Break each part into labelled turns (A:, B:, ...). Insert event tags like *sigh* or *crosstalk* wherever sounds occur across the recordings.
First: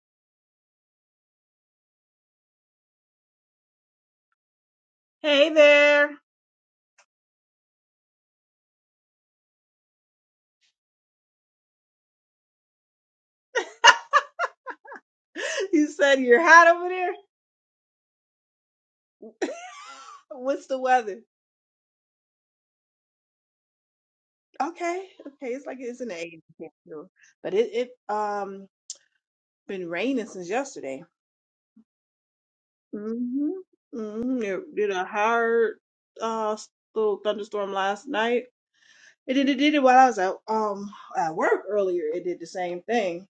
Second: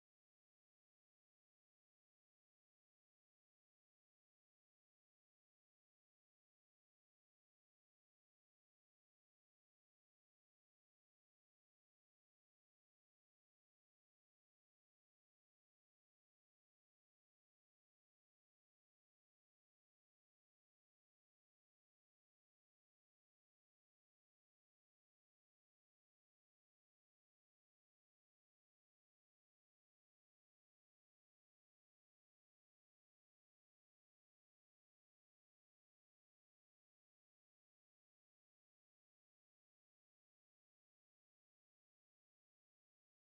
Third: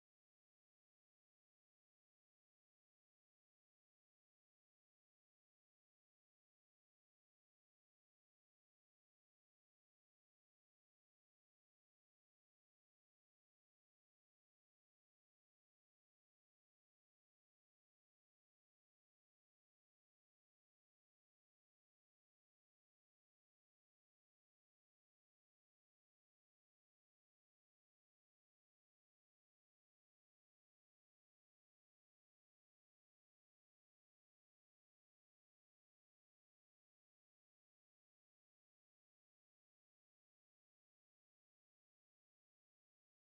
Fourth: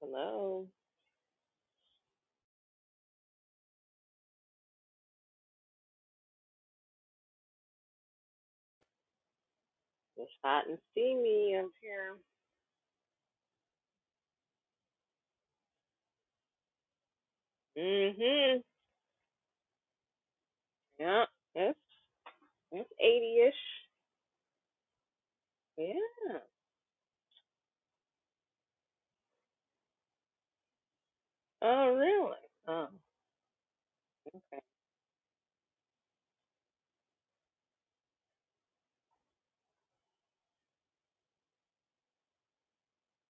A: Hello.
B: Hey there.
A: It's hot and steamy up here.
B: You said you're hot over
A: Mhm.
B: there. *laughs* What's the weather?
A: Yeah. It's it's eighty ish.
B: Okay, okay. It's like it's in the
A: Yeah.
B: 80s, here, too. but it it um been raining since yesterday.
A: Oh really? Oh.
B: Mhm. Mhm. It did a hard uh s- little thunderstorm last night. It did it did it while I was at um at work earlier. It did the same thing.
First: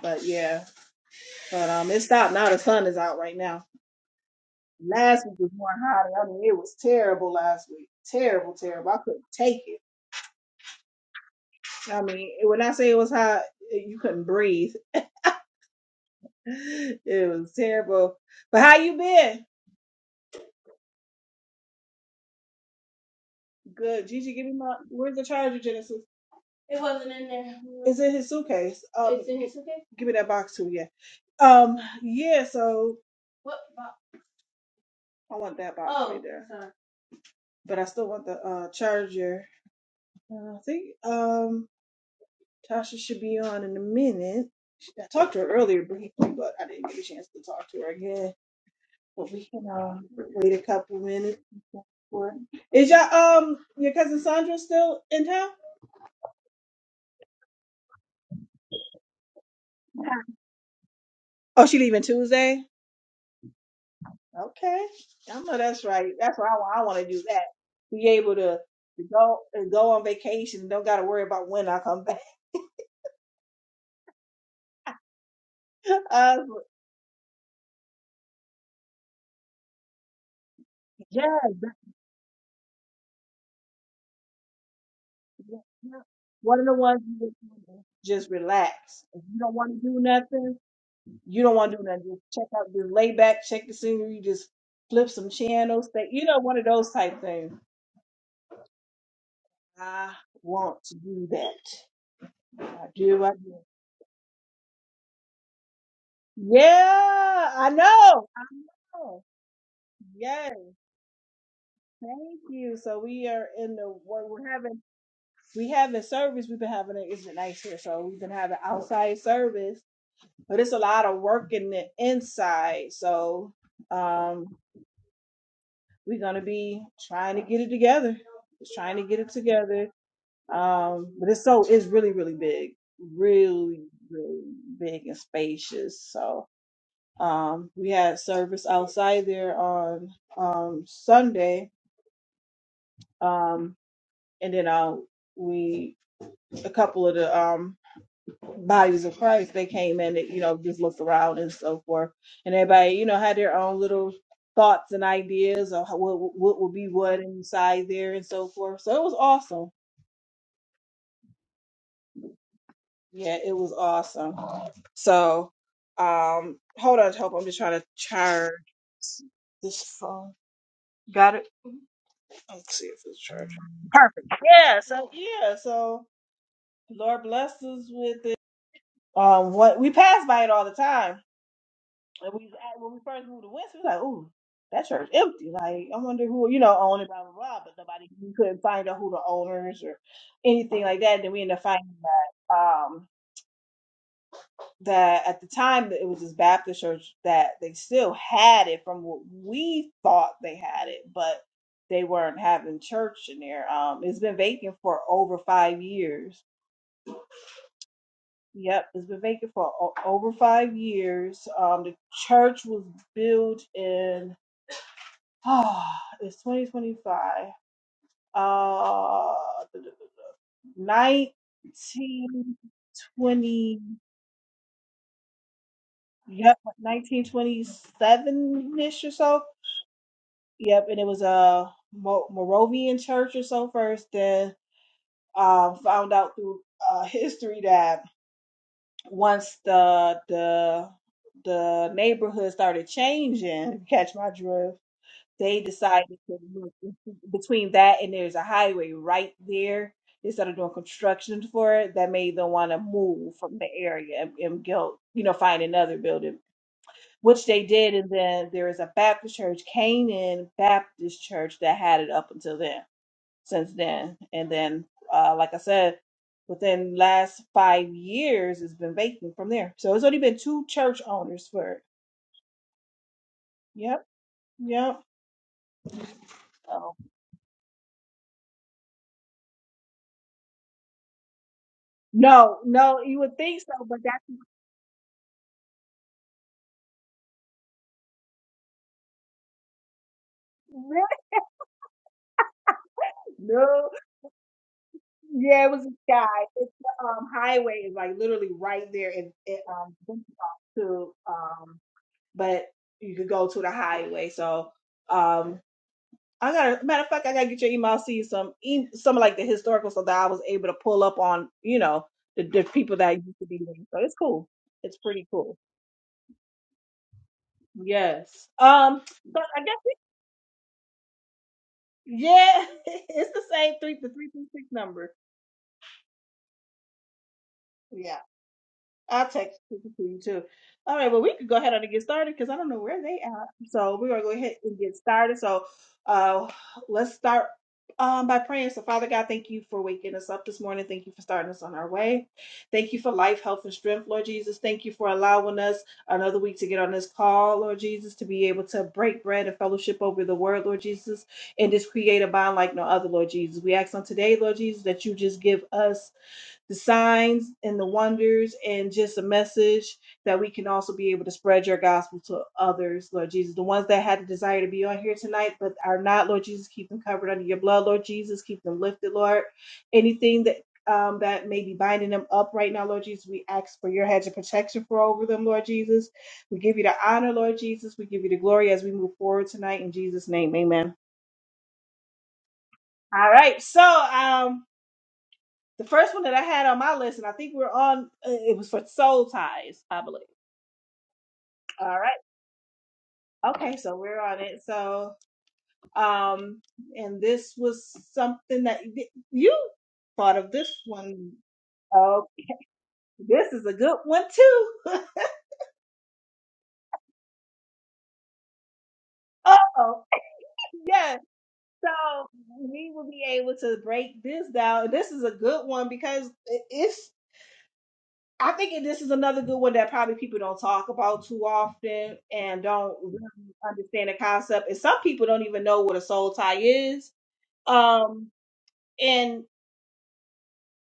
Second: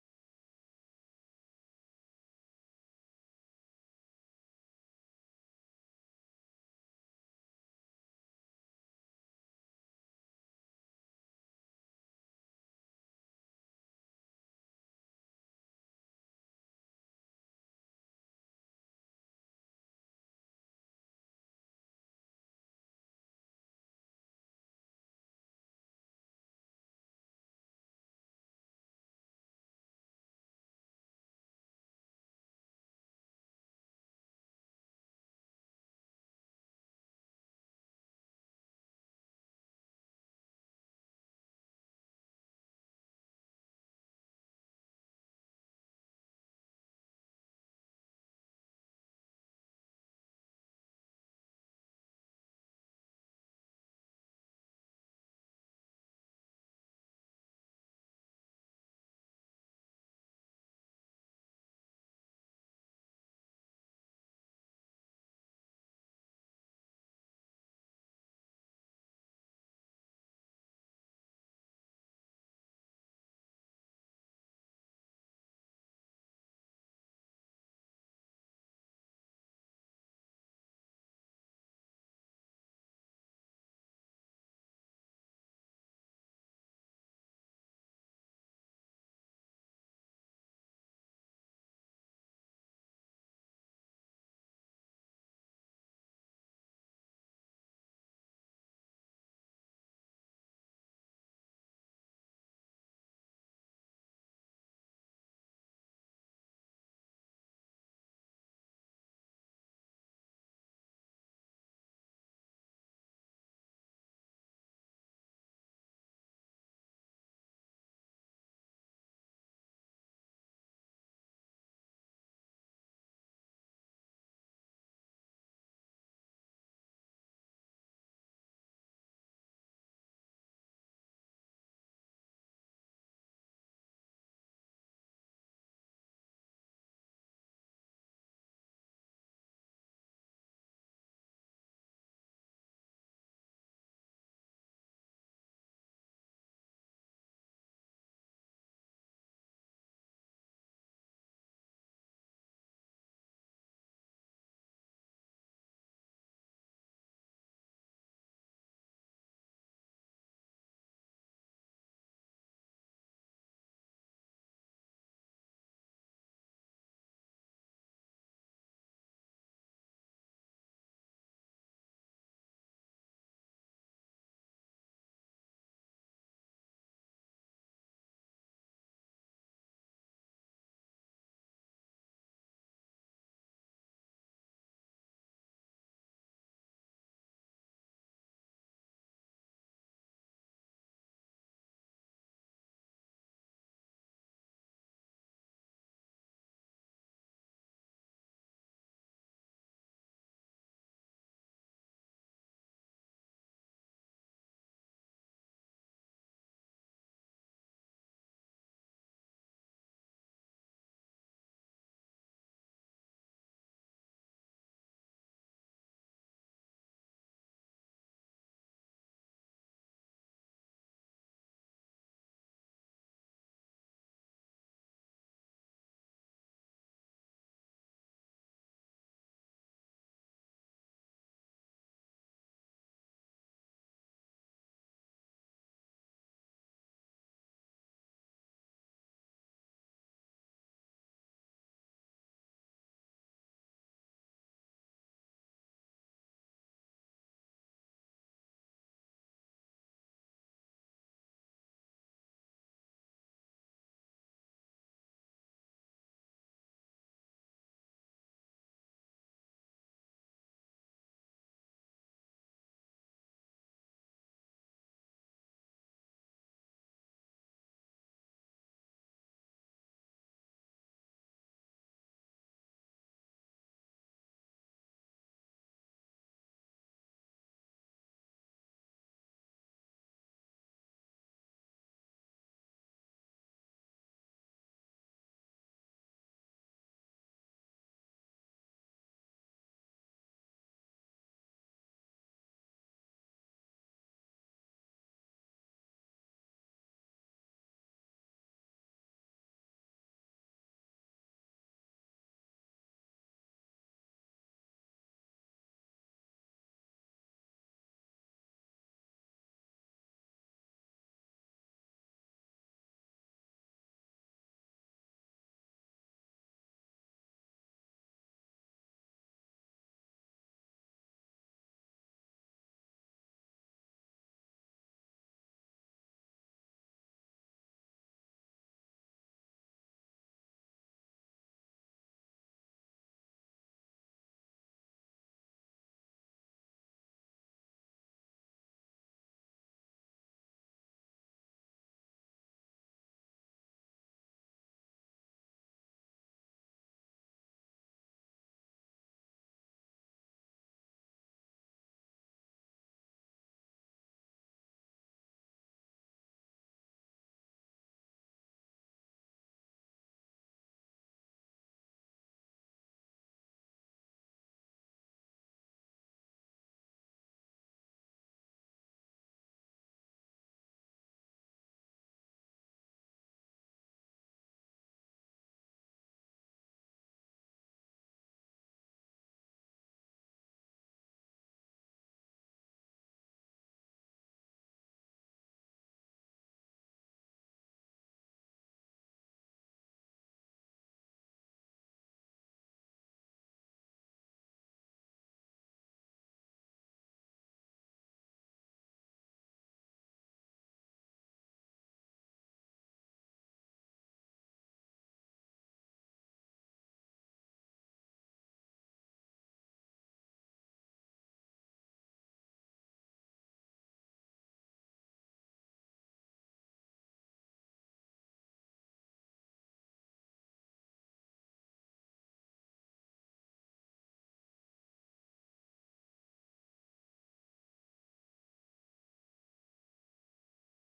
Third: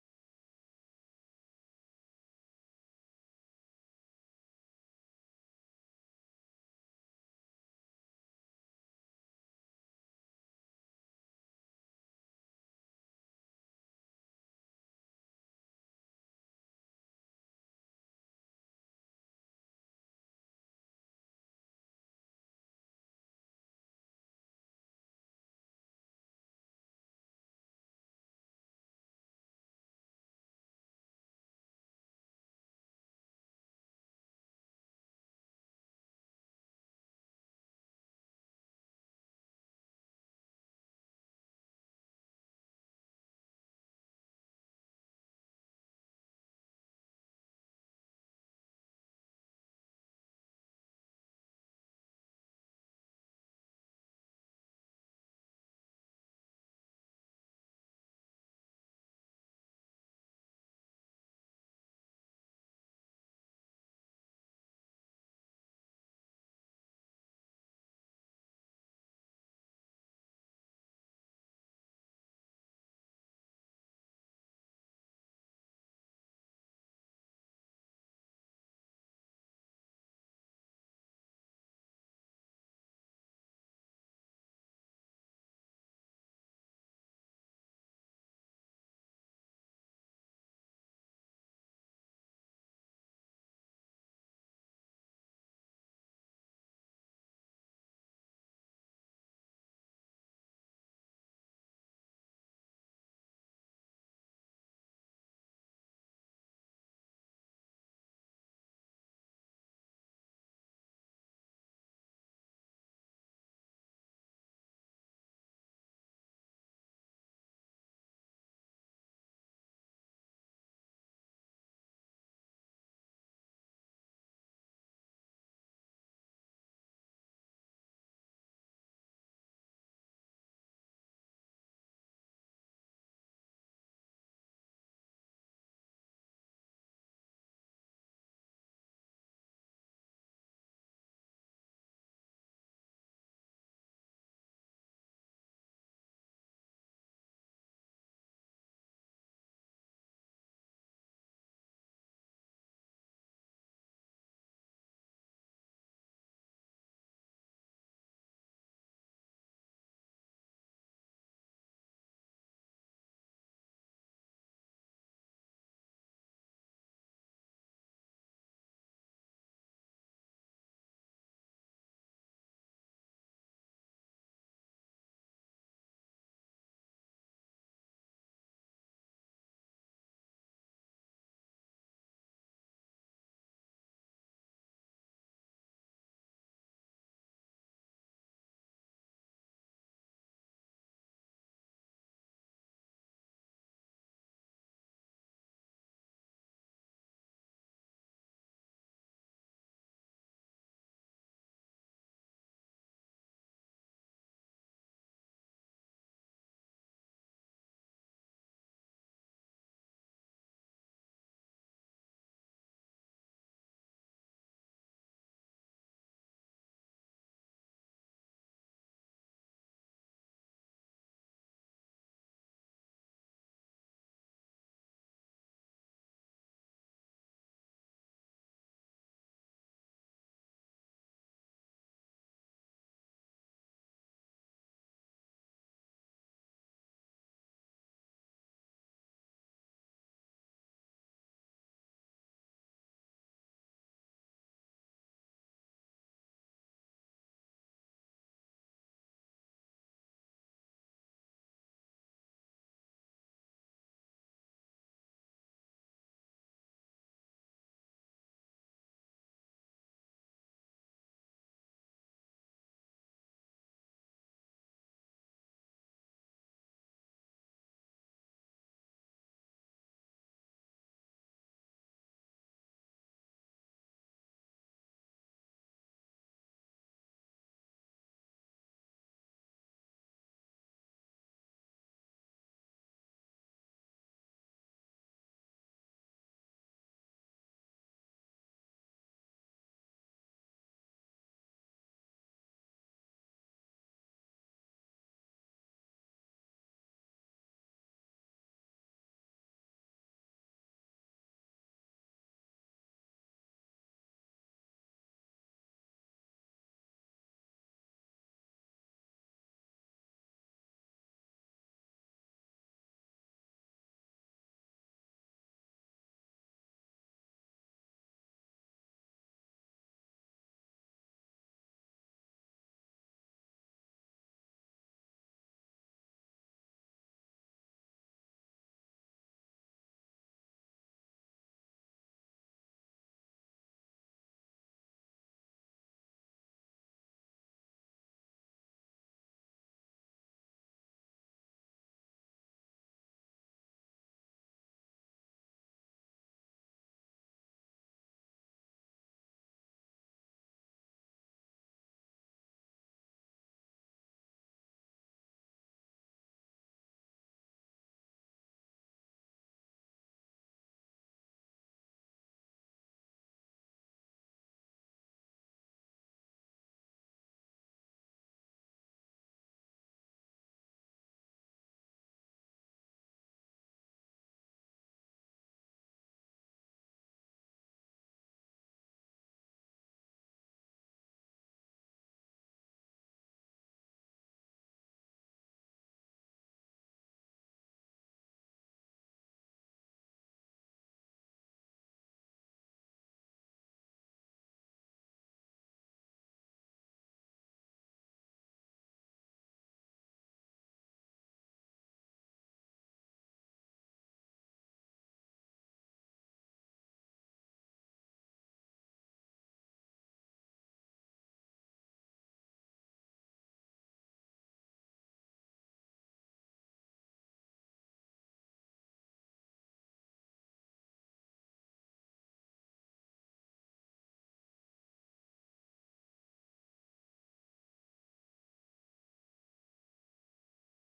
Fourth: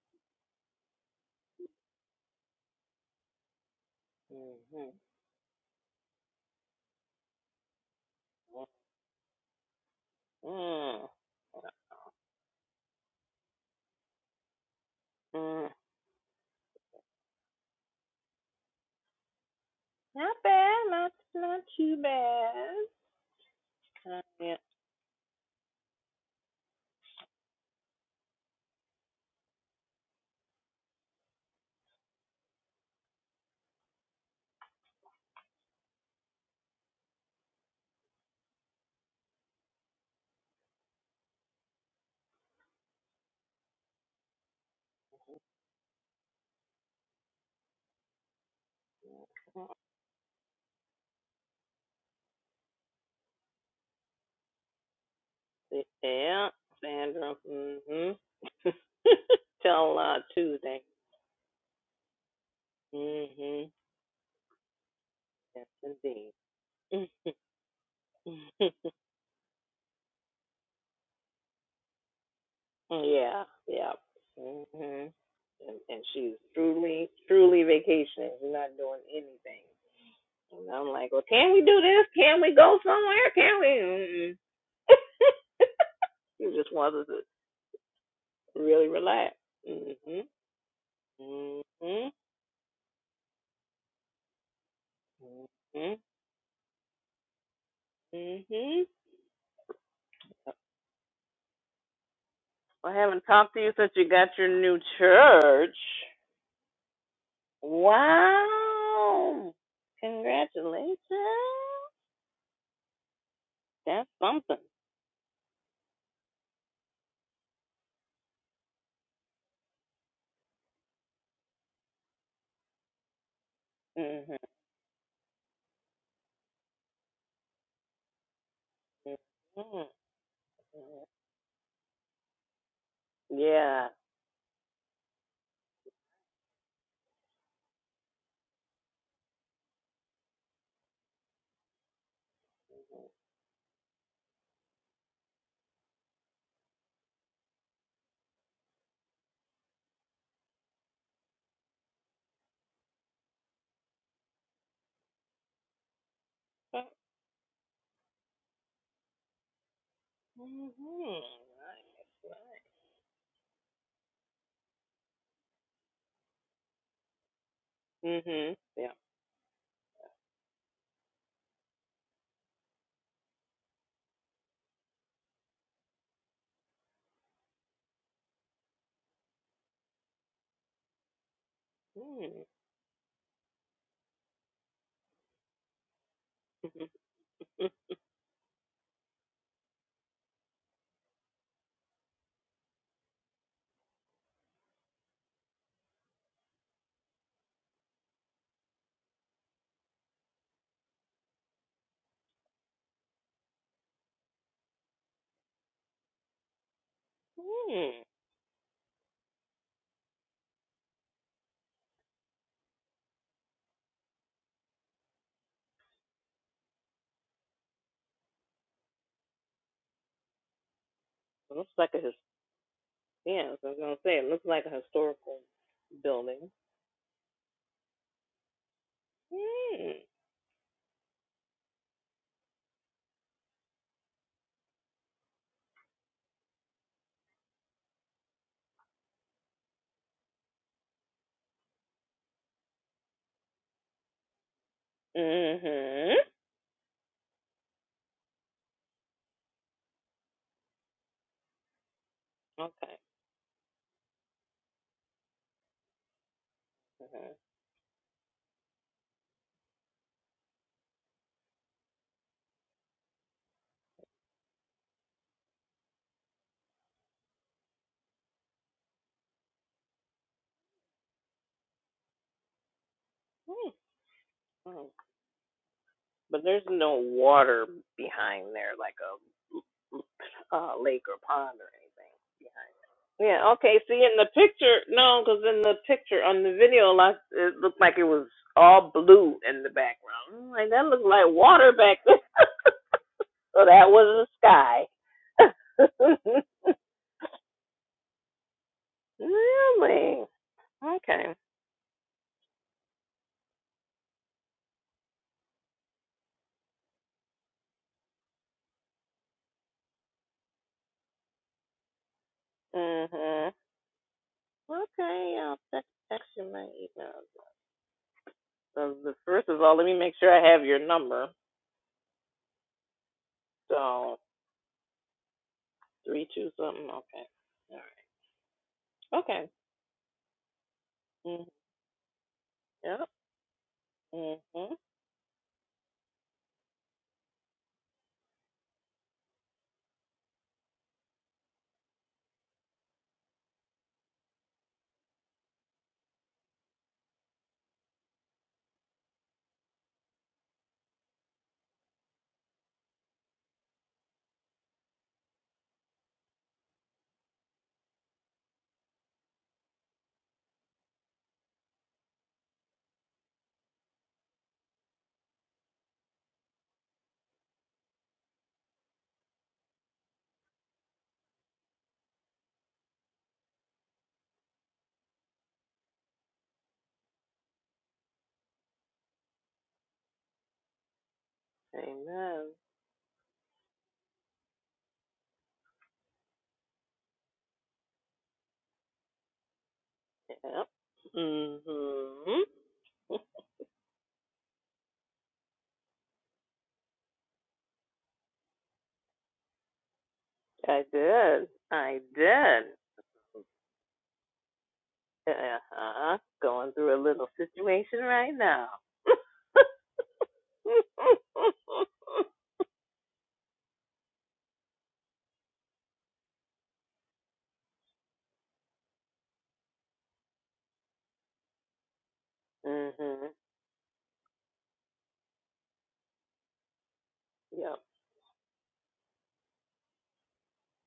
B: But yeah, but um it stopped now. The sun is out right now.
A: Mhm.
B: Last week was more hotter. I mean, it was terrible last week. Terrible, terrible. I couldn't take it.
A: Mm.
B: I mean, when I say it was hot, eh, you couldn't breathe. *laughs*
A: Mm.
B: It was terrible. But how you been?
A: Not bad. Not not too bad.
B: Good.
A: Uh,
B: Gigi, give me
A: yeah.
B: my. Where's the charger, Genesis? It wasn't in there. It's in his suitcase. Um, it's in his suitcase. Give me that box too. Yeah. Um. Yeah. So. What box? I want that box oh, right there. sorry. But I still want the uh charger. Uh, I think um Tasha should be on in a minute. She- I talked to her earlier briefly, but I didn't get a chance to talk to her again. But we can uh, wait a couple minutes. before- Is your um your cousin Sandra still in town?
A: Yeah. Sandra. Mhm. *laughs* Tell a Tuesday.
B: Oh, she leaving Tuesday.
A: Mhm.
B: Okay, I know
A: Yes
B: that's right. That's why I want. I want to do that.
A: indeed.
B: Be able to,
A: *laughs*
B: to go and go on vacation. and Don't got to worry about when I come back.
A: Yeah, yeah. hmm And,
B: *laughs*
A: and she's
B: uh,
A: truly, truly vacationing. She's not doing anything. And I'm like, well,
B: yes,
A: can we do this? Can we go somewhere? Can we?
B: yes,
A: Mm-mm.
B: yes.
A: *laughs* she
B: one of
A: just
B: the
A: wants
B: ones
A: us
B: you just
A: to
B: wanna just
A: really
B: relax. If
A: relax.
B: you don't want to do
A: hmm
B: nothing, you don't want to do nothing.
A: hmm
B: Just check out, just lay back, check the scenery, just flip some channels.
A: hmm
B: That you know, one of those type things.
A: hmm
B: I want to do that. I
A: Well, I haven't
B: do. I
A: talked
B: do.
A: to you since you got your new church.
B: Yeah, I know. I know.
A: Wow.
B: Yes.
A: Congratulations.
B: Thank you. So we are in the
A: That's
B: what we're
A: something.
B: having. We having service. We've been having it. Isn't nice here? So we've been having outside service, but it's a lot of work in the inside. So
A: Mm-hmm.
B: um, we're gonna be trying to get it together. Just trying to get it
A: Mhm.
B: together. Um, but it's so it's really really big, really
A: Yeah.
B: really big and spacious. So Um, we had service outside there on um, Sunday, um, and then uh, we a couple of the um, bodies of Christ they came in, and, you know, just looked around and so forth, and everybody you know had their own little thoughts and ideas of how- what what would be what inside there and so forth. So it was awesome.
A: Mhm.
B: Yeah, it was awesome. So um, hold on, hope I'm just trying to charge
A: Mhm. Yeah.
B: this phone. Got it. Let's see if it's charging. Perfect. Yeah. So yeah. So Lord blessed us with it. Um, what we pass by it all the time. And
A: Mhm.
B: we uh, when we first moved to Winston, we was like, ooh, that church empty. Like, I wonder who you know
A: Mhm.
B: owned it, blah blah blah. But
A: Mhm.
B: nobody we couldn't find out who the owners or anything like that. Then we ended up finding that. Um. that at the time that it was this Baptist church that they still had it from what we thought they had it, but they weren't having church in there. Um, it's been vacant for over five years.
A: *laughs*
B: Yep, it's been vacant for o- over five years. Um, the church was built in *sighs* oh, it's 2025. Uh,
A: looks like a his- yeah. I was
B: 1920.
A: gonna say it looks like a historical building.
B: Yep, 1927 ish or so
A: Mhm.
B: Yep, and it was a Mo- Moravian church or so first. Then uh, found out through uh, history that once the the the neighborhood started changing, catch my drift. They
A: Mhm.
B: decided to move between that and there's a highway right there. They started doing construction for it that made them want to
A: Okay.
B: move from the area and, and go, you know, find another building which
A: Mhm.
B: they did. And then there is a Baptist church, Canaan Baptist Church, that had it up until then, since then. And then, uh, like I said, within last five years, it's been vacant from there. So it's only been two church owners for it. Yep,
A: Mhm.
B: yep.
A: But there's
B: Oh.
A: no water behind there, like a. uh, lake or pond or anything
B: No,
A: behind it.
B: no, you would
A: Yeah.
B: think
A: Okay.
B: so, but
A: See, in
B: that's
A: the picture, no, because in the picture on the video, like it looked like it was all blue in the background. I'm like that looked
B: really
A: like water back there. *laughs* so that
B: no.
A: was the sky.
B: Yeah, it was this guy.
A: *laughs*
B: It's the um, highway is like literally right there in, in um,
A: really?
B: Wichita to
A: Okay.
B: um but you could go to the highway. So um I got a matter of fact, I gotta get your email, see some e- some of like the historical stuff that I was able to pull up on, you know, the, the people that used to
A: Mhm.
B: be there. So it's cool. It's pretty
A: Okay.
B: cool.
A: I'll text, text you my email.
B: Yes.
A: So
B: Um,
A: the
B: but
A: first
B: I
A: of all,
B: guess
A: let me make sure I have your number.
B: yeah, *laughs* it's the same three the
A: So
B: three three six number.
A: three two something. Okay. All
B: Yeah.
A: right.
B: I'll
A: Okay.
B: text it to you too. All right, well, we
A: Mm-hmm.
B: could go ahead and get started because I don't know
A: Yep.
B: where they at. So we're gonna go ahead
A: Mm-hmm.
B: and get started. So uh let's start um by praying. So Father God, thank you for waking us up this morning. Thank you for starting us on our way. Thank you for life, health, and strength, Lord Jesus. Thank you for allowing us another week to get on this call, Lord Jesus, to be able to break bread and fellowship over the word, Lord Jesus, and just create a bond like no other, Lord Jesus. We ask on today, Lord Jesus, that you just give us the signs and the wonders and just a message that we can also be able to spread your gospel to others, Lord Jesus. The ones that had the desire to be on here tonight but are not, Lord Jesus, keep them covered under your blood, Lord Jesus. Keep them lifted, Lord. Anything that um, that may be binding them up right now, Lord Jesus. We ask for your hedge of protection for over them, Lord Jesus. We give you the honor, Lord Jesus. We give you the glory as we move forward tonight in Jesus' name. Amen.
A: Amen.
B: All right. So um the first one that I had on my list, and I think we're on. uh, It was for soul ties, I believe.
A: Yep.
B: All right.
A: Mm-hmm.
B: Okay, so we're on it. So, um, and this was something that y- you thought of
A: *laughs*
B: this
A: I
B: one.
A: did. I
B: Oh,
A: did.
B: this is a good one too. *laughs*
A: Uh-huh. Going through a little situation right now.
B: oh, yes. So
A: *laughs*
B: we will be able to break this down. This is a good one because it is. I think this is another good one that probably people don't talk about too often and don't
A: mm-hmm.
B: really understand the concept. And some people don't even know what a soul tie is.
A: Yep.
B: Um, and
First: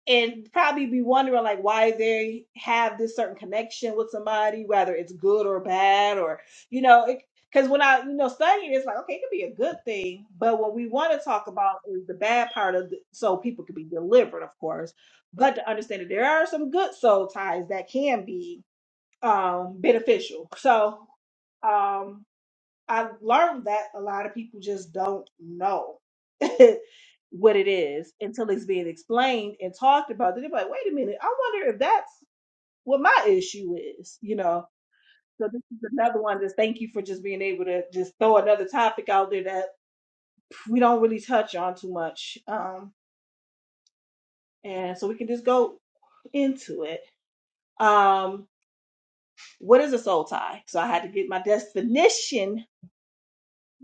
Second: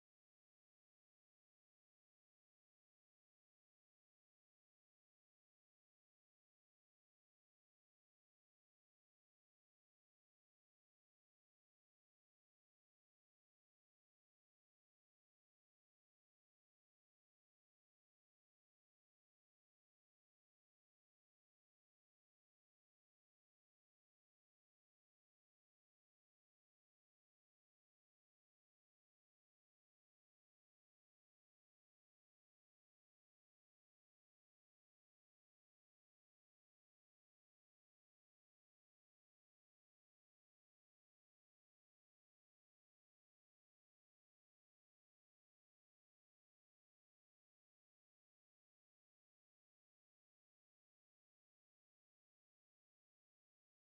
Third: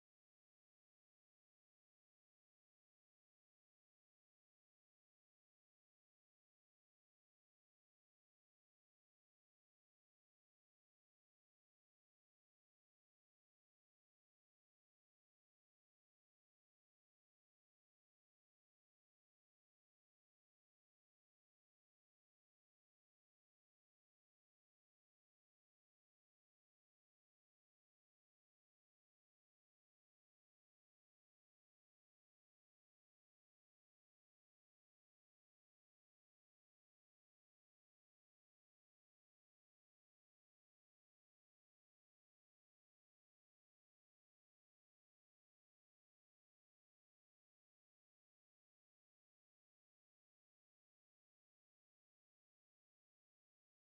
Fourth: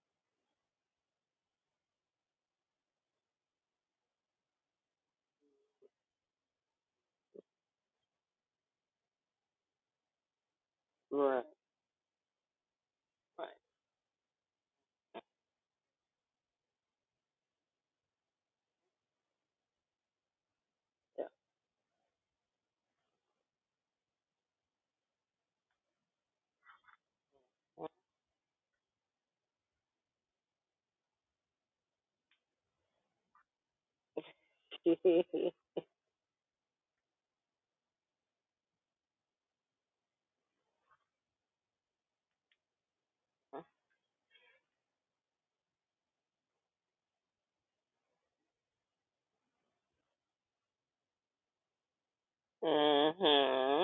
B: and probably be wondering like why they have this certain connection with somebody, whether it's good or bad, or you know, because when I you know study it, it's like okay, it could be a good thing, but what we want to
A: Right.
B: talk about is the bad part of the, so
A: Right.
B: people could be delivered, of course, but to understand that there are some good soul ties that can be um, beneficial. So
A: Yep.
B: um, I learned that a lot of people just don't know *laughs* what it is until it's being explained and talked about. Then they're like, wait a minute, I wonder if that's what my issue is, you know. So
A: *laughs*
B: this is another one Just thank you for just being able to just throw another topic out there that we don't really touch on too much. Um, and so we can just go into it. Um, what is a soul tie? So I had to get my definition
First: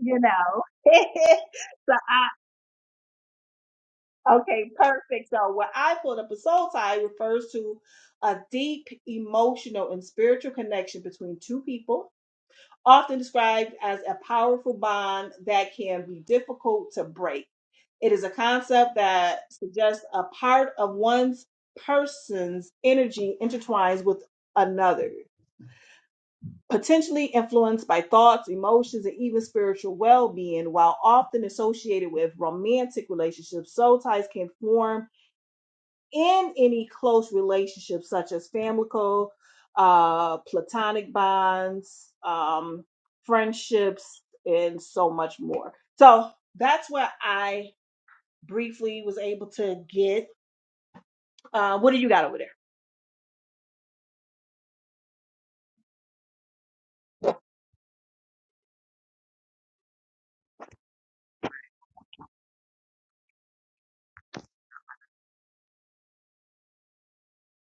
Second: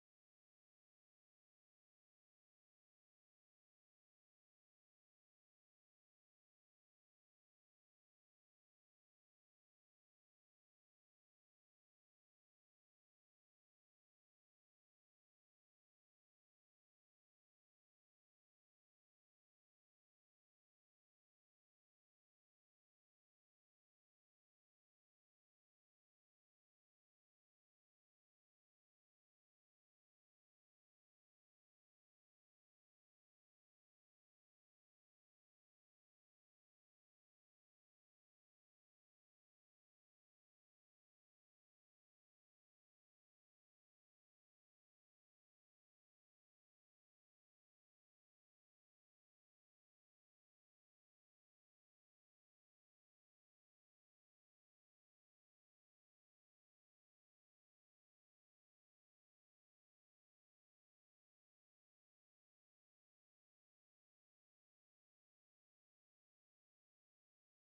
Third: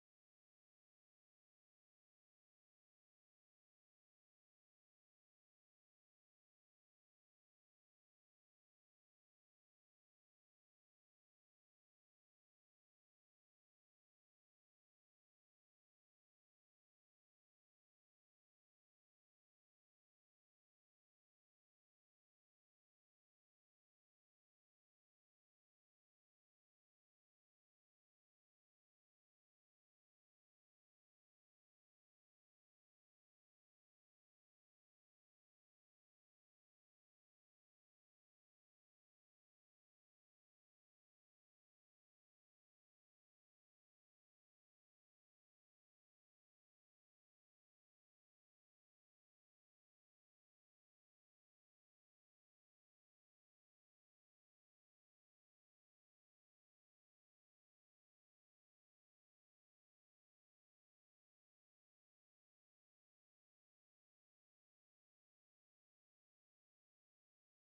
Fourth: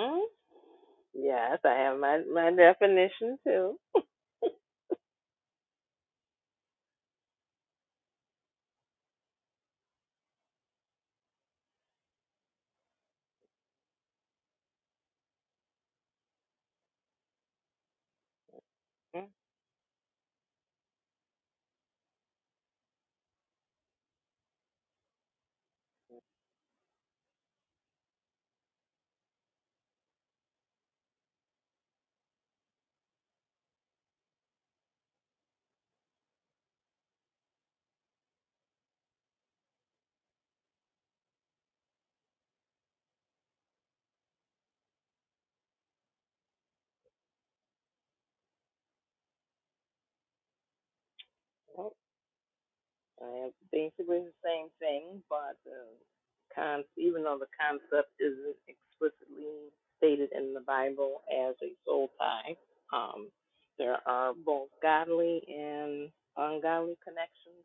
B: you know. *laughs*
A: Yes, I
B: so
A: have my,
B: I
A: my definition too. *laughs*
B: okay, perfect. So what I pulled up a soul tie refers to a deep emotional and spiritual connection between two people, often described as a powerful bond that can be difficult to break. It is a concept that suggests a part of one's person's energy intertwines with another. potentially influenced by thoughts, emotions, and even spiritual well being, while often associated with romantic relationships. Soul ties can form in any close relationships, such as familial, uh, platonic bonds, um, friendships, and so much more. So that's what I briefly was able to get. Uh,
A: mm-hmm.
B: what do you got over there?
A: I am basically the same thing, but uh, con- even though the concept isn't explicitly stated in the Bible as a soul tie, um, there are both godly and ungodly connections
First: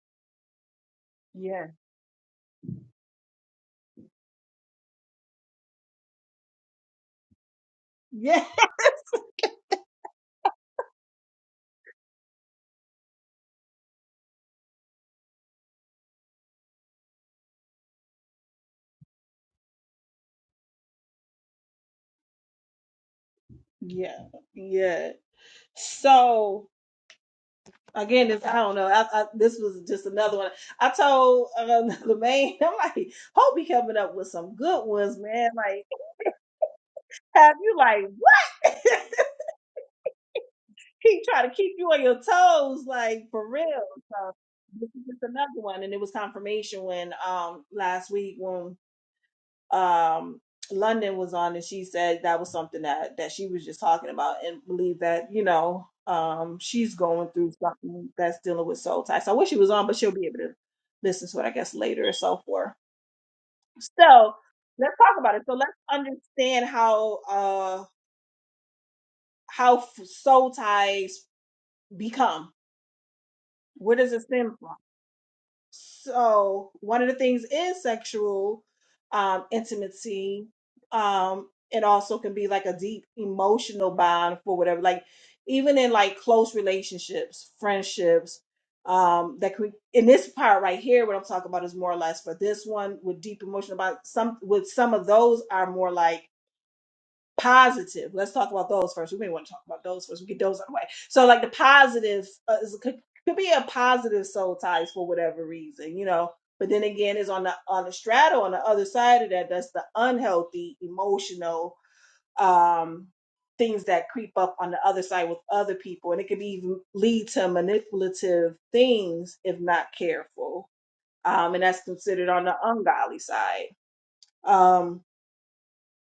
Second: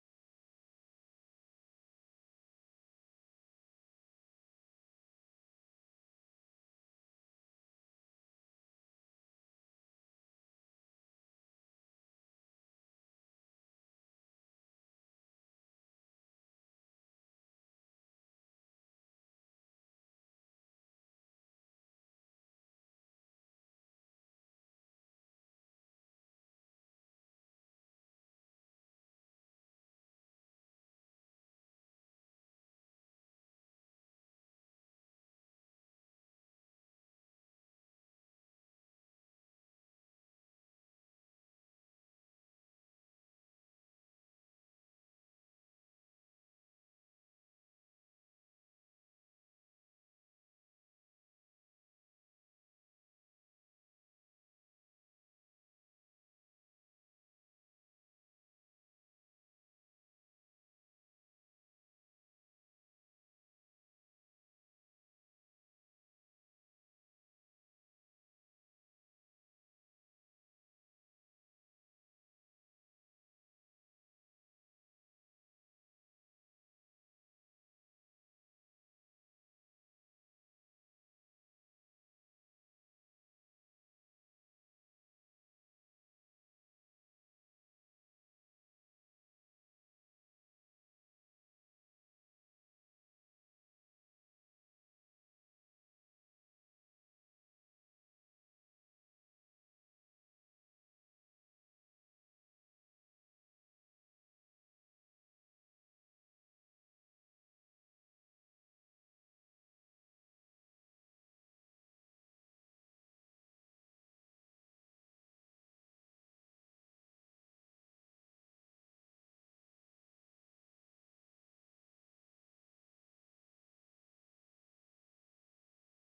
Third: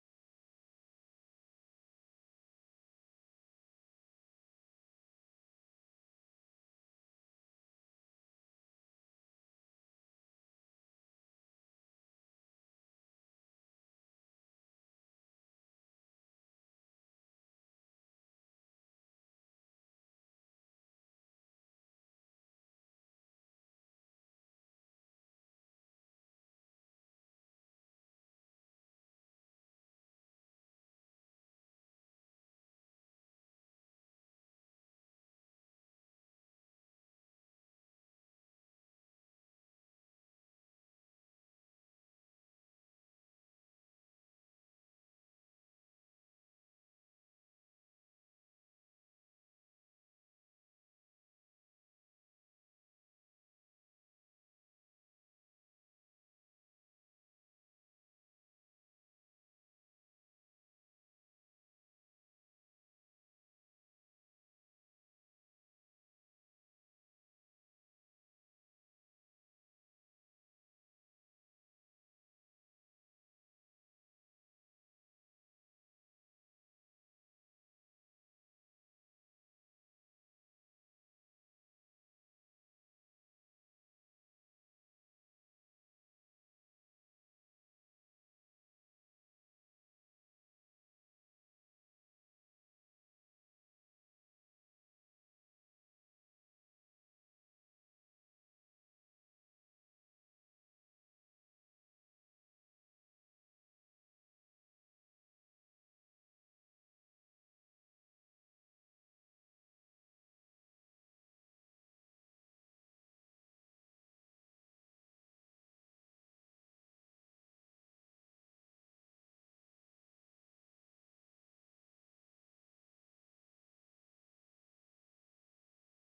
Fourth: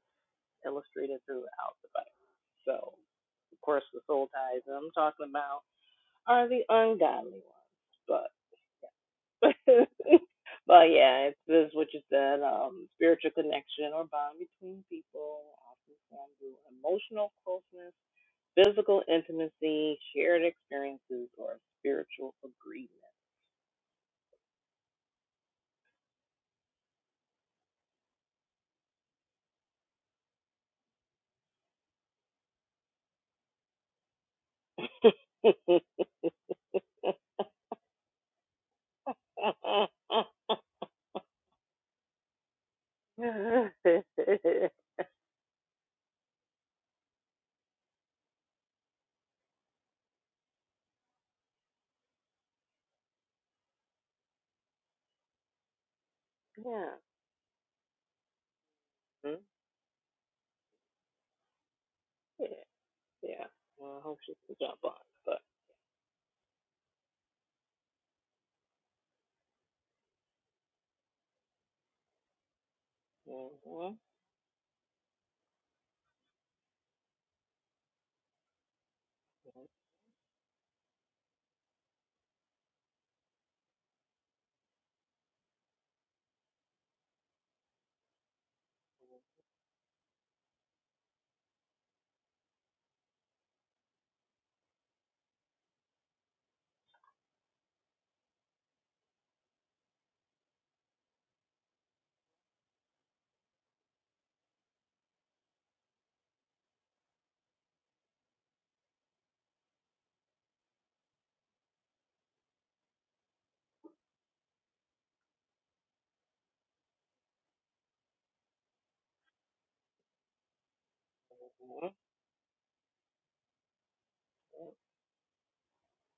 A: illustrated
B: Yeah.
A: throughout the Bible. So, of course, the soul ties that I'm talking about are the ungodly ones, but.
B: *laughs*
A: *laughs* but yeah, it's this is what you said. Um, spiritual connection or bond between people, often formed through emotional closeness, physical intimacy, shared experiences, or spiritual agreement.
B: Yeah, yeah, yeah. So. again, this I don't know. I, I, this was just another one. I told um, *laughs* the man, I'm like, hope he coming up with some good ones, man. Like, have you like what? *laughs* he trying to keep you on your toes, like for real.
A: *laughs*
B: So this is just another one, and it was confirmation when um last week when um London was on and she said that was something that that she was just talking about and believe that, you know, um she's
A: yeah.
B: going through something that's dealing with soul ties. So I
A: Hmm?
B: wish she was on, but she'll be able to listen to it, I guess, later or so
A: Yeah.
B: forth.
A: Yeah. Well, I hope she
B: So
A: can jump
B: let's
A: on,
B: talk about
A: but.
B: it. So let's understand how uh how f- soul ties become.
A: Mhm,
B: Where
A: mhm,
B: does it stem from? So one of the things is sexual um, intimacy. Um, it also can be like a deep emotional bond for whatever. Like even in like close relationships, friendships, um, that could in this part right here, what I'm talking about is more or less for this one with deep emotional bond. Some with some of those are more like positive. Let's talk about those first. We may want to talk about those first. We get those out of the way. So, like the positive uh, is, could, could be a positive soul ties for whatever reason, you know. But then again, is on the on the straddle on the other side of that. That's the unhealthy emotional um, things that creep up on the other side with other people, and it could be even lead to manipulative things if not careful. Um, and that's considered on the ungodly side. Um.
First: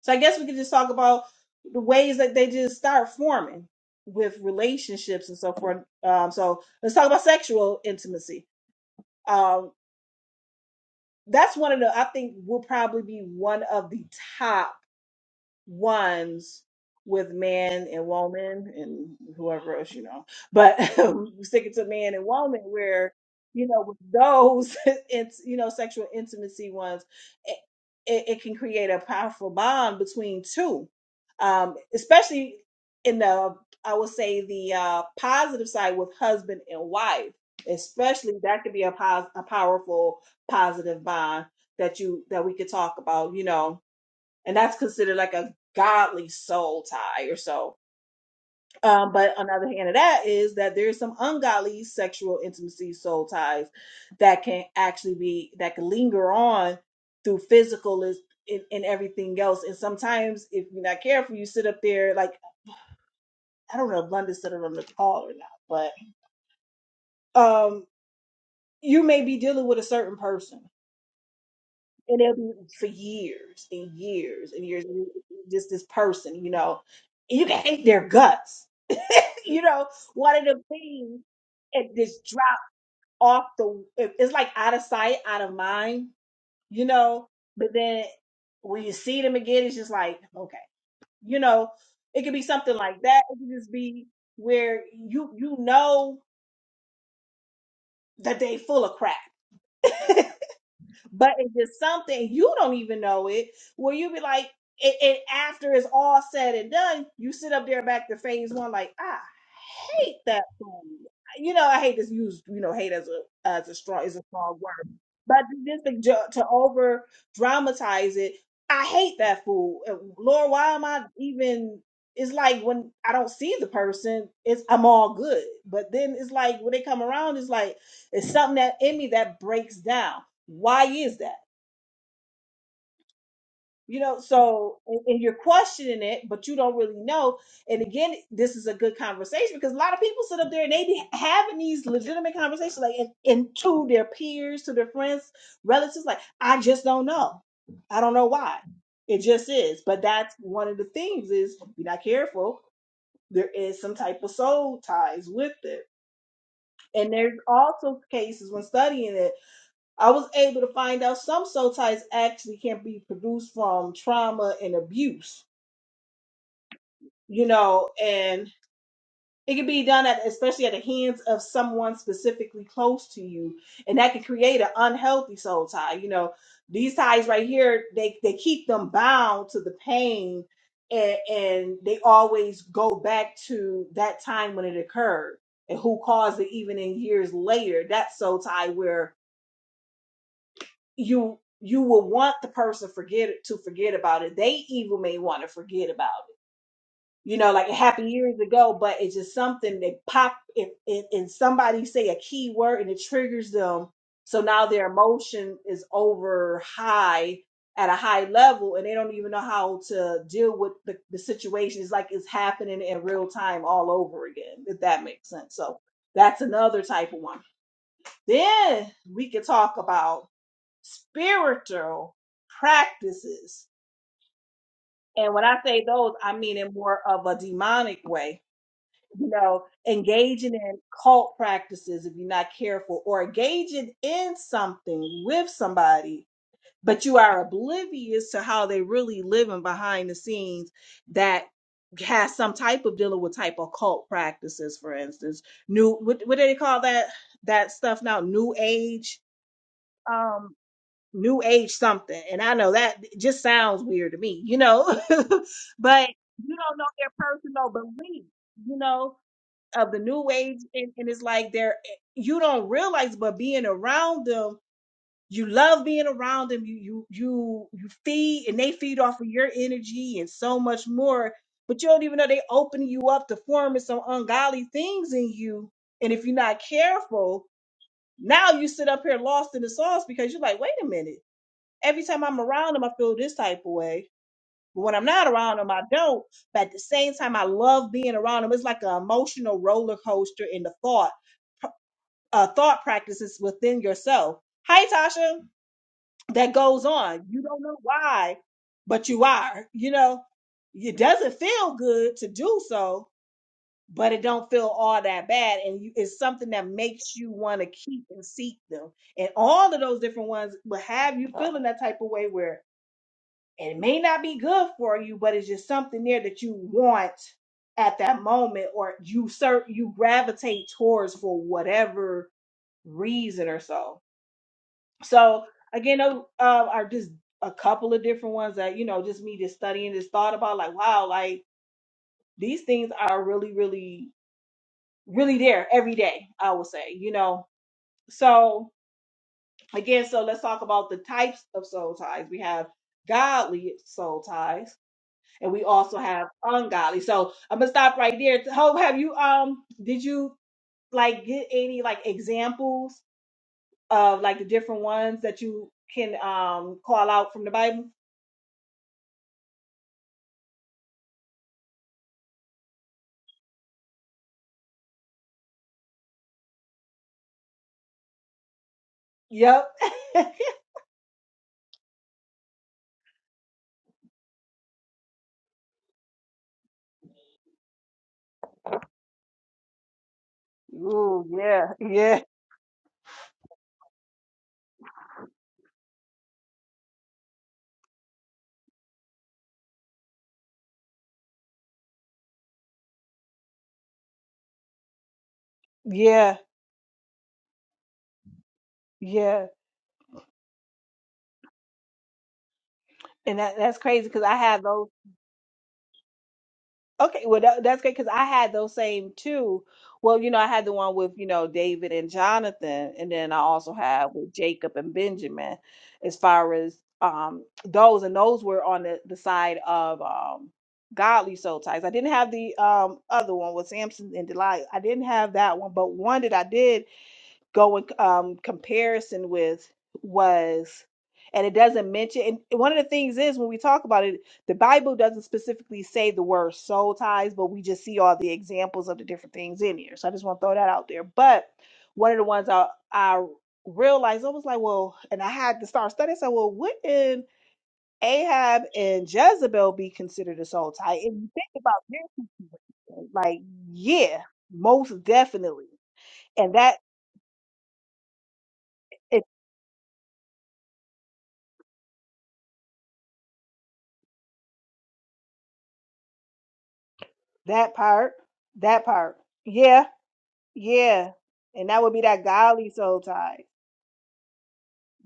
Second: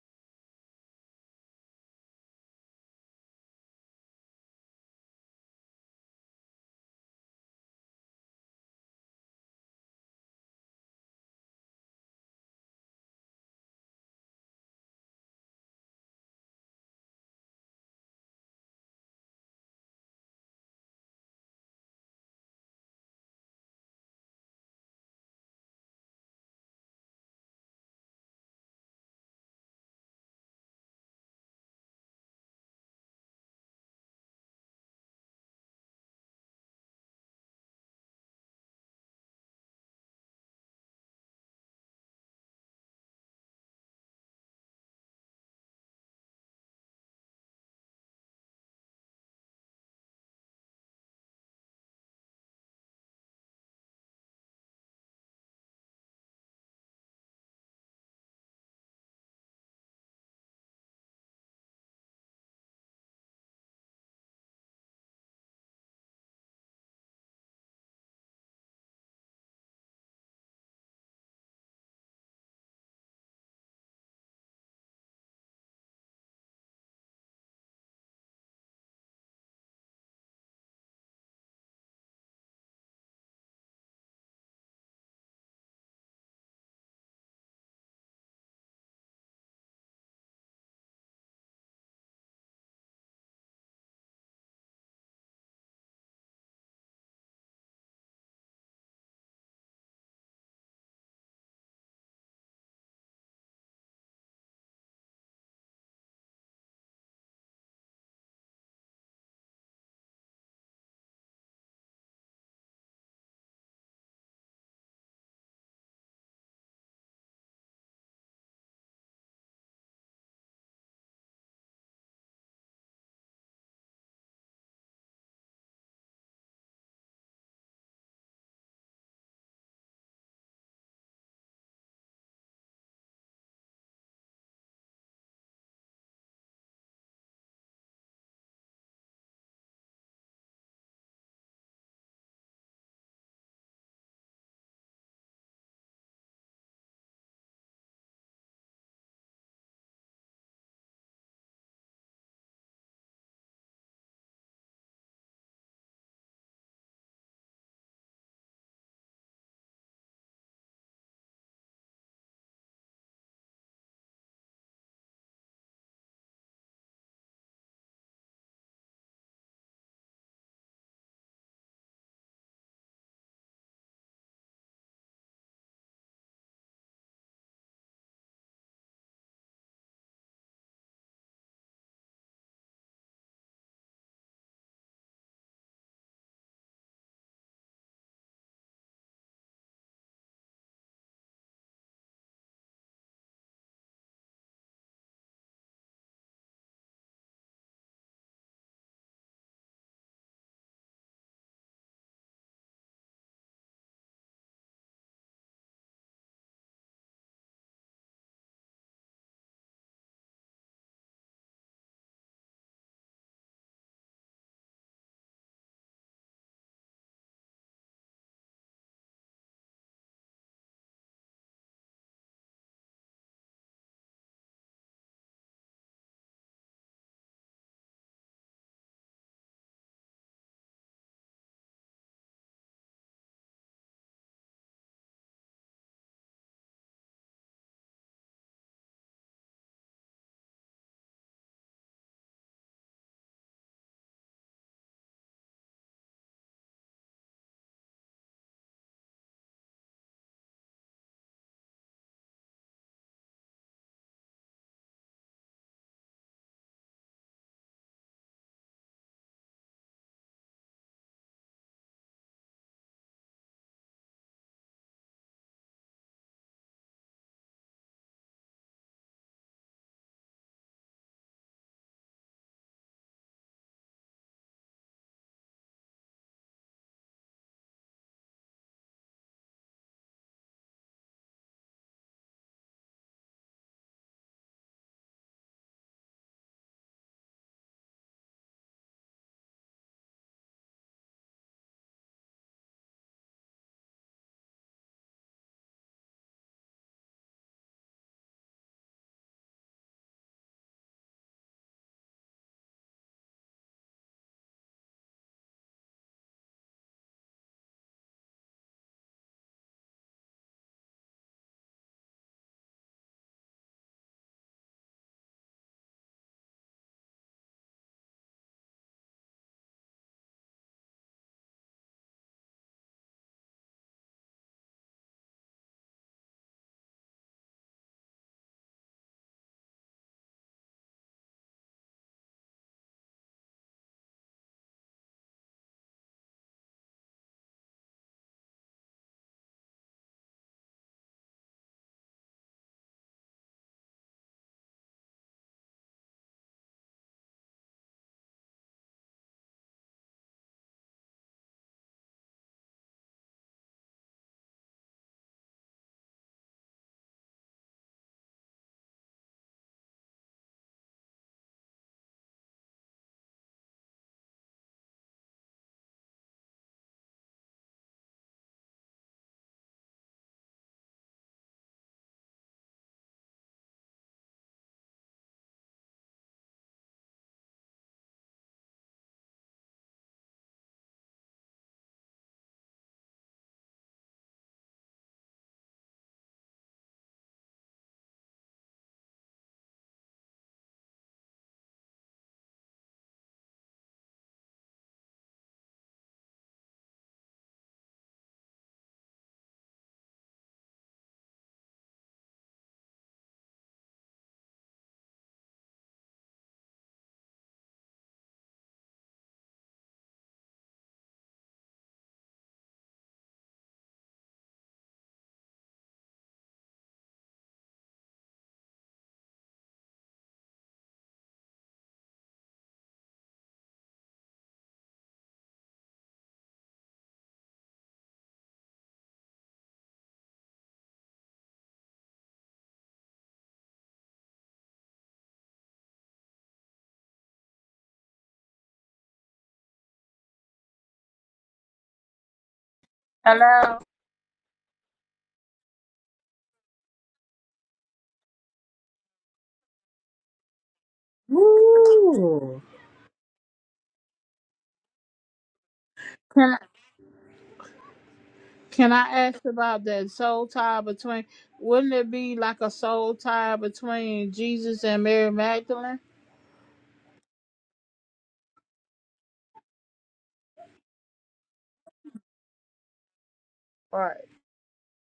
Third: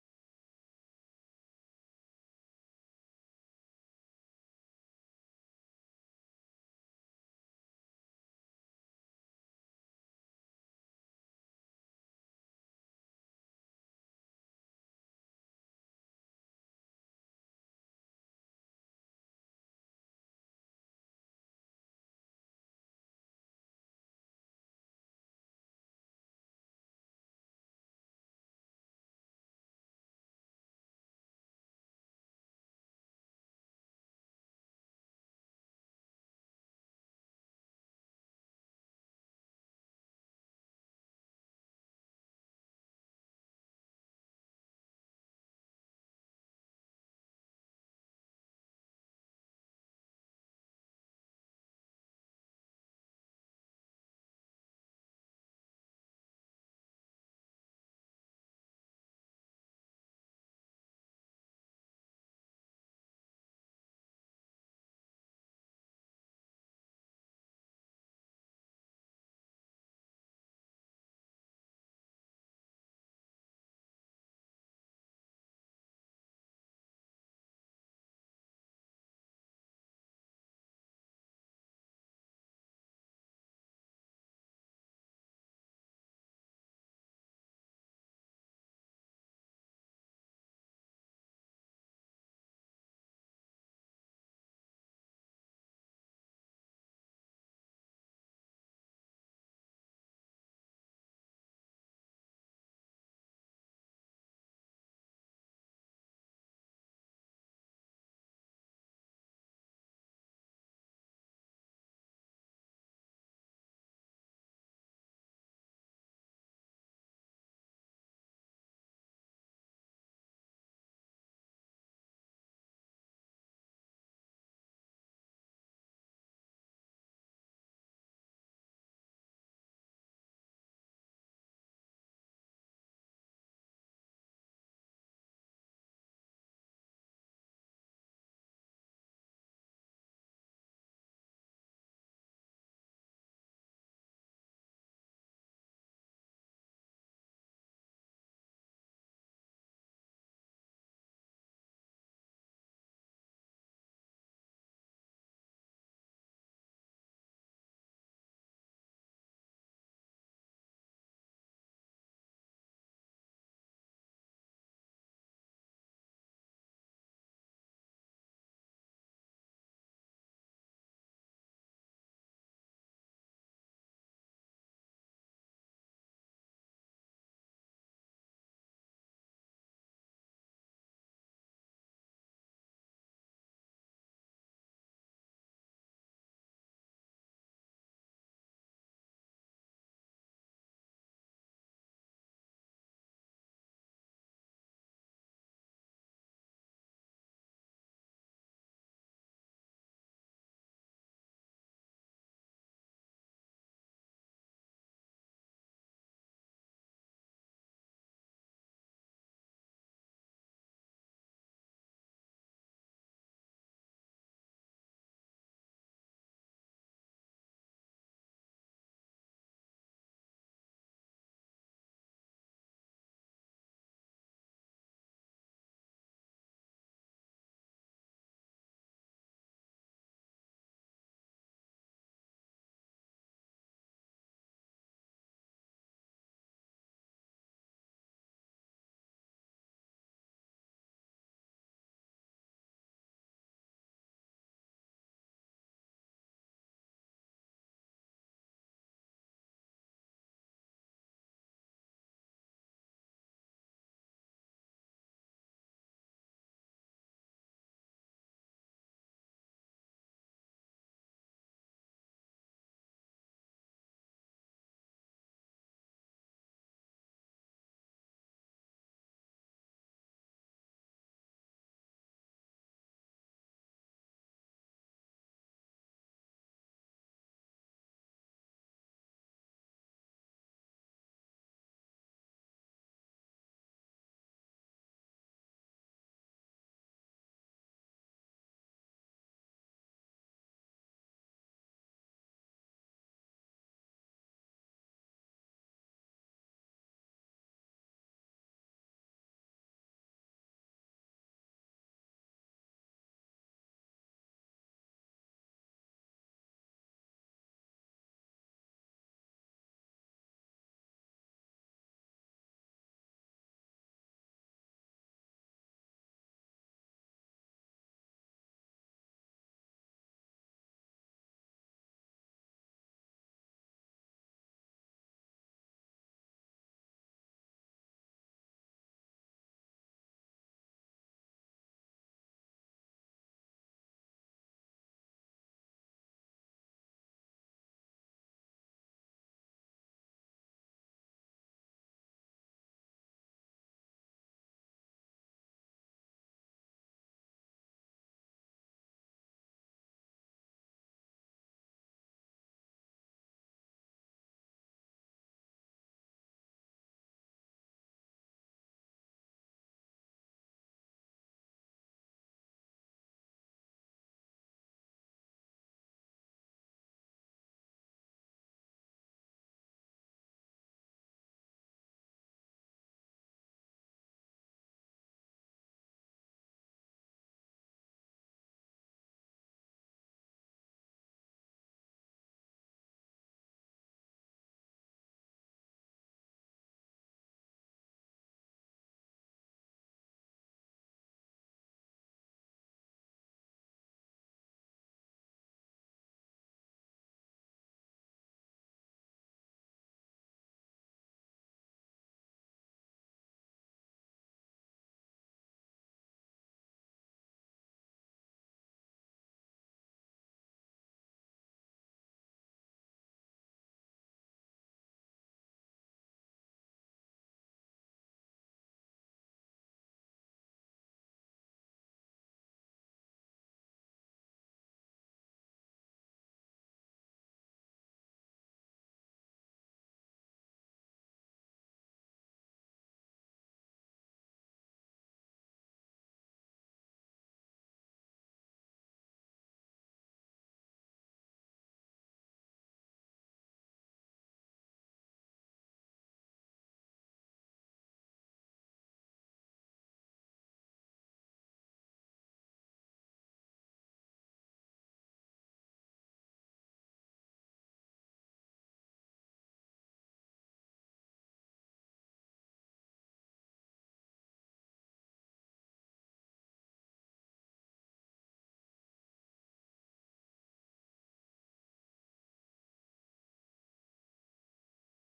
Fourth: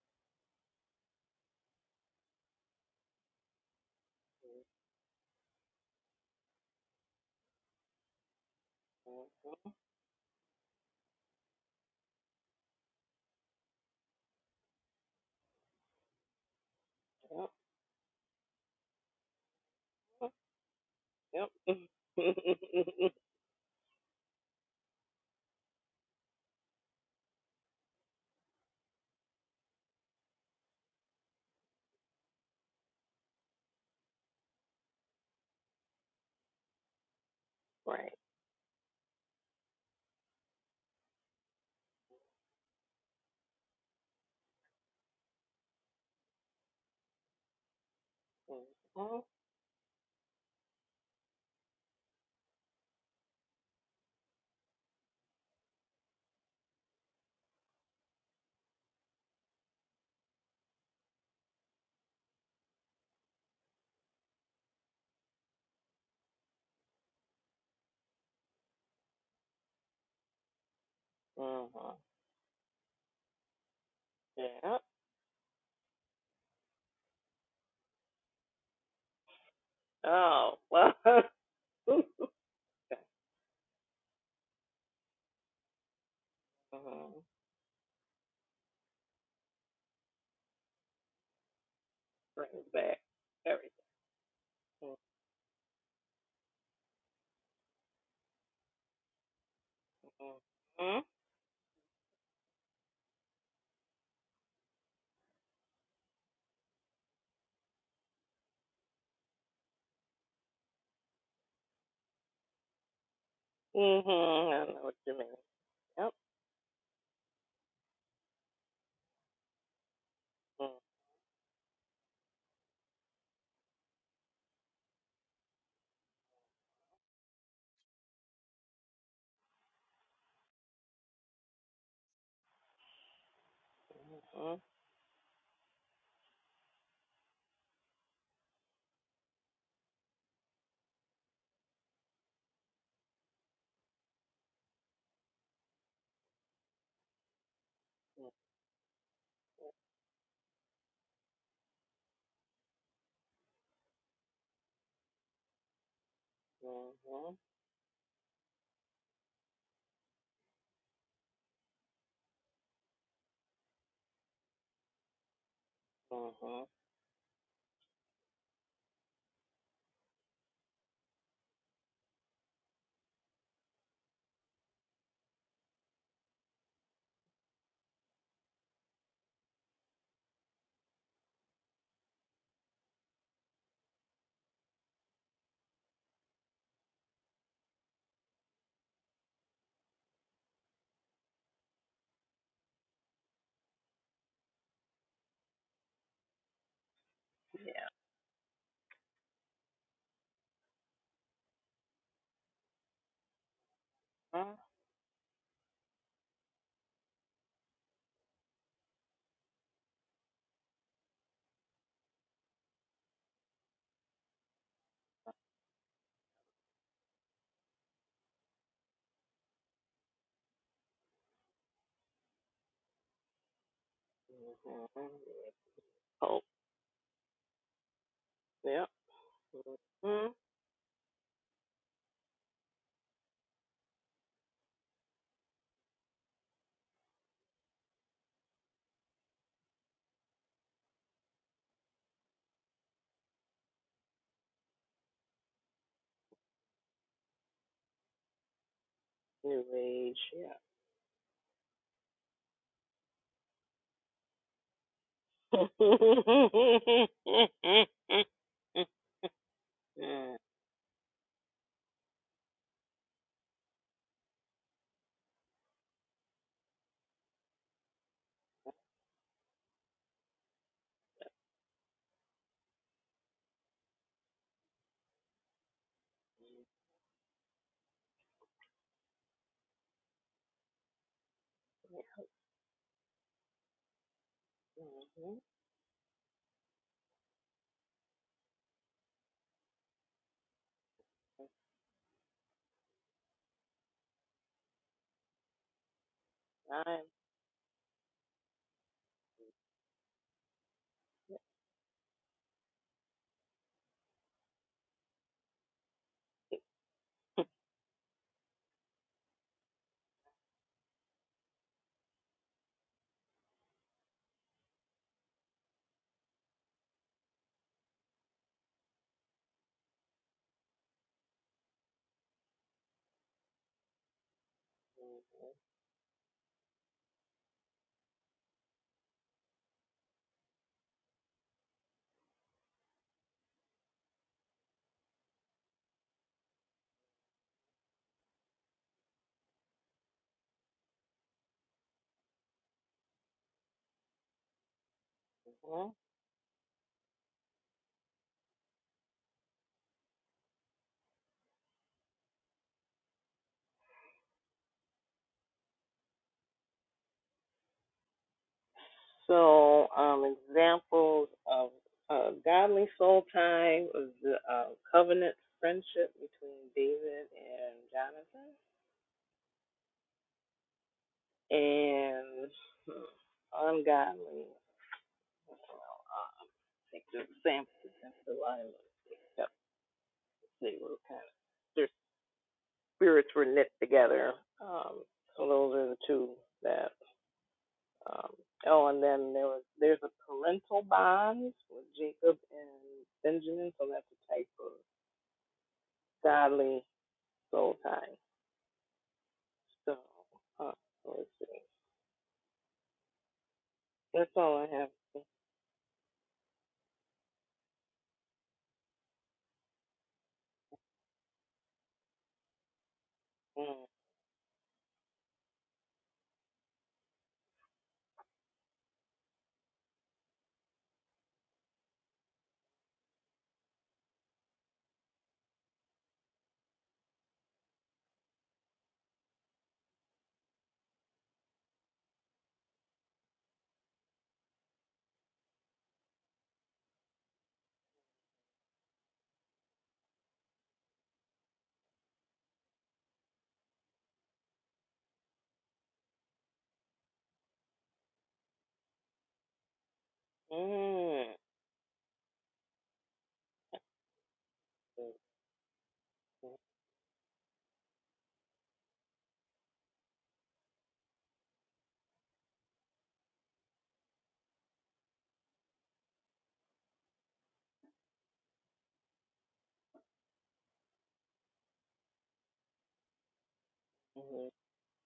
B: So I guess we could just talk about the ways that they just start forming with relationships and so forth. Um, so let's talk about sexual intimacy.
A: mhm.
B: Um, that's one of the I think will probably be one of the top ones with
A: Yep.
B: man and woman and whoever else you know but *laughs*
A: Yep.
B: sticking to man and woman where you know with those *laughs* it's you know sexual intimacy ones it, it, it can create a powerful bond between two um especially in the i would say the uh positive side with husband and wife
A: *laughs* right.
B: especially that could be a pos- a powerful positive bond that you that we could talk about you know and that's considered like a godly soul tie or so. Um,
A: Mhm,
B: but another hand of that is that there's some ungodly sexual intimacy soul ties that can actually be that can linger on through physical is and, and everything else. And sometimes if you're not careful, you sit up there like I don't know if London sit up on the call or not, but um you may be dealing with a certain person
A: mhm.
B: and it'll be for years and years and
A: Yeah.
B: years and just this person, you know. You can hate their guts you know, one of
A: Oh,
B: the
A: well, *laughs*
B: things
A: that
B: it
A: mm,
B: just drop off the it- it's like out of sight, out of mind, you know. But then when you see them again, it's just like, okay, you know, it could be
A: brings
B: something
A: back
B: like that. It could
A: everything.
B: just be where you you know that they full of crap. *laughs*
A: Mm-hmm.
B: but if it's just something you don't even know it, where you be like, and, and after it's all said and done, you sit up there back to phase one, like, I hate that song. You know, I hate this use. you know, hate as a as a strong
A: Mm-hmm.
B: is a strong
A: I know what
B: word.
A: you mean.
B: But just to,
A: Yep.
B: ju- to over dramatize it, I hate that fool. Uh, Lord, why am I even it's like when I don't see the person, it's I'm all good. But then it's like when they come around, it's like it's something that in me that breaks down why is that you know
A: Mm-hmm.
B: so and, and you're questioning it but you don't really know and again this is a good conversation because a lot of people sit up there and they be having these legitimate conversations like and, and to their peers to their friends relatives like i just don't know i don't know why it just is but that's one of the things is be not careful there is some type of soul ties with it and
A: Mm-hmm.
B: there's also cases when studying it I was able to find out some soul ties actually can be produced from trauma and abuse,
A: Mm-hmm.
B: you know, and it can be done at especially at the hands of someone specifically close to you, and that can create an unhealthy soul tie. You know, these ties right here, they they keep them bound to the pain, and and they always go back to that time when it occurred and who caused it, even in years later. That soul tie where you you will want the person forget it to forget about it. They even may want to forget about it. You know, like it happened years ago, but it's just something that pop if and, and somebody say a key word and it triggers them. So now their emotion is over high at a high level and they don't even know how to deal with the, the situation. It's like it's happening in real time all over again, if that makes sense. So that's another type of one. Then we could talk about spiritual practices.
A: Mm-hmm.
B: And when I say those, I
A: Hope.
B: mean in more of a demonic way,
A: Yep.
B: you know,
A: Mm-hmm.
B: engaging in cult practices if you're not careful, or engaging in something with somebody, but you are oblivious to how they really living behind the scenes that has some type of dealing with type of cult practices, for instance. New what what do they call that that stuff now? New age.
A: New age.
B: Um
A: Yeah.
B: new age something and i know that just sounds weird to me you know *laughs*
A: *laughs*
B: but you don't know
A: mm-hmm.
B: their personal belief you know of the new age and, and it's like they're eh, you don't realize but being around them you love being around them you you you you feed and they feed off of your energy and so much more but you don't even know they open you up to forming some ungodly things in you and if you're not careful now you sit up here lost in the sauce because you're like wait a minute every time I'm around him, I feel this type of way. But when I'm not around him, I don't. But at the same time, I love being around him. It's like an emotional roller coaster in the thought, uh, thought practices within yourself. Hi, Tasha. That
A: I
B: goes
A: am.
B: on. You don't know why, but you are. You know, it doesn't feel good to do so, but it don't feel all that bad. And you, it's something that makes you want to keep and seek them. And all of those different ones will have you feeling that type of way where And it may not be good for you, but it's just something there that you want at that moment or you ser- you gravitate towards for whatever reason or so. So again, those uh, are just a couple of different ones that, you know, just me just studying this thought about like, wow, like these things are really, really, really there every day, I would say, you know. So again, so let's talk about the types of soul ties. We have godly soul ties and we
A: Mm-hmm.
B: also have ungodly. So I'm gonna stop right there. Hope have you um did you like get any like examples of like the different ones that you can um call out from the Bible?
A: So, um, examples of uh, godly soul time was the uh, covenant friendship between David and Jonathan,
B: Yep. *laughs*
A: and hmm, ungodly. Uh, I think the Samson and Delilah, except they were kind
B: Ooh,
A: of
B: yeah,
A: their
B: yeah,
A: spirits were knit together. Um, so those are the two that. Um, oh, and then there was there's a parental bonds with Jacob and Benjamin, so that's a type of
B: yeah,
A: godly soul ties.
B: yeah.
A: So, uh, let's see.
B: And that that's crazy because
A: That's
B: I
A: all
B: have
A: I
B: those.
A: have.
B: Okay, well that, that's great because I had those same two. Well, you know, I had the one with you know David and Jonathan, and then I also
A: Mm-hmm.
B: had with Jacob and Benjamin, as far as um those, and those were on the, the side of um godly soul ties. I didn't have the um other one with Samson and Delilah. I didn't have that one, but one that I did go in um, comparison with was and it doesn't mention and one of the things is when we talk about it the bible doesn't specifically say the word soul ties but we just see all the examples of the different things in here so i just want to throw that out there but one of the ones i i
C: Hello.
B: realized i was like well and i had to start studying so well wouldn't ahab and jezebel be considered a soul tie if you think about
C: Ooh.
B: this like yeah most definitely and
C: Can
B: that
C: can I ask about that soul tie between? Wouldn't it be like a soul tie between Jesus and Mary Magdalene?
B: That part. That part. Yeah. Yeah. And that would be that godly soul tie.
C: Right.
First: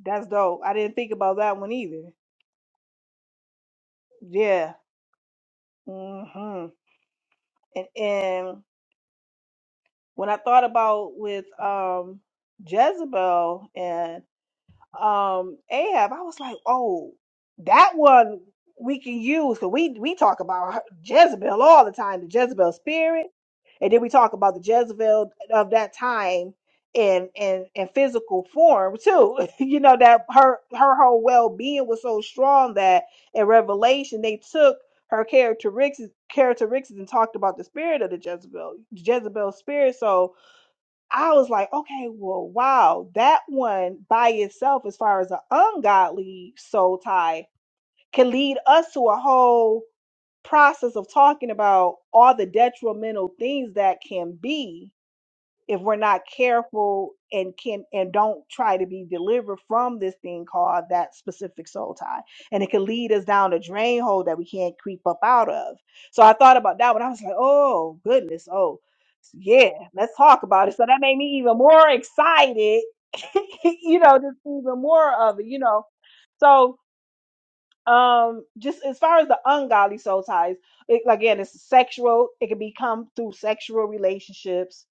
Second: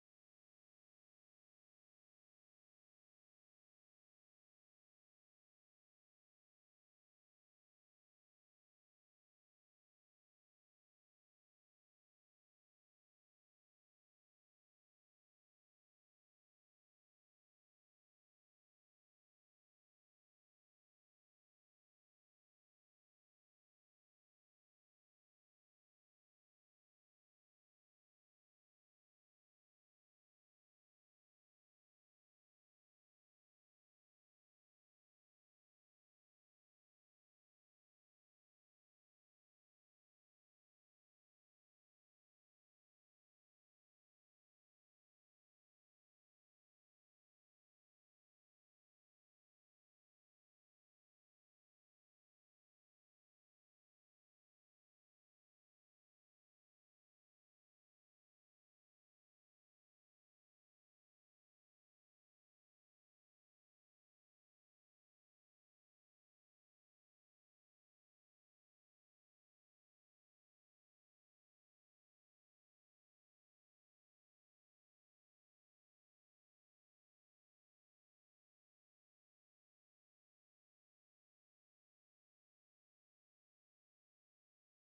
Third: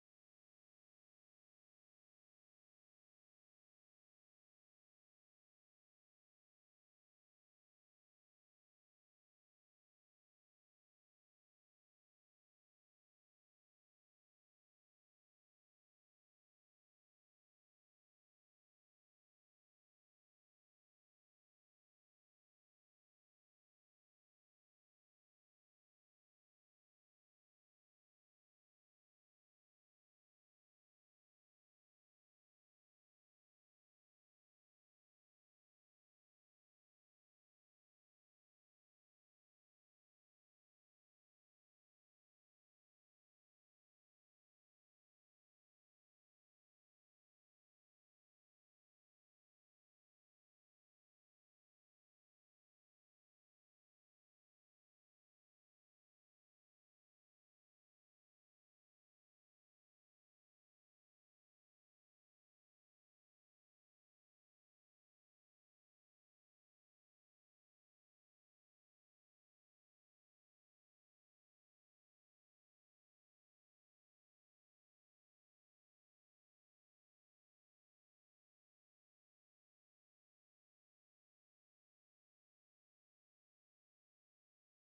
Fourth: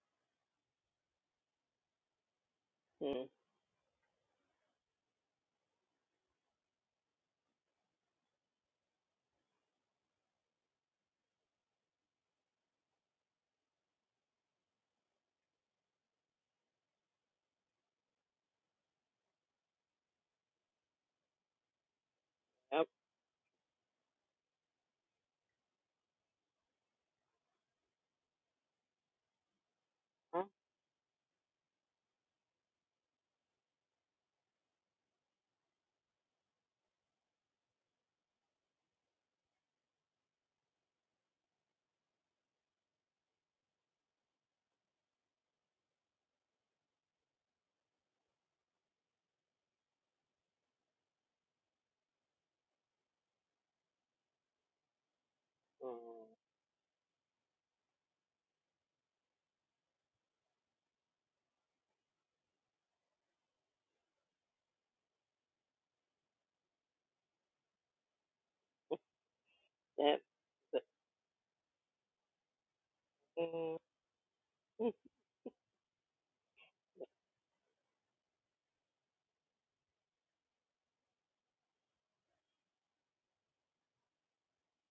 B: That's dope. I didn't think about that one either.
A: Mm-hmm.
B: Yeah. hmm And and when I thought about with um Jezebel and um Ahab, I was like, oh, that one we can use because we we talk about her- Jezebel all the time, the Jezebel
A: Yep.
B: spirit. And then we talk about the Jezebel of that time in in in physical form too. *laughs* you know that her her whole well being was so strong that in Revelation they took her characteristics characteristics and talked about the spirit of the Jezebel Jezebel spirit. So I was like, okay, well, wow, that one by itself, as far as an ungodly soul tie, can lead us to a whole process of talking about all the detrimental things that can be if we're not
A: Mhm.
B: careful and can and don't try to be delivered from this thing called that specific soul tie and it can lead us down a drain hole that we can't creep up out of so i thought about that when i was like oh goodness oh yeah let's
A: That's
B: talk about it
A: the.
B: so that made me even more excited *laughs*
A: Mm-hmm.
B: you know just even more of it you know so um just as far as the ungodly soul ties it, again it's sexual it can become through sexual relationships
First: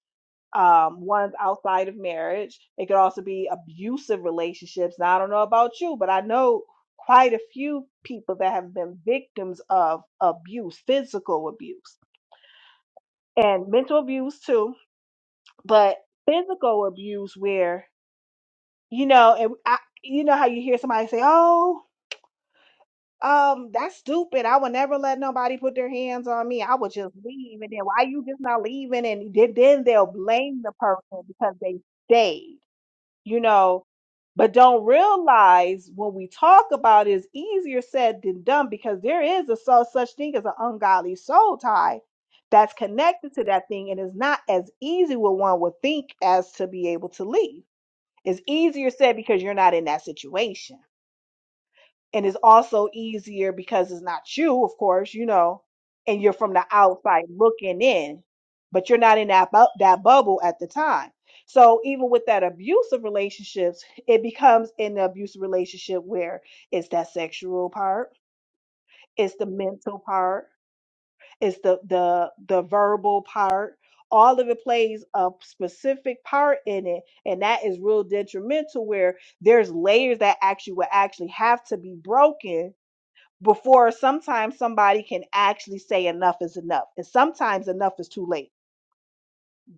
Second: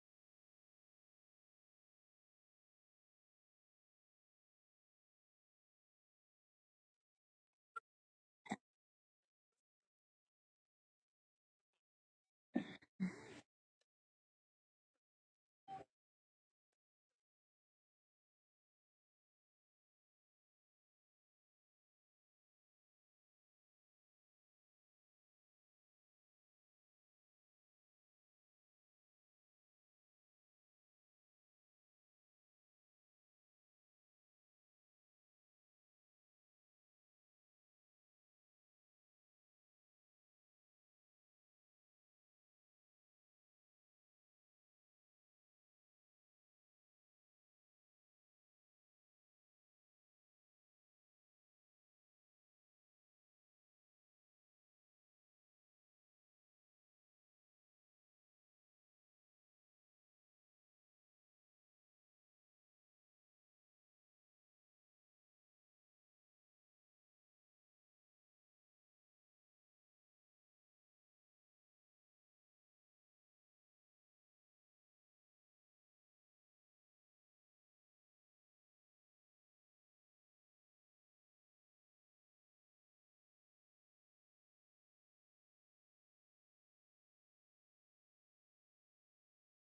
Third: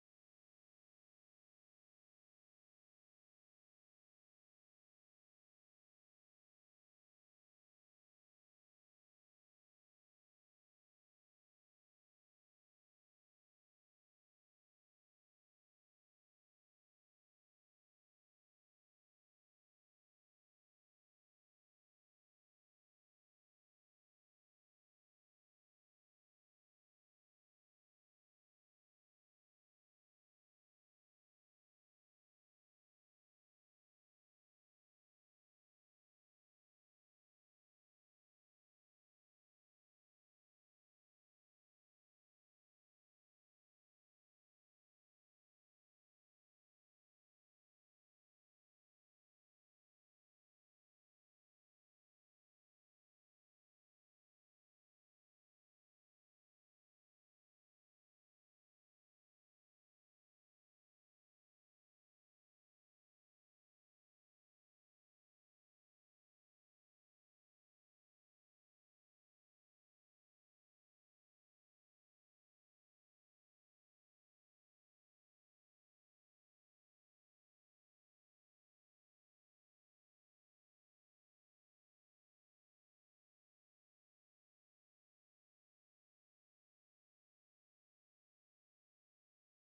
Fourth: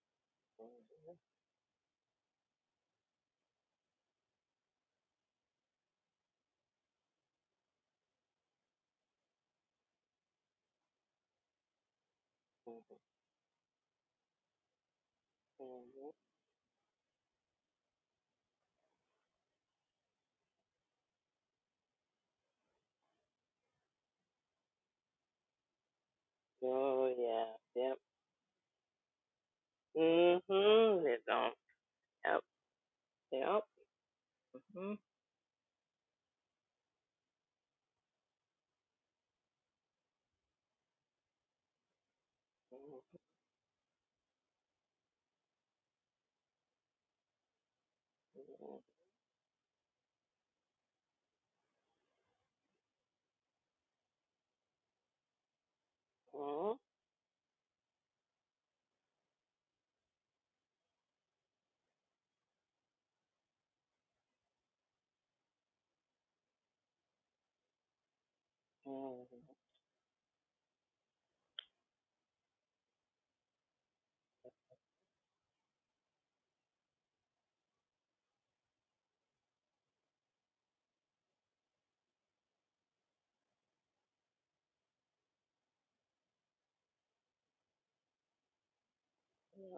B: um ones outside of marriage it could also be abusive relationships now i don't know about you but i know quite a few people that have been victims of abuse physical abuse and mental abuse too but physical abuse where you know and I, you know how you hear somebody say oh Um, that's stupid. I would never let nobody put their hands on me. I would
A: Oh
B: just
A: yeah.
B: leave. And then
A: Yep.
B: why you just not leaving? And then then they'll blame the
A: Mm-hmm. They
B: person because
A: don't.
B: they
A: Yep.
B: stayed, you
A: Yep.
B: know. But don't
A: Mm-hmm.
B: realize when we talk about it, it's easier said than done because there is a so, such thing as an ungodly soul tie that's connected to that thing and it's not as easy what one would think as to be able to leave. It's easier said because you're not in that situation and it's also easier because it's not you, of course, you know, and you're from the
A: Oh.
B: outside looking in, but you're not in that bu- that bubble at the time. So even with that abusive relationships, it becomes an abusive relationship where it's that sexual part,
A: Mm-hmm.
B: it's the mental part, it's the the the verbal part. All of it plays a specific part in it, and that is real detrimental. Where there's layers that actually will actually have to be broken before sometimes somebody can actually say enough is enough. And sometimes enough is too late.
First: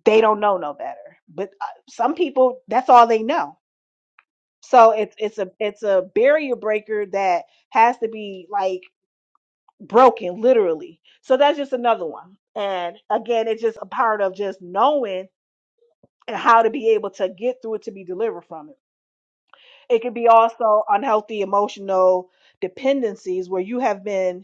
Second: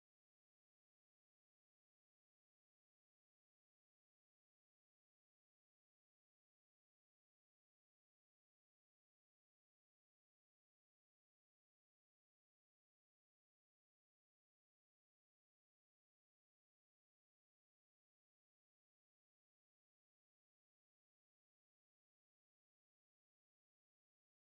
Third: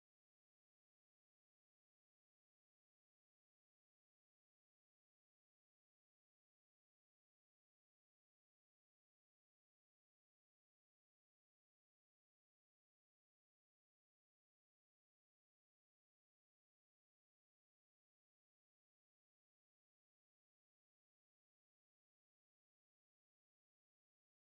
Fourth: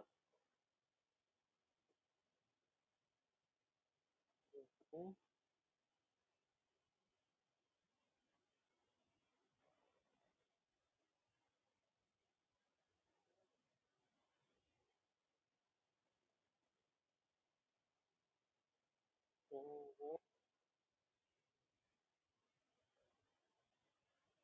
B: They don't know no better. But uh, some people, that's all they know. So it's it's a it's a barrier breaker that has to be like broken literally. So that's just another one. And again, it's just a part of just knowing and how to be able to get through it to be delivered from it. It could be also unhealthy emotional dependencies where you have been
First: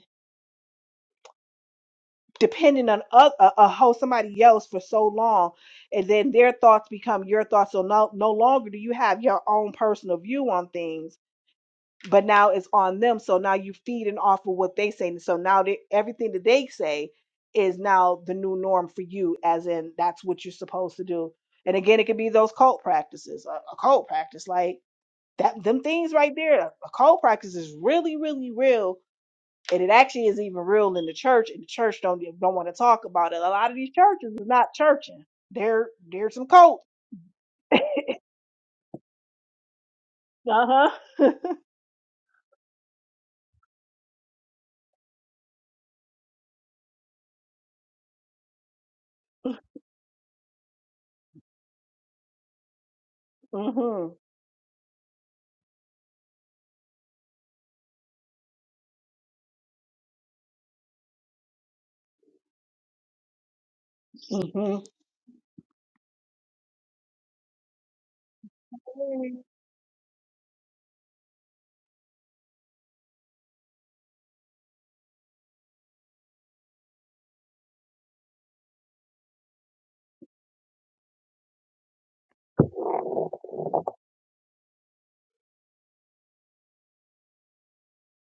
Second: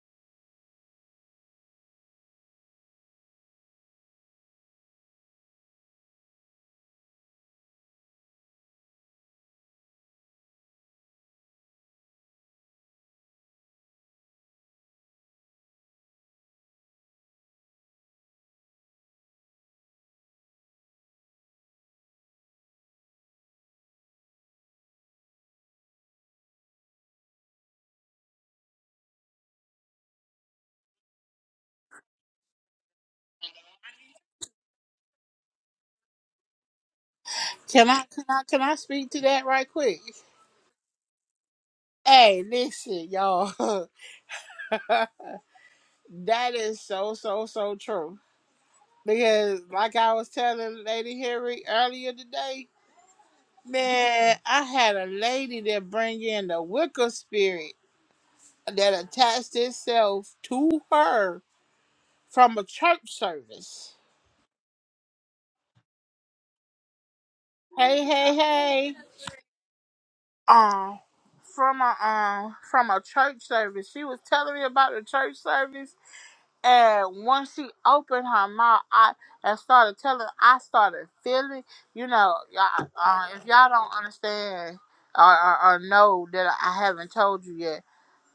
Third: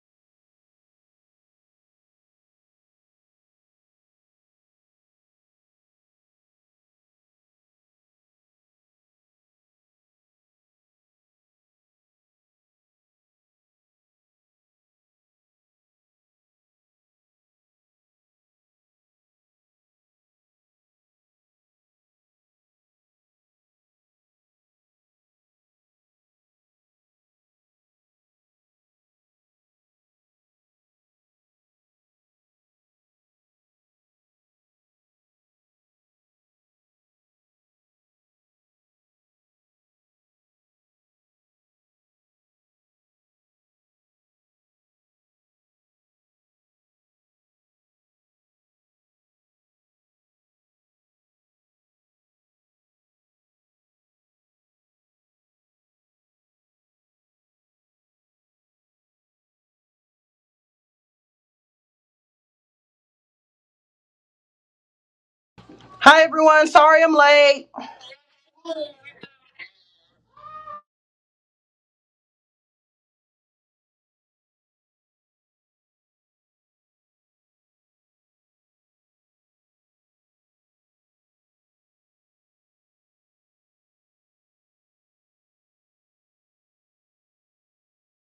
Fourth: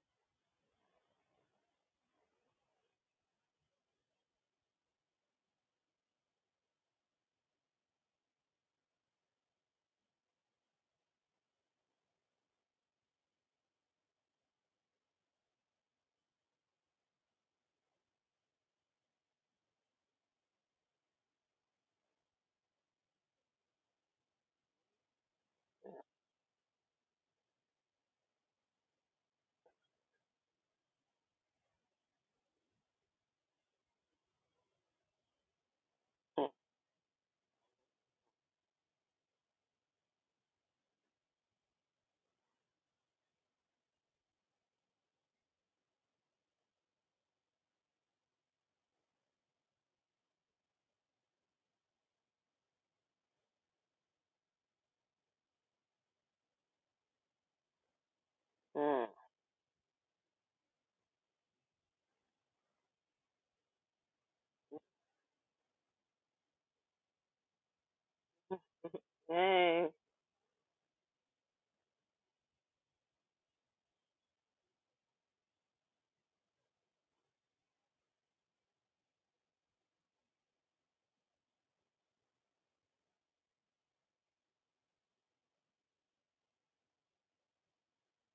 B: depending on a, a, a whole somebody else for so long and then their thoughts become your thoughts so no, no longer do you have your own personal view on things but now it's on them so now you feeding off of what they say so now they, everything that they say is now the new norm for you as in that's what you're supposed to do and again it could be those cult practices a, a cult practice like that them things right there a cult practice is really really real and it actually is even real in the church and the church don't e- don't want to talk about it a lot of these churches is not churching they're they're some cults
C: Can I can I can I speak to that right quick?
B: uh-huh *laughs*
C: Hey, listen, y'all. *laughs* that is so so so true. Because like I was telling Lady Harry earlier today,
B: mhm
C: man, I had a lady that bring in the Wicca spirit that attached itself to her. from a church service.
B: mhm
D: Hi everyone, sorry I'm late.
C: Hey, hey, hey.
A: Hey.
C: Um, from a um from a church service. She was telling me about the church service, and once she opened her mouth, I and started telling. I started feeling. You know, y'all, uh, uh, if y'all don't understand or, or, or know that I haven't told you yet,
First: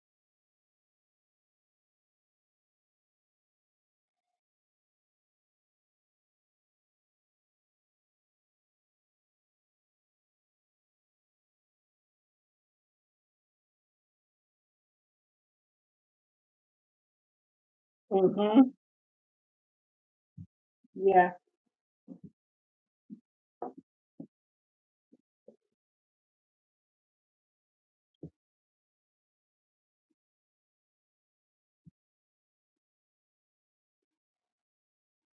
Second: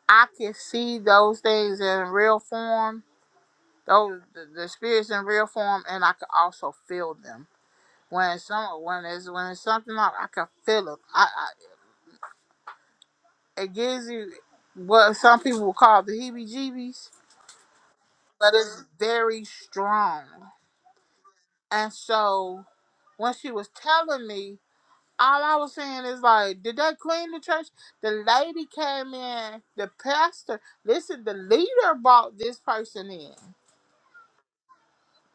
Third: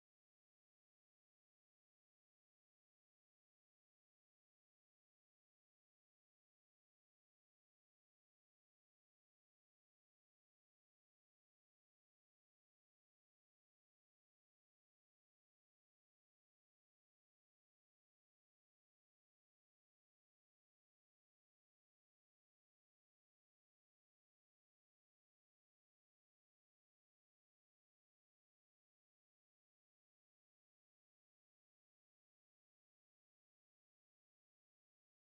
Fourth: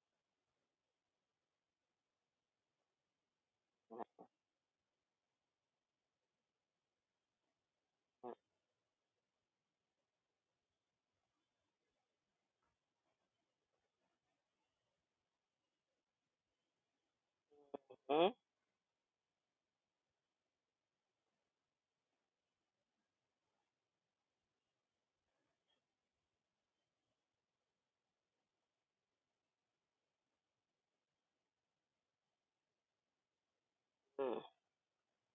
C: I can see those things in real form. Those the, the spirits in real form, and I can also feel them when some when it's when it's something like I can feel it. I, I it gives you what some people will call the heebie-jeebies,
A: Mm-hmm.
C: but
B: mhm
C: it's very strong.
B: yeah
C: And so when she was telling me, all I was saying is like, did they clean the church? The lady came in, the pastor. Listen, the leader brought this person in.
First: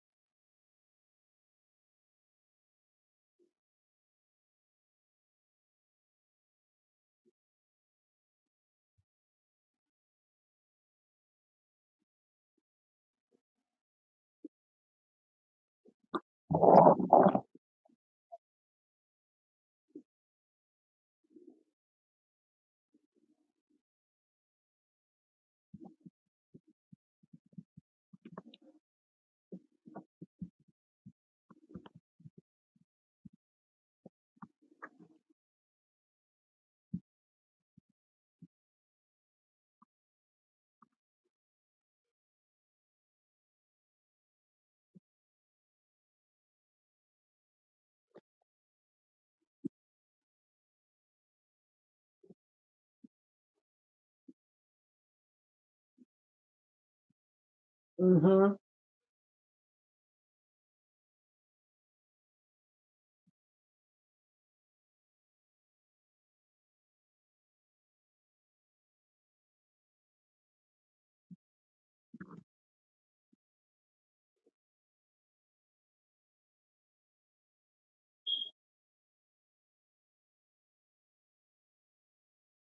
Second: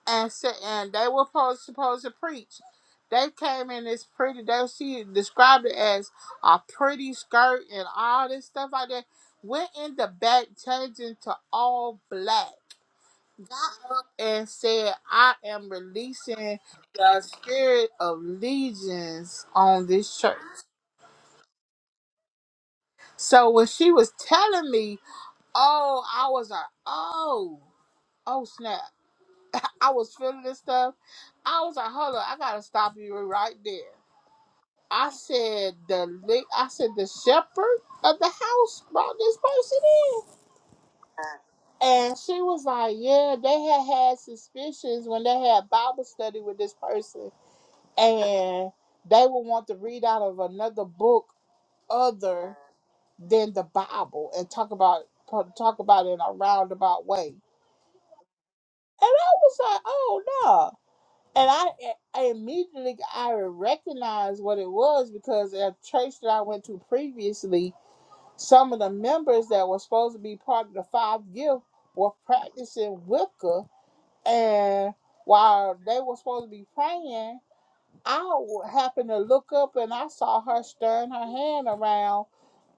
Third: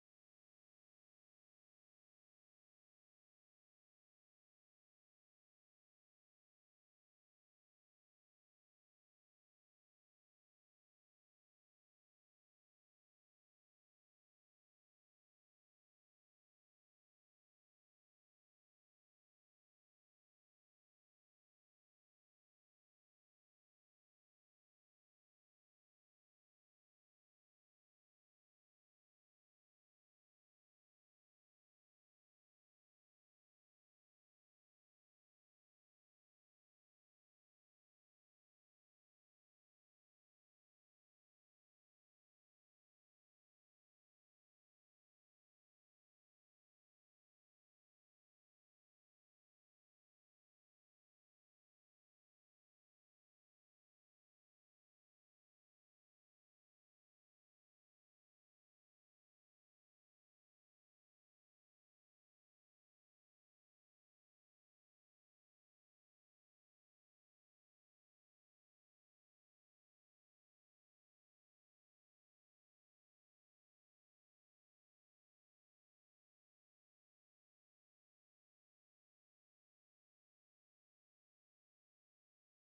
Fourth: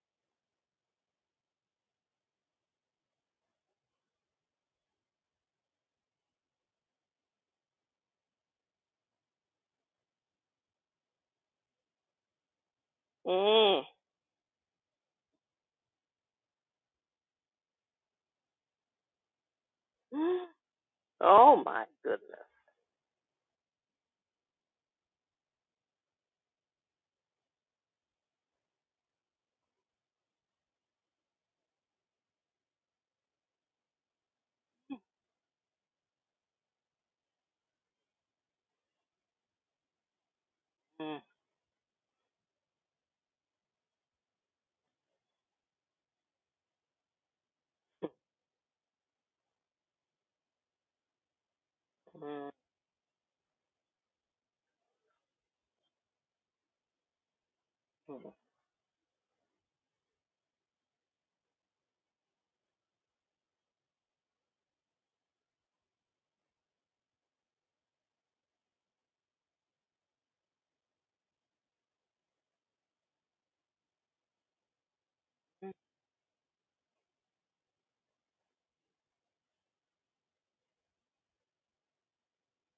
C: and said, and they were supposed, supposed to preach. They came in this pretty. They she described it as a pretty skirt and all this stuff like that. Went in the back, changing to all black,
A: Mm.
C: got up and said, "I am releasing the spirit of legions on this church."
A: *gasps* Oh my goodness.
C: So when she was telling me, "Oh," I was like, "Oh, oh snap!" I was feeling this stuff. I was like, "Hold up, I gotta stop you right there." I said the la- I said the shepherd of the house brought this person in, and she was like, "Yeah, they had had suspicions when they had Bible study with this person, and they would want to read out of another book other than the Bible and talk about talk about it in a roundabout way." And
A: Mm-hmm.
B: mhm
C: I was like, "Oh no!" And I, I immediately I recognized what it was because at a church that I went to previously, Some of the members that were supposed to be part of the five gift were practicing Wicca, and while they were supposed to be praying, I w- happened to look up and I saw her stirring her hand around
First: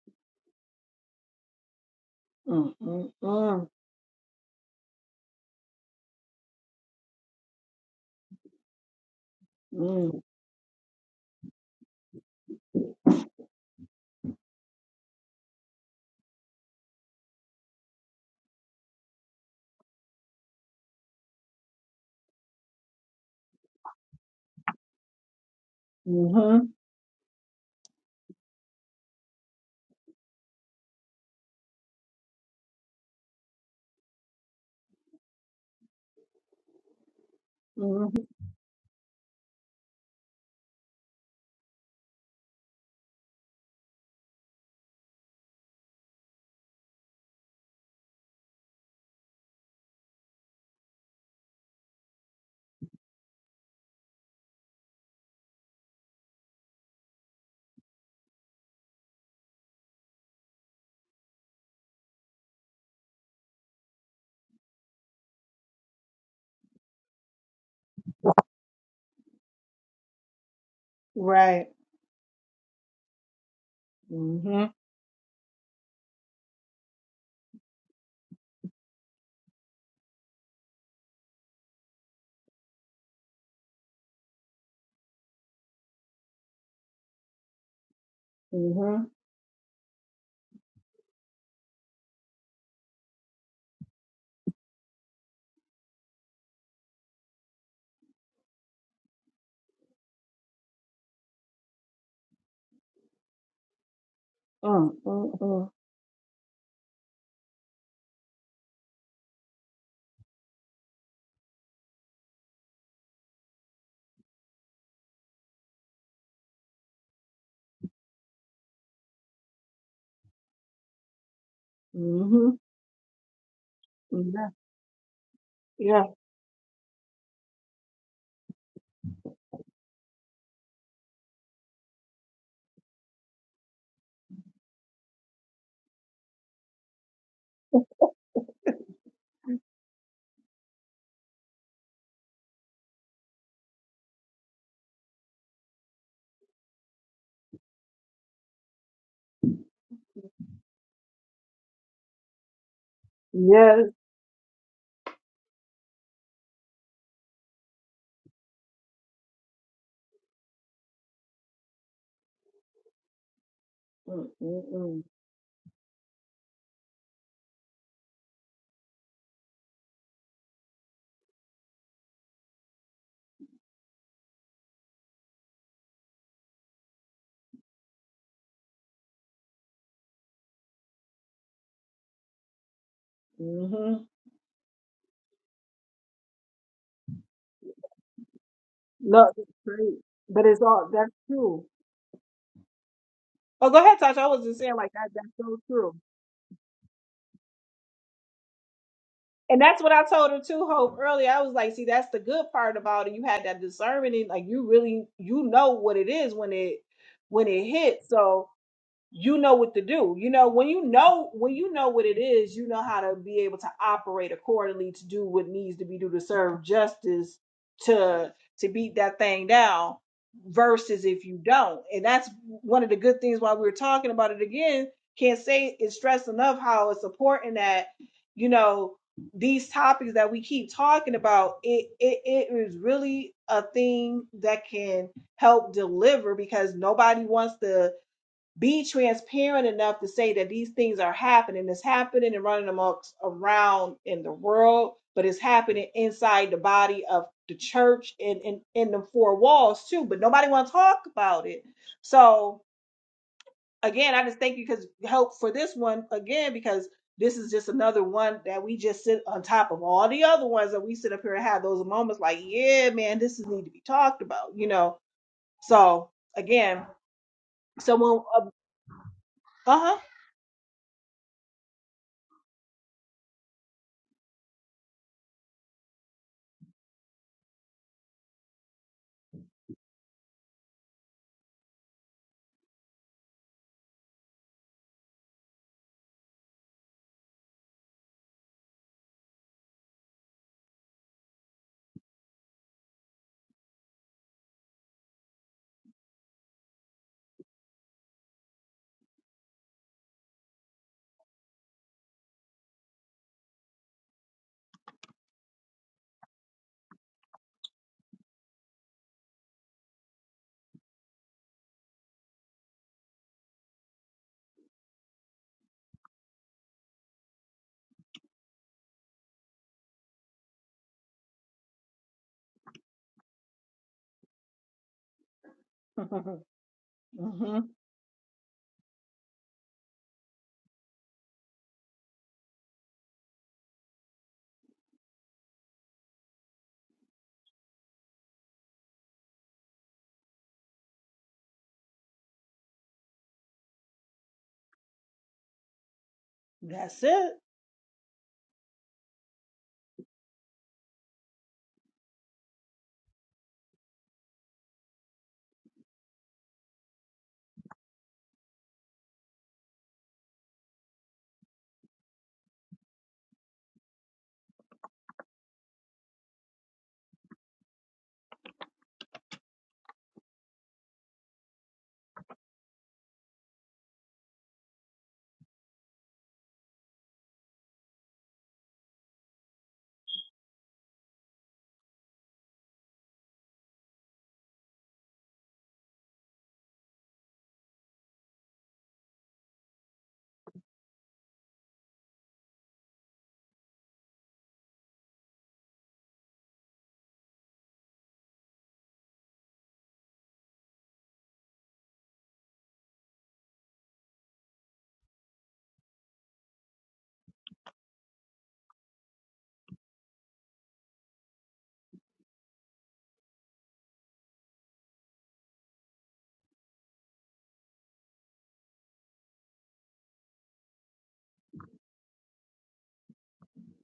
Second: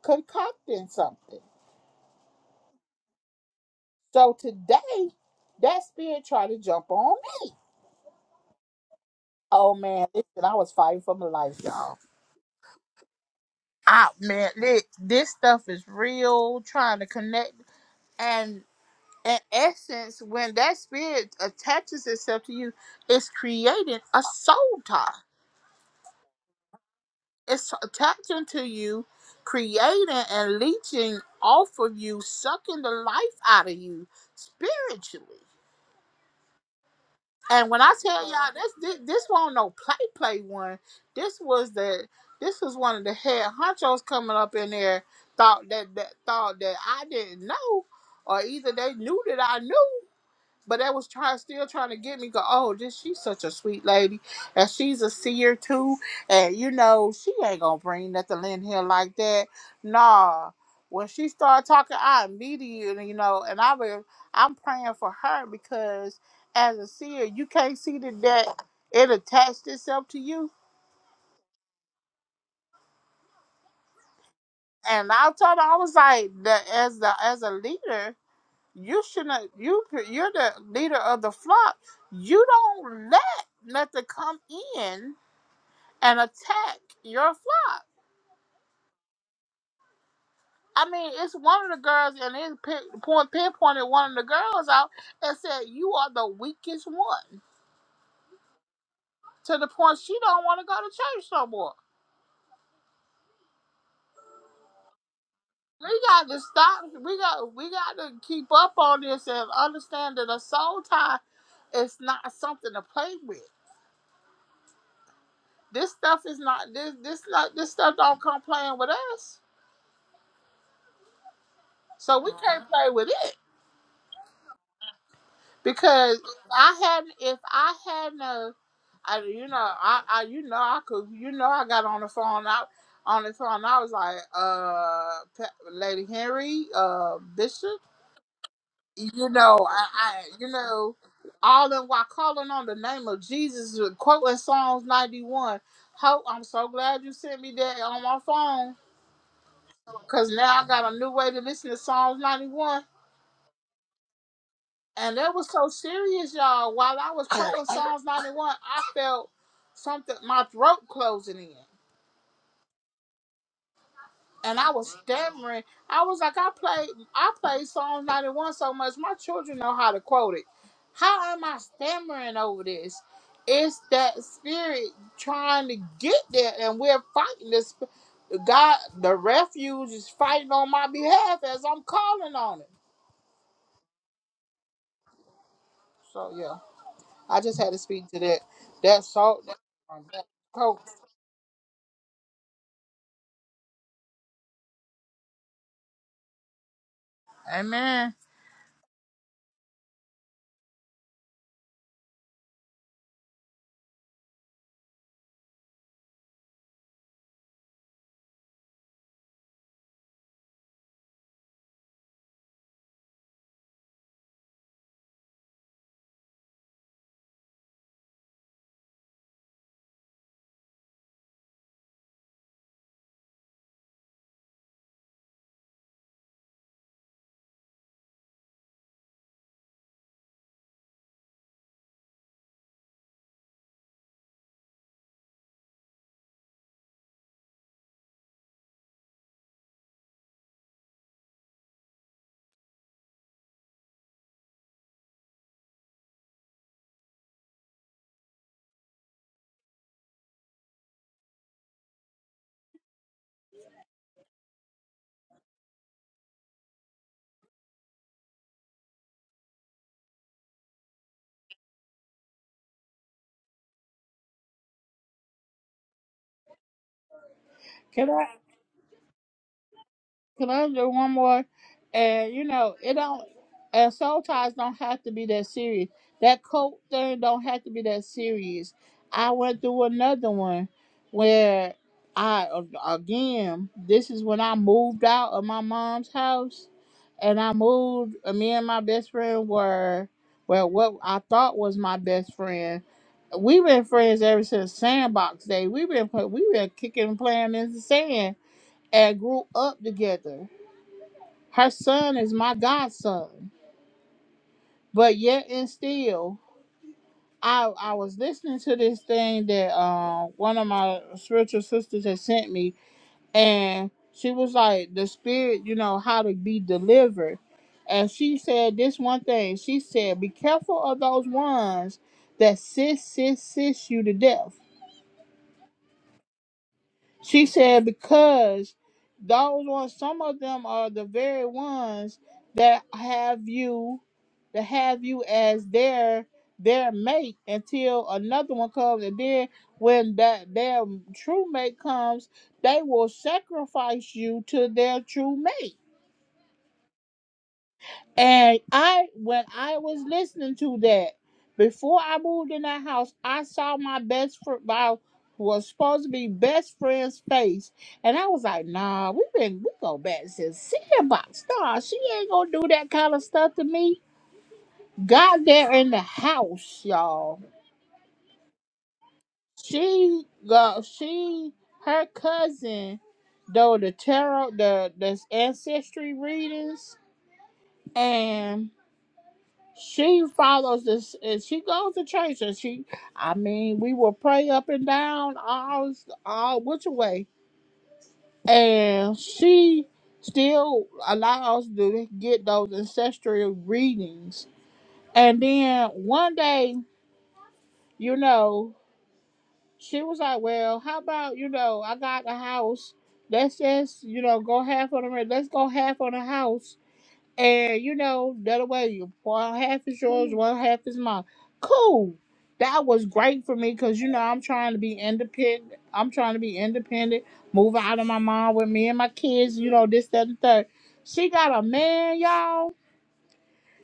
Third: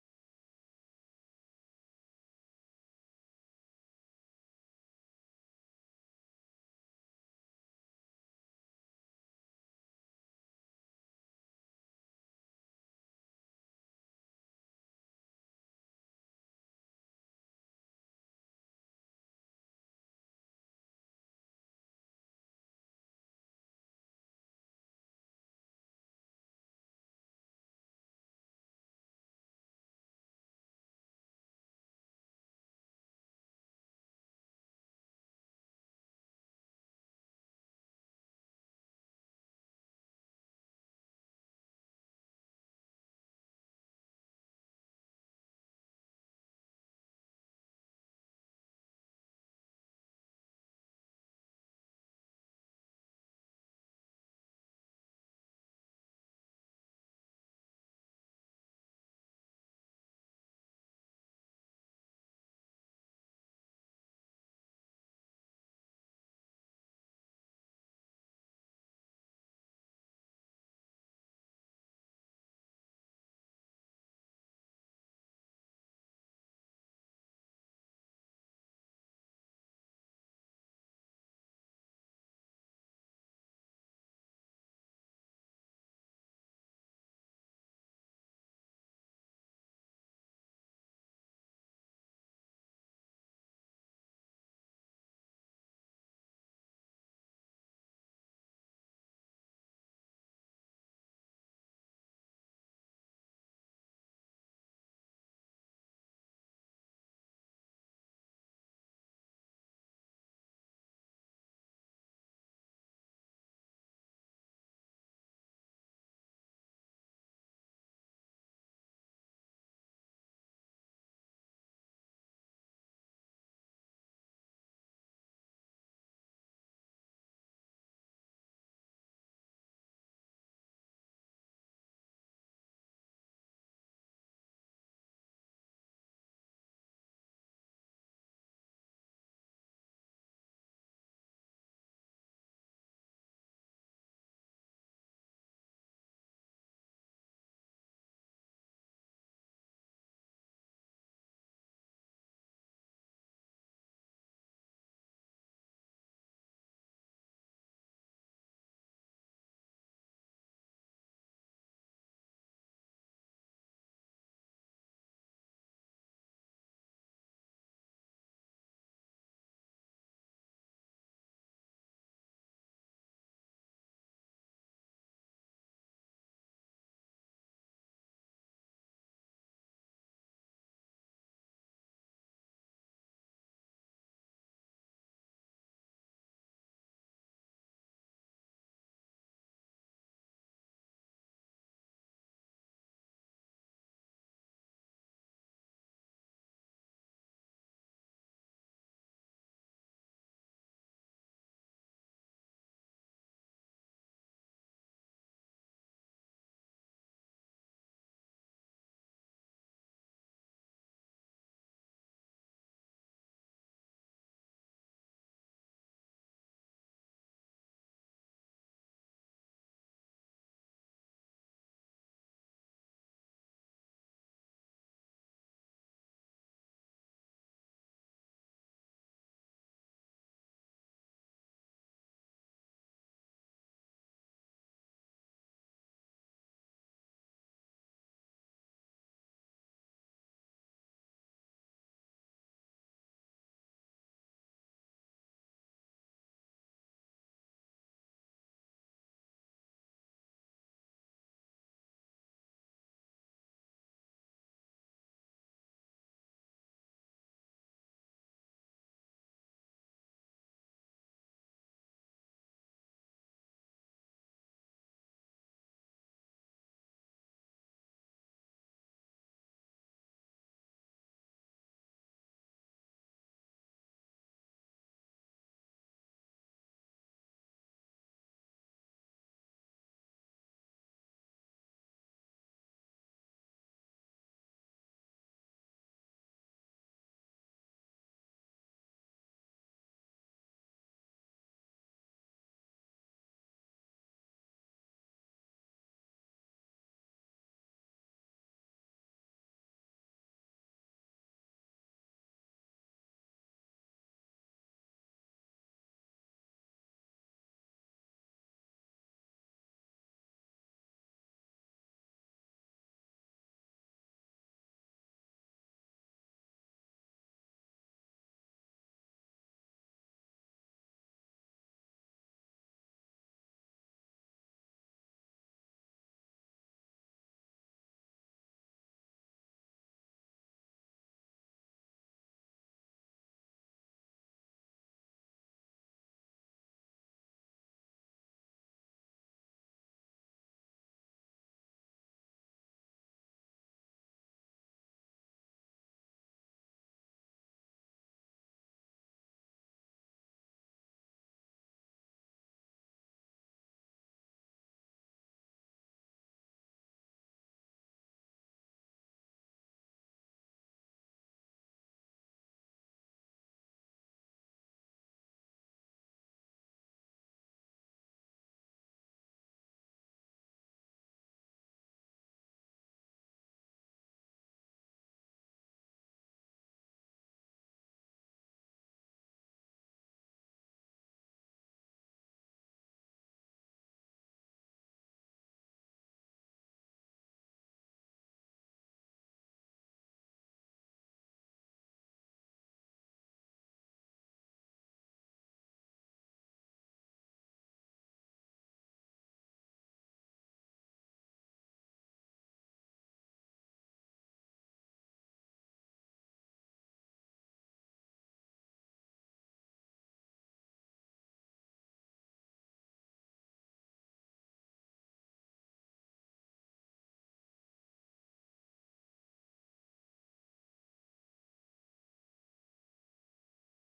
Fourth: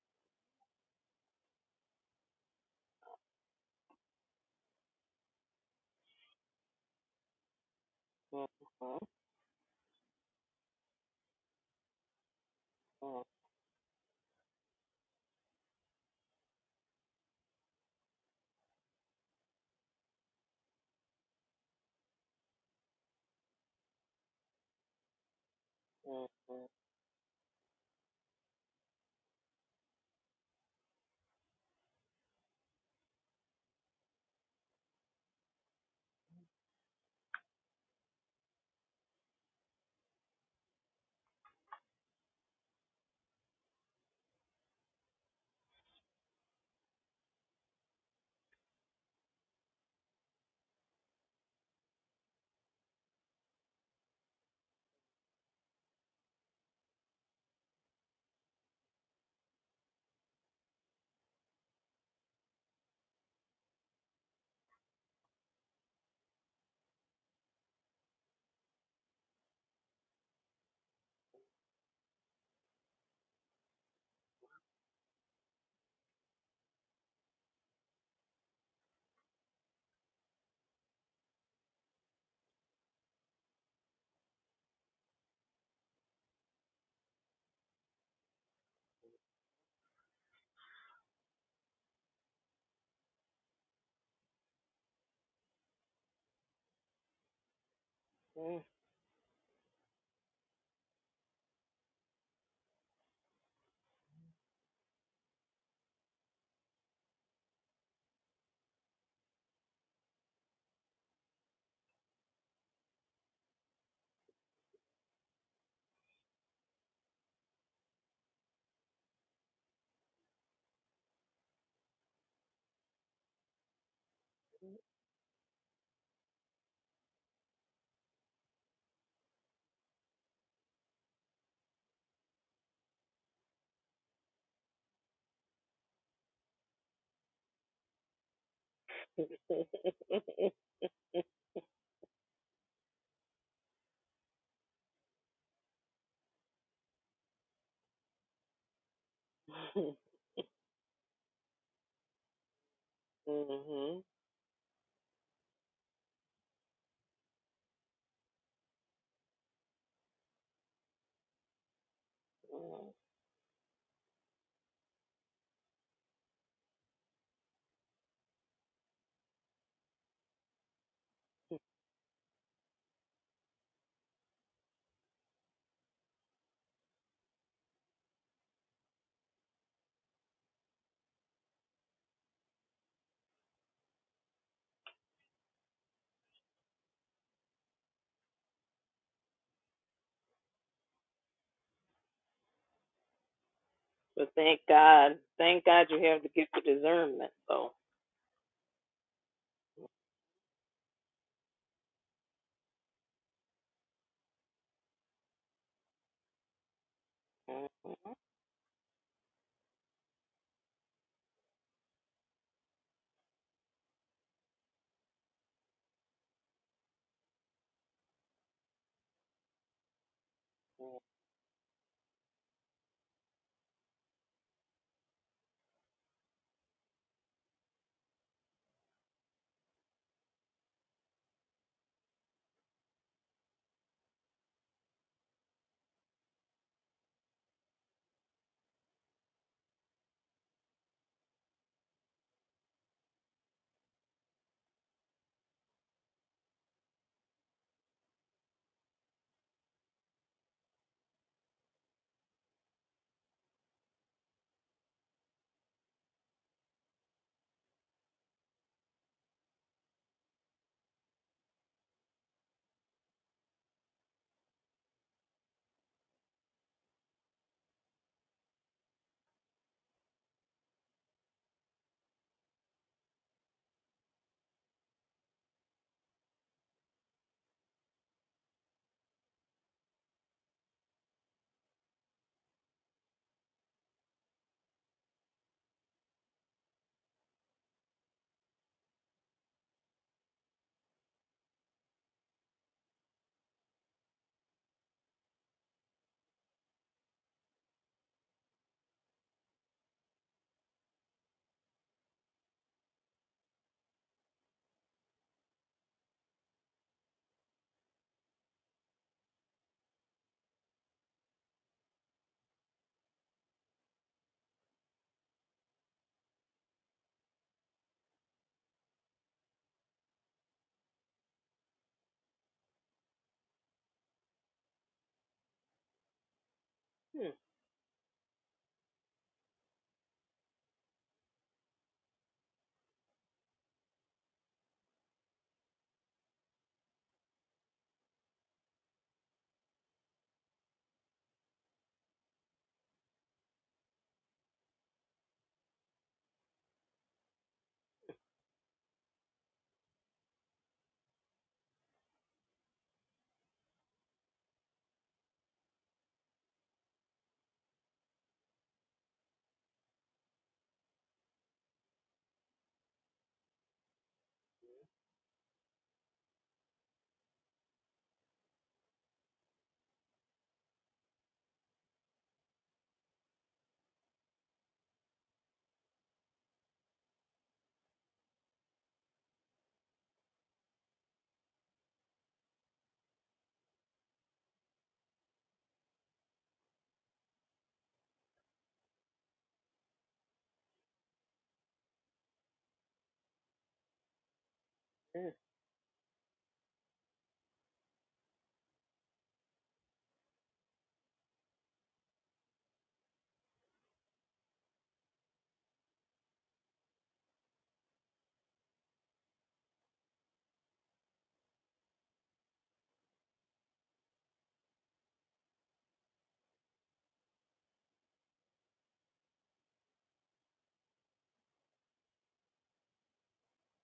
C: concocting something.
B: mhm mhm
C: So today, that spirit tried to jump on me. Oh man,
B: mhm
C: listen, I was fighting for my life, y'all. I man, li- this stuff is real. Trying to connect, and in essence, when that spirit attaches itself to you, it's creating a soul tie.
B: mhm
A: hmm
C: It's attaching to you, creating and leeching off of you, sucking the life out of you spiritually. And when I
B: mhm.
C: tell y'all this, this, this wasn't no play play one. This was the this was one of the head honchos coming up in there thought that, that thought that I didn't know, or either they knew that I knew. But that was trying, still trying to get me. Go, oh, this she's such a sweet lady, and she's a seer too. And you know, she ain't gonna bring nothing in here like that. Nah. When she started talking, I immediately, you know, and I was, I'm praying for her because as a seer, you can't see the that it attached itself to you.
B: right mhm
C: And I told her, I was like, the, as the as a leader. You shouldn't. You you're the leader of the flock. You don't let nothing come in and attack your flock.
B: mhm
C: I mean, it's one of the girls, and it pin- point pinpointed one of the girls out and said, "You are the weakest one." To the point she don't want to go to church no more.
B: mhm
C: We got to stop. We got we got to keep up on this and understand that a soul tie is not something to play with. This stuff is not this this not this stuff don't come playing with us So we
B: mhm mhm
C: can't play with it
B: yeah yeah
C: because if I had if I had no, I, you know, I, I you know I could you know I got on the phone I on the phone I was like uh Pe- Lady Henry uh Bishop you know I, I you know all in while calling on the name of Jesus uh, quoting Psalms ninety one. Hope I'm so glad you sent me that on my phone
A: *laughs*
C: because now I got a new way to listen to Psalms 91
B: yes
C: And that was so serious, y'all. While I was praying Psalms 91, I felt something, my throat closing in.
B: mhm
C: And I was
B: mhm
C: stammering. I was like, I played, I played Psalms 91 so much, my children know how to quote it. How am I stammering over this? It's that spirit trying to get there, and we're fighting this. God, the refuge is fighting on my behalf as I'm calling on it.
B: mhm.
C: So yeah, I just had to speak to that. That
B: no
C: salt,
B: it's great
C: that,
B: but it's
C: that
B: all that's true Oh, go ahead, Tasha. I
A: But
B: was
A: thank
B: just saying like that.
A: God,
B: That's so
A: thank God
B: true.
A: you have the gift of discernment. So,
C: Amen.
B: And that's what I told her too, Hope. Earlier, I was like, see, that's the good part about it. You had that discernment, and like you really, you know what it is when it when it hits. So you know what to do. You know, when you know when you know what it is, you know how to be able to operate accordingly to do what needs to be do to serve justice to to beat that thing down versus if you don't. And that's one of the good things why we were talking about it again. Can't say it's stress enough how it's important that, you know, these topics that we keep talking about, it it, it is really a thing that can help deliver because nobody wants to be transparent enough to say that these things are happening. It's happening and running amongst around in the world, but it's happening inside the body of the church and in, in the four walls too. But nobody wants to talk about it. So again, I just thank you because help for this one again because this is just another one that we just sit on top of all the other ones that we sit up here and have those moments like, yeah, man, this is need to be talked about, you know. So again,
C: Can
B: someone,
C: I
B: uh
C: can I do one more? And you know, it don't and soul ties don't have to be that serious. That cult thing don't have to be that serious. I went through another one where I again, this is when I moved out of my mom's house and I moved and me and my best friend were well what I thought was my best friend. We've been friends ever since sandbox day. We've been we have been kicking and playing in the sand and grew up together. Her son is my godson. But yet and still, I I was listening to this thing that uh, one of my spiritual sisters had sent me, and she was like, the spirit, you know, how to be delivered. And she said this one thing. She said, be careful of those ones that sis, sis, sis you to death.
B: huh. *laughs*
C: She
A: Mm-hmm.
B: hmm
C: said, because those ones, some of them are the very ones that have you, that have you as their their mate until another one comes, and then when that their true mate comes, they will sacrifice you to their true mate.
B: That's it.
C: And I, when I was listening to that, before I moved in that house, I saw my best friend, my was supposed to be best friend's face, and I was like, "Nah, we been we go back since Sandbox. Nah, she ain't gonna do that kind of stuff to me." Got there in the house, y'all. She got she her cousin, though the tarot the the ancestry readings, and. she follows this and she goes to church and she I mean we will pray up and down all all which way and she still allows to get those ancestral readings and then one day you know she was like well how about you know I got a house let's just you know go half on the rent let's go half on the house And you know, the other way, you well, half is yours, well, half is mine. Cool. That was great for me because you know I'm trying to be independent. I'm trying to be independent, move out of my mom with me and my kids. You know this, that, and third. She got a man, y'all.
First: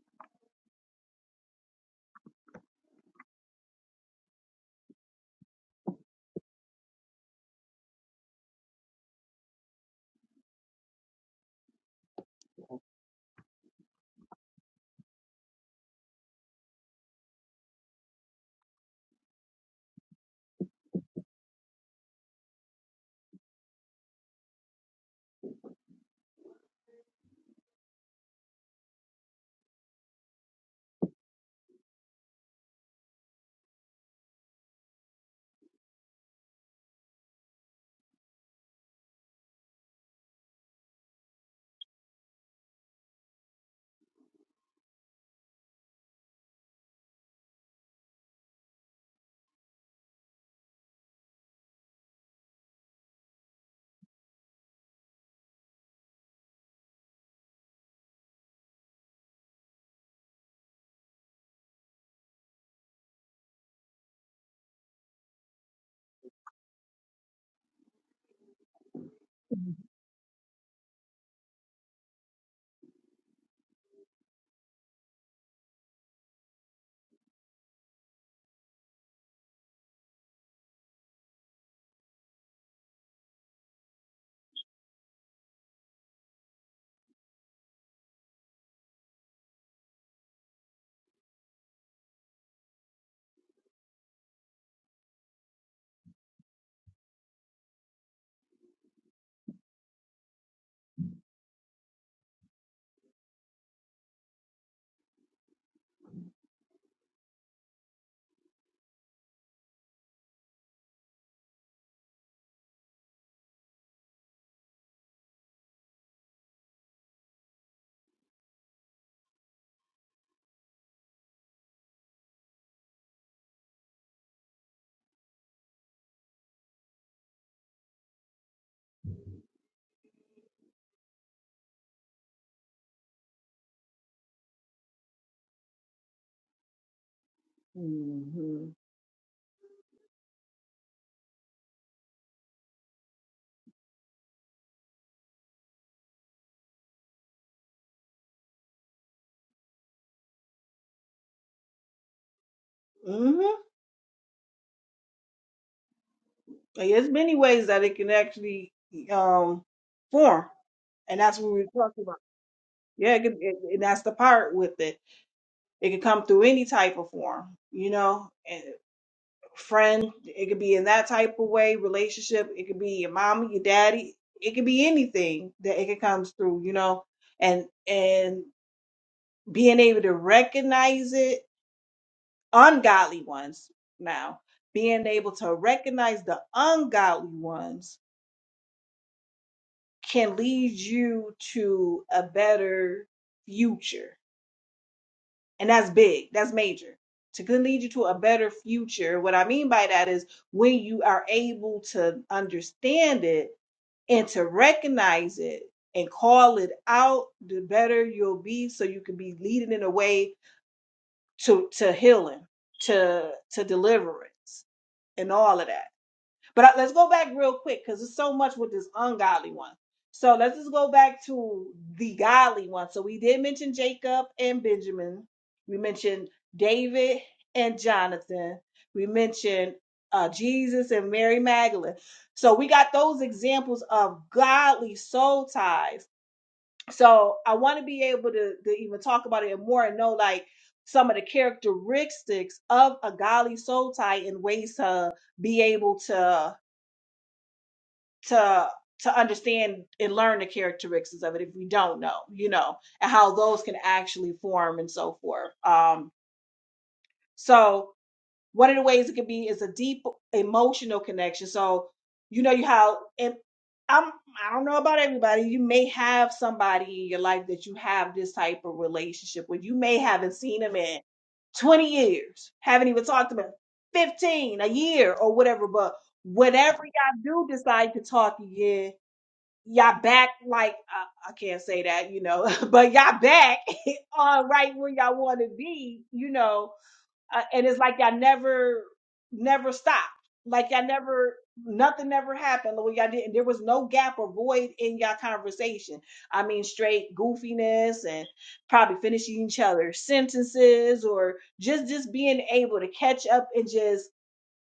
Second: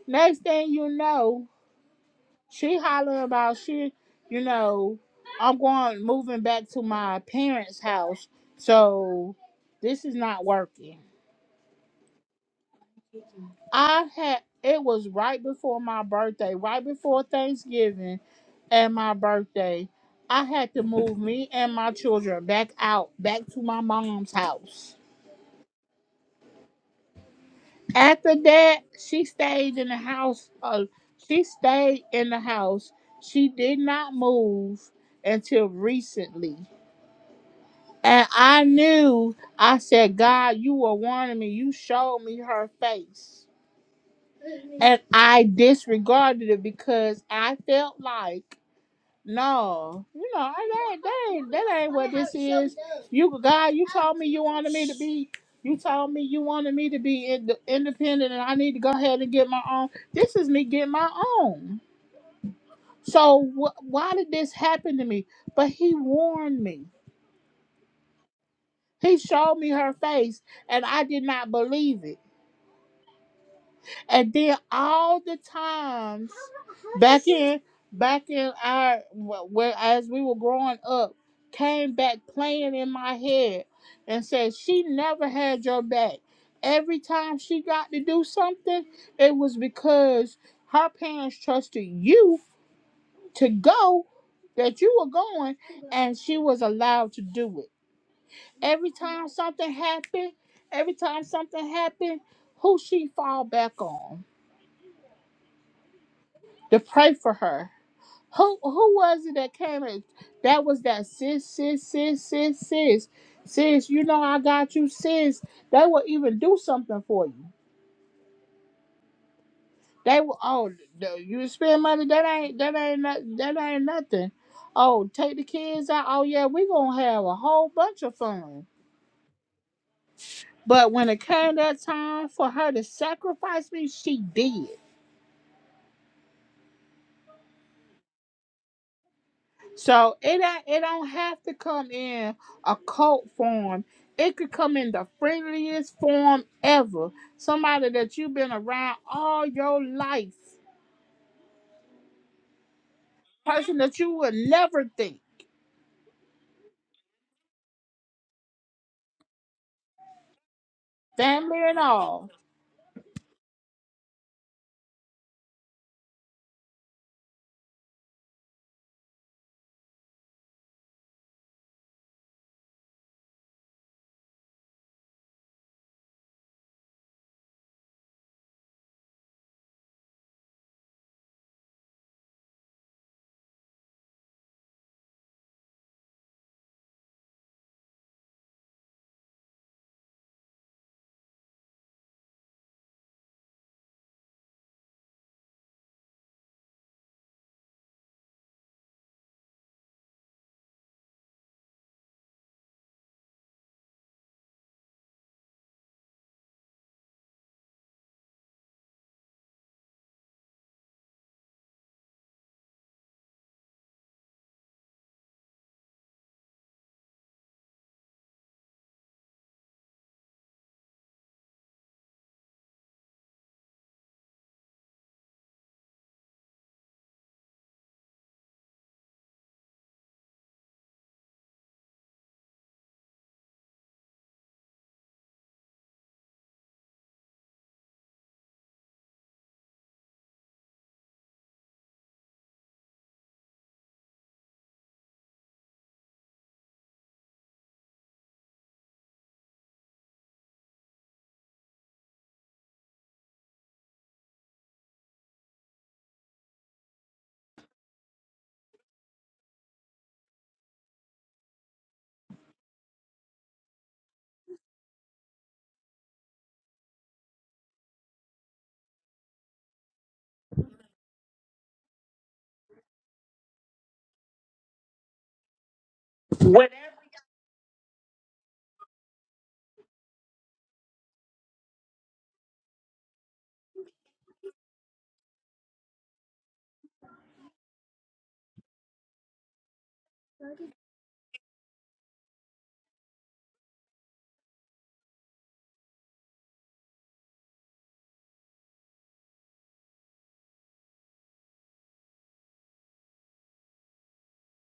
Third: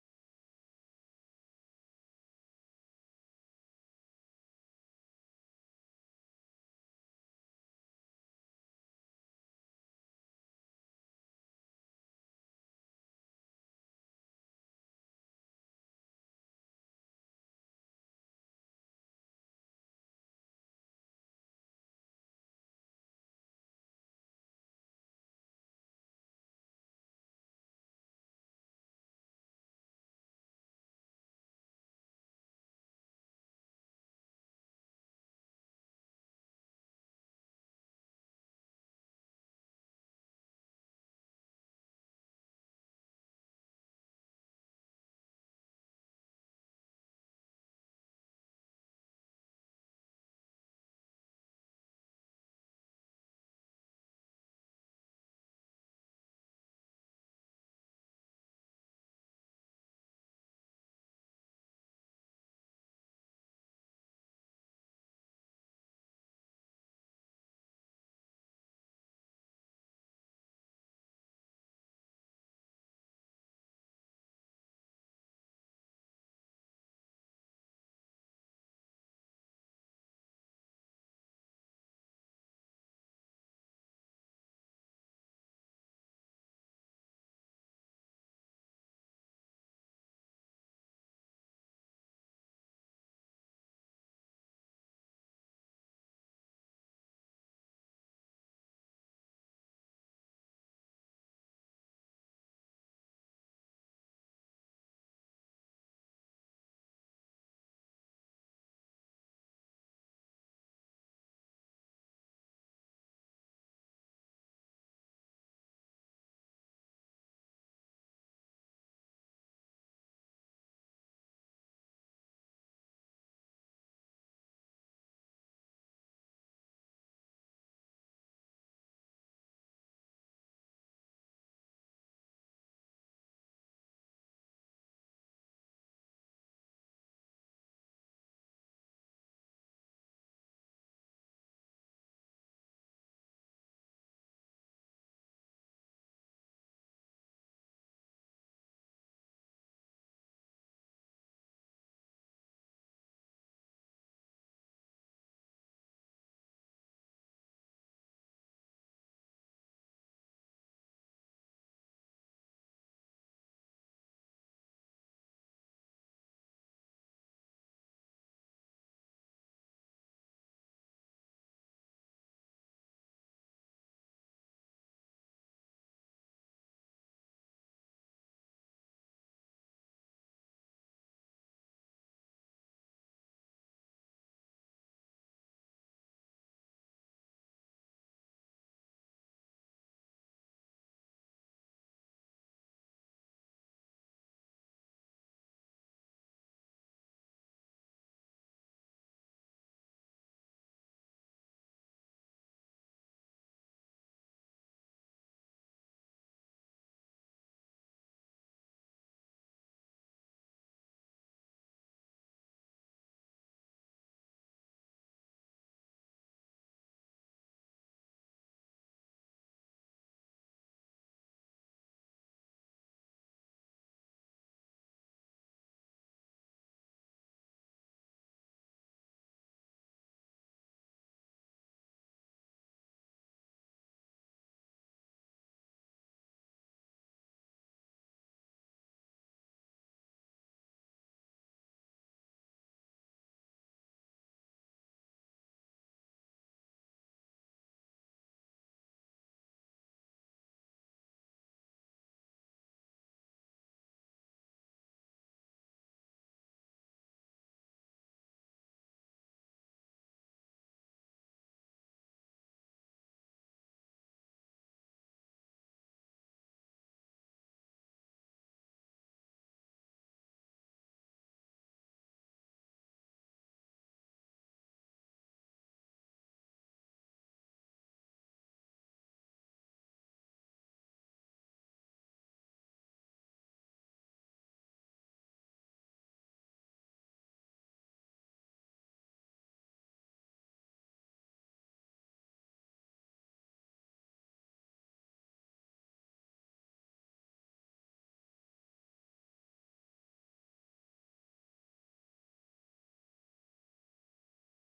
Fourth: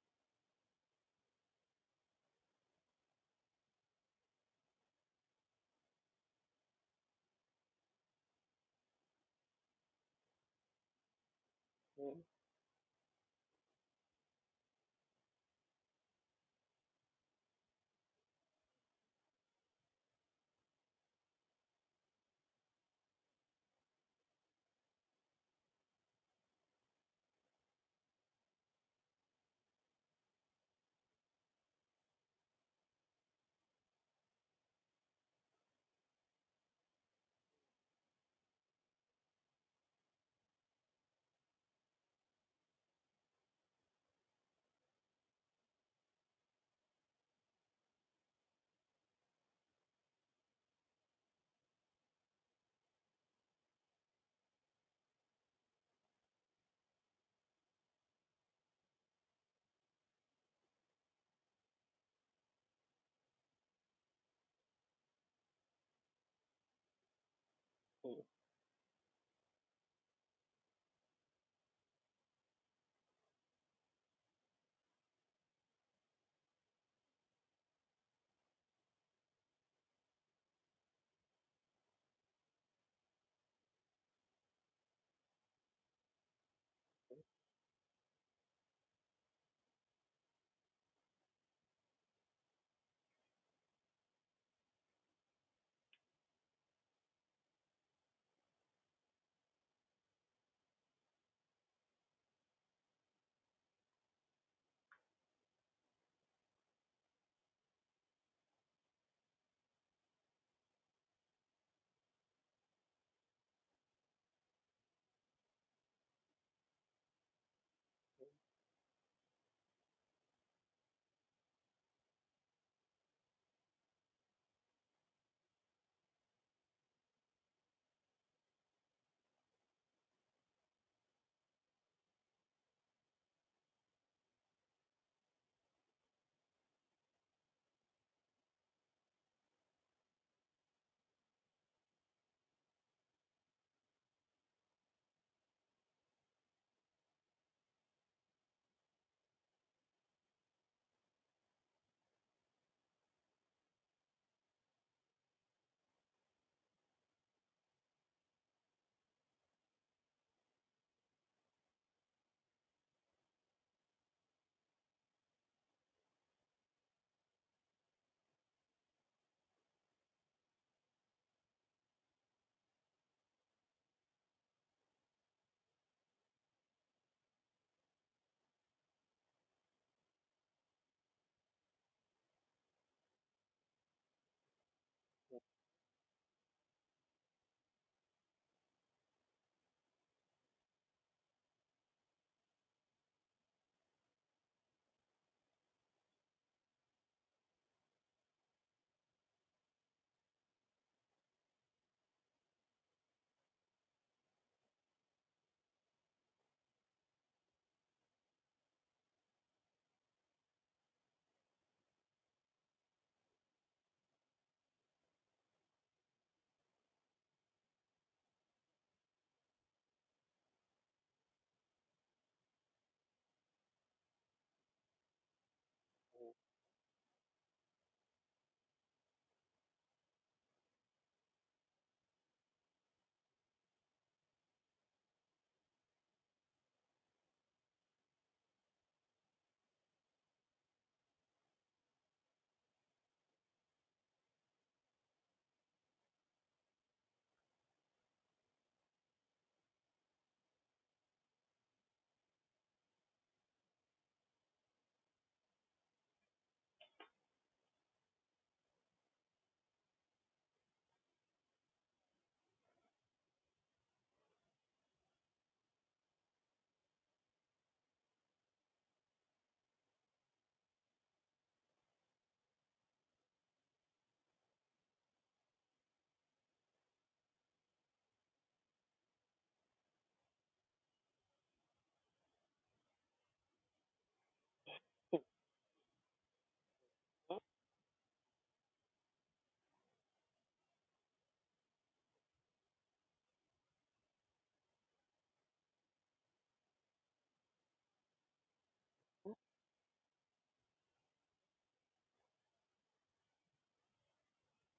C: Next thing you know, she holler about she. You know, I'm going moving back to my parents' house, so this is not working. I had it was right before my birthday, right before Thanksgiving and my birthday. I had to move me and my children back out, back to my mom's house. After that, she stayed in the house. Uh, she stayed in the house. She did not move until recently. And I knew, I said, God, you were warning me. You showed me her face. And I disregarded it because I felt like, no, you know, I, that, that, ain't, that ain't what this is. You God, you told me you wanted me to be, you told me you wanted me to be ind- independent, and I need to go ahead and get my own. This is me getting my own. So wh- why did this happen to me? But He warned me. He showed me her face, and I did not believe it. And then all the times back in back in our wh- where as we were growing up came back playing in my head and said she never had your back. Every time she got to do something, it was because her parents trusted you to go that you were going and she was allowed to do it. Every time something happened, every time something happened, who she fall back on? to pray for her. Who who was it that came and that was that sis, sis, sis, sis, sis. Sis, you know I got you, sis. They will even do something for you. They will oh the- you spend money, that ain't that ain't not, that ain't nothing. Oh, take the kids out. Oh yeah, we gonna have a whole bunch of fun. But when it came that time for her to sacrifice me, she did.
B: hmm
C: So it do it don't have to come in a cult form. It could come in the friendliest form ever. Somebody that you've been around all your life,
B: hmm
C: person that you would never think,
B: There's many ways that it can actually um form, and that's what
C: family
B: we
C: and
B: were talking about.
C: all.
B: Yeah, it can, it, and that's the part with it. It can come through any type of form, you know. friend. It could be in that type of way, relationship. It could be your mama, your daddy. It could be anything that it could comes through, you know, and and being able to recognize it, ungodly ones now, being able to recognize the ungodly ones can lead you to a better future. And that's big. That's major. To can lead you to a better future. What I mean by that is when you are able to understand it and to recognize it and call it out, the better you'll be so you can be leading in a way to to healing, to to deliverance and all of that. But I, let's go back real quick because there's so much with this ungodly one. So let's just go back to the godly one. So we did mention Jacob and Benjamin. We mentioned David and Jonathan. We mentioned uh, Jesus and Mary Magdalene. So we got those examples of godly soul ties. So I want to be able to, to even talk about it more and know like some of the characteristics of a godly soul tie and ways to be able to to to understand and learn the characteristics of it if we don't know, you know, and how those can actually form and so forth. Um, so one of the ways it can be is a deep emotional connection. So you know you how and I'm I don't know about everybody. You may have somebody in your life that you have this type of relationship with. You may haven't seen them in 20 years, haven't even talked to them in 15, a year or whatever, but whenever y'all do decide to talk again y'all back like uh, I can't say that, you know, *laughs* but y'all back *laughs* uh, right where y'all want to be, you know, uh, and it's like y'all never, never stopped, like y'all never, nothing never happened, or y'all didn't. There was no gap or void in y'all conversation. I mean, straight goofiness and probably finishing each other's sentences, or just just being able to catch up and just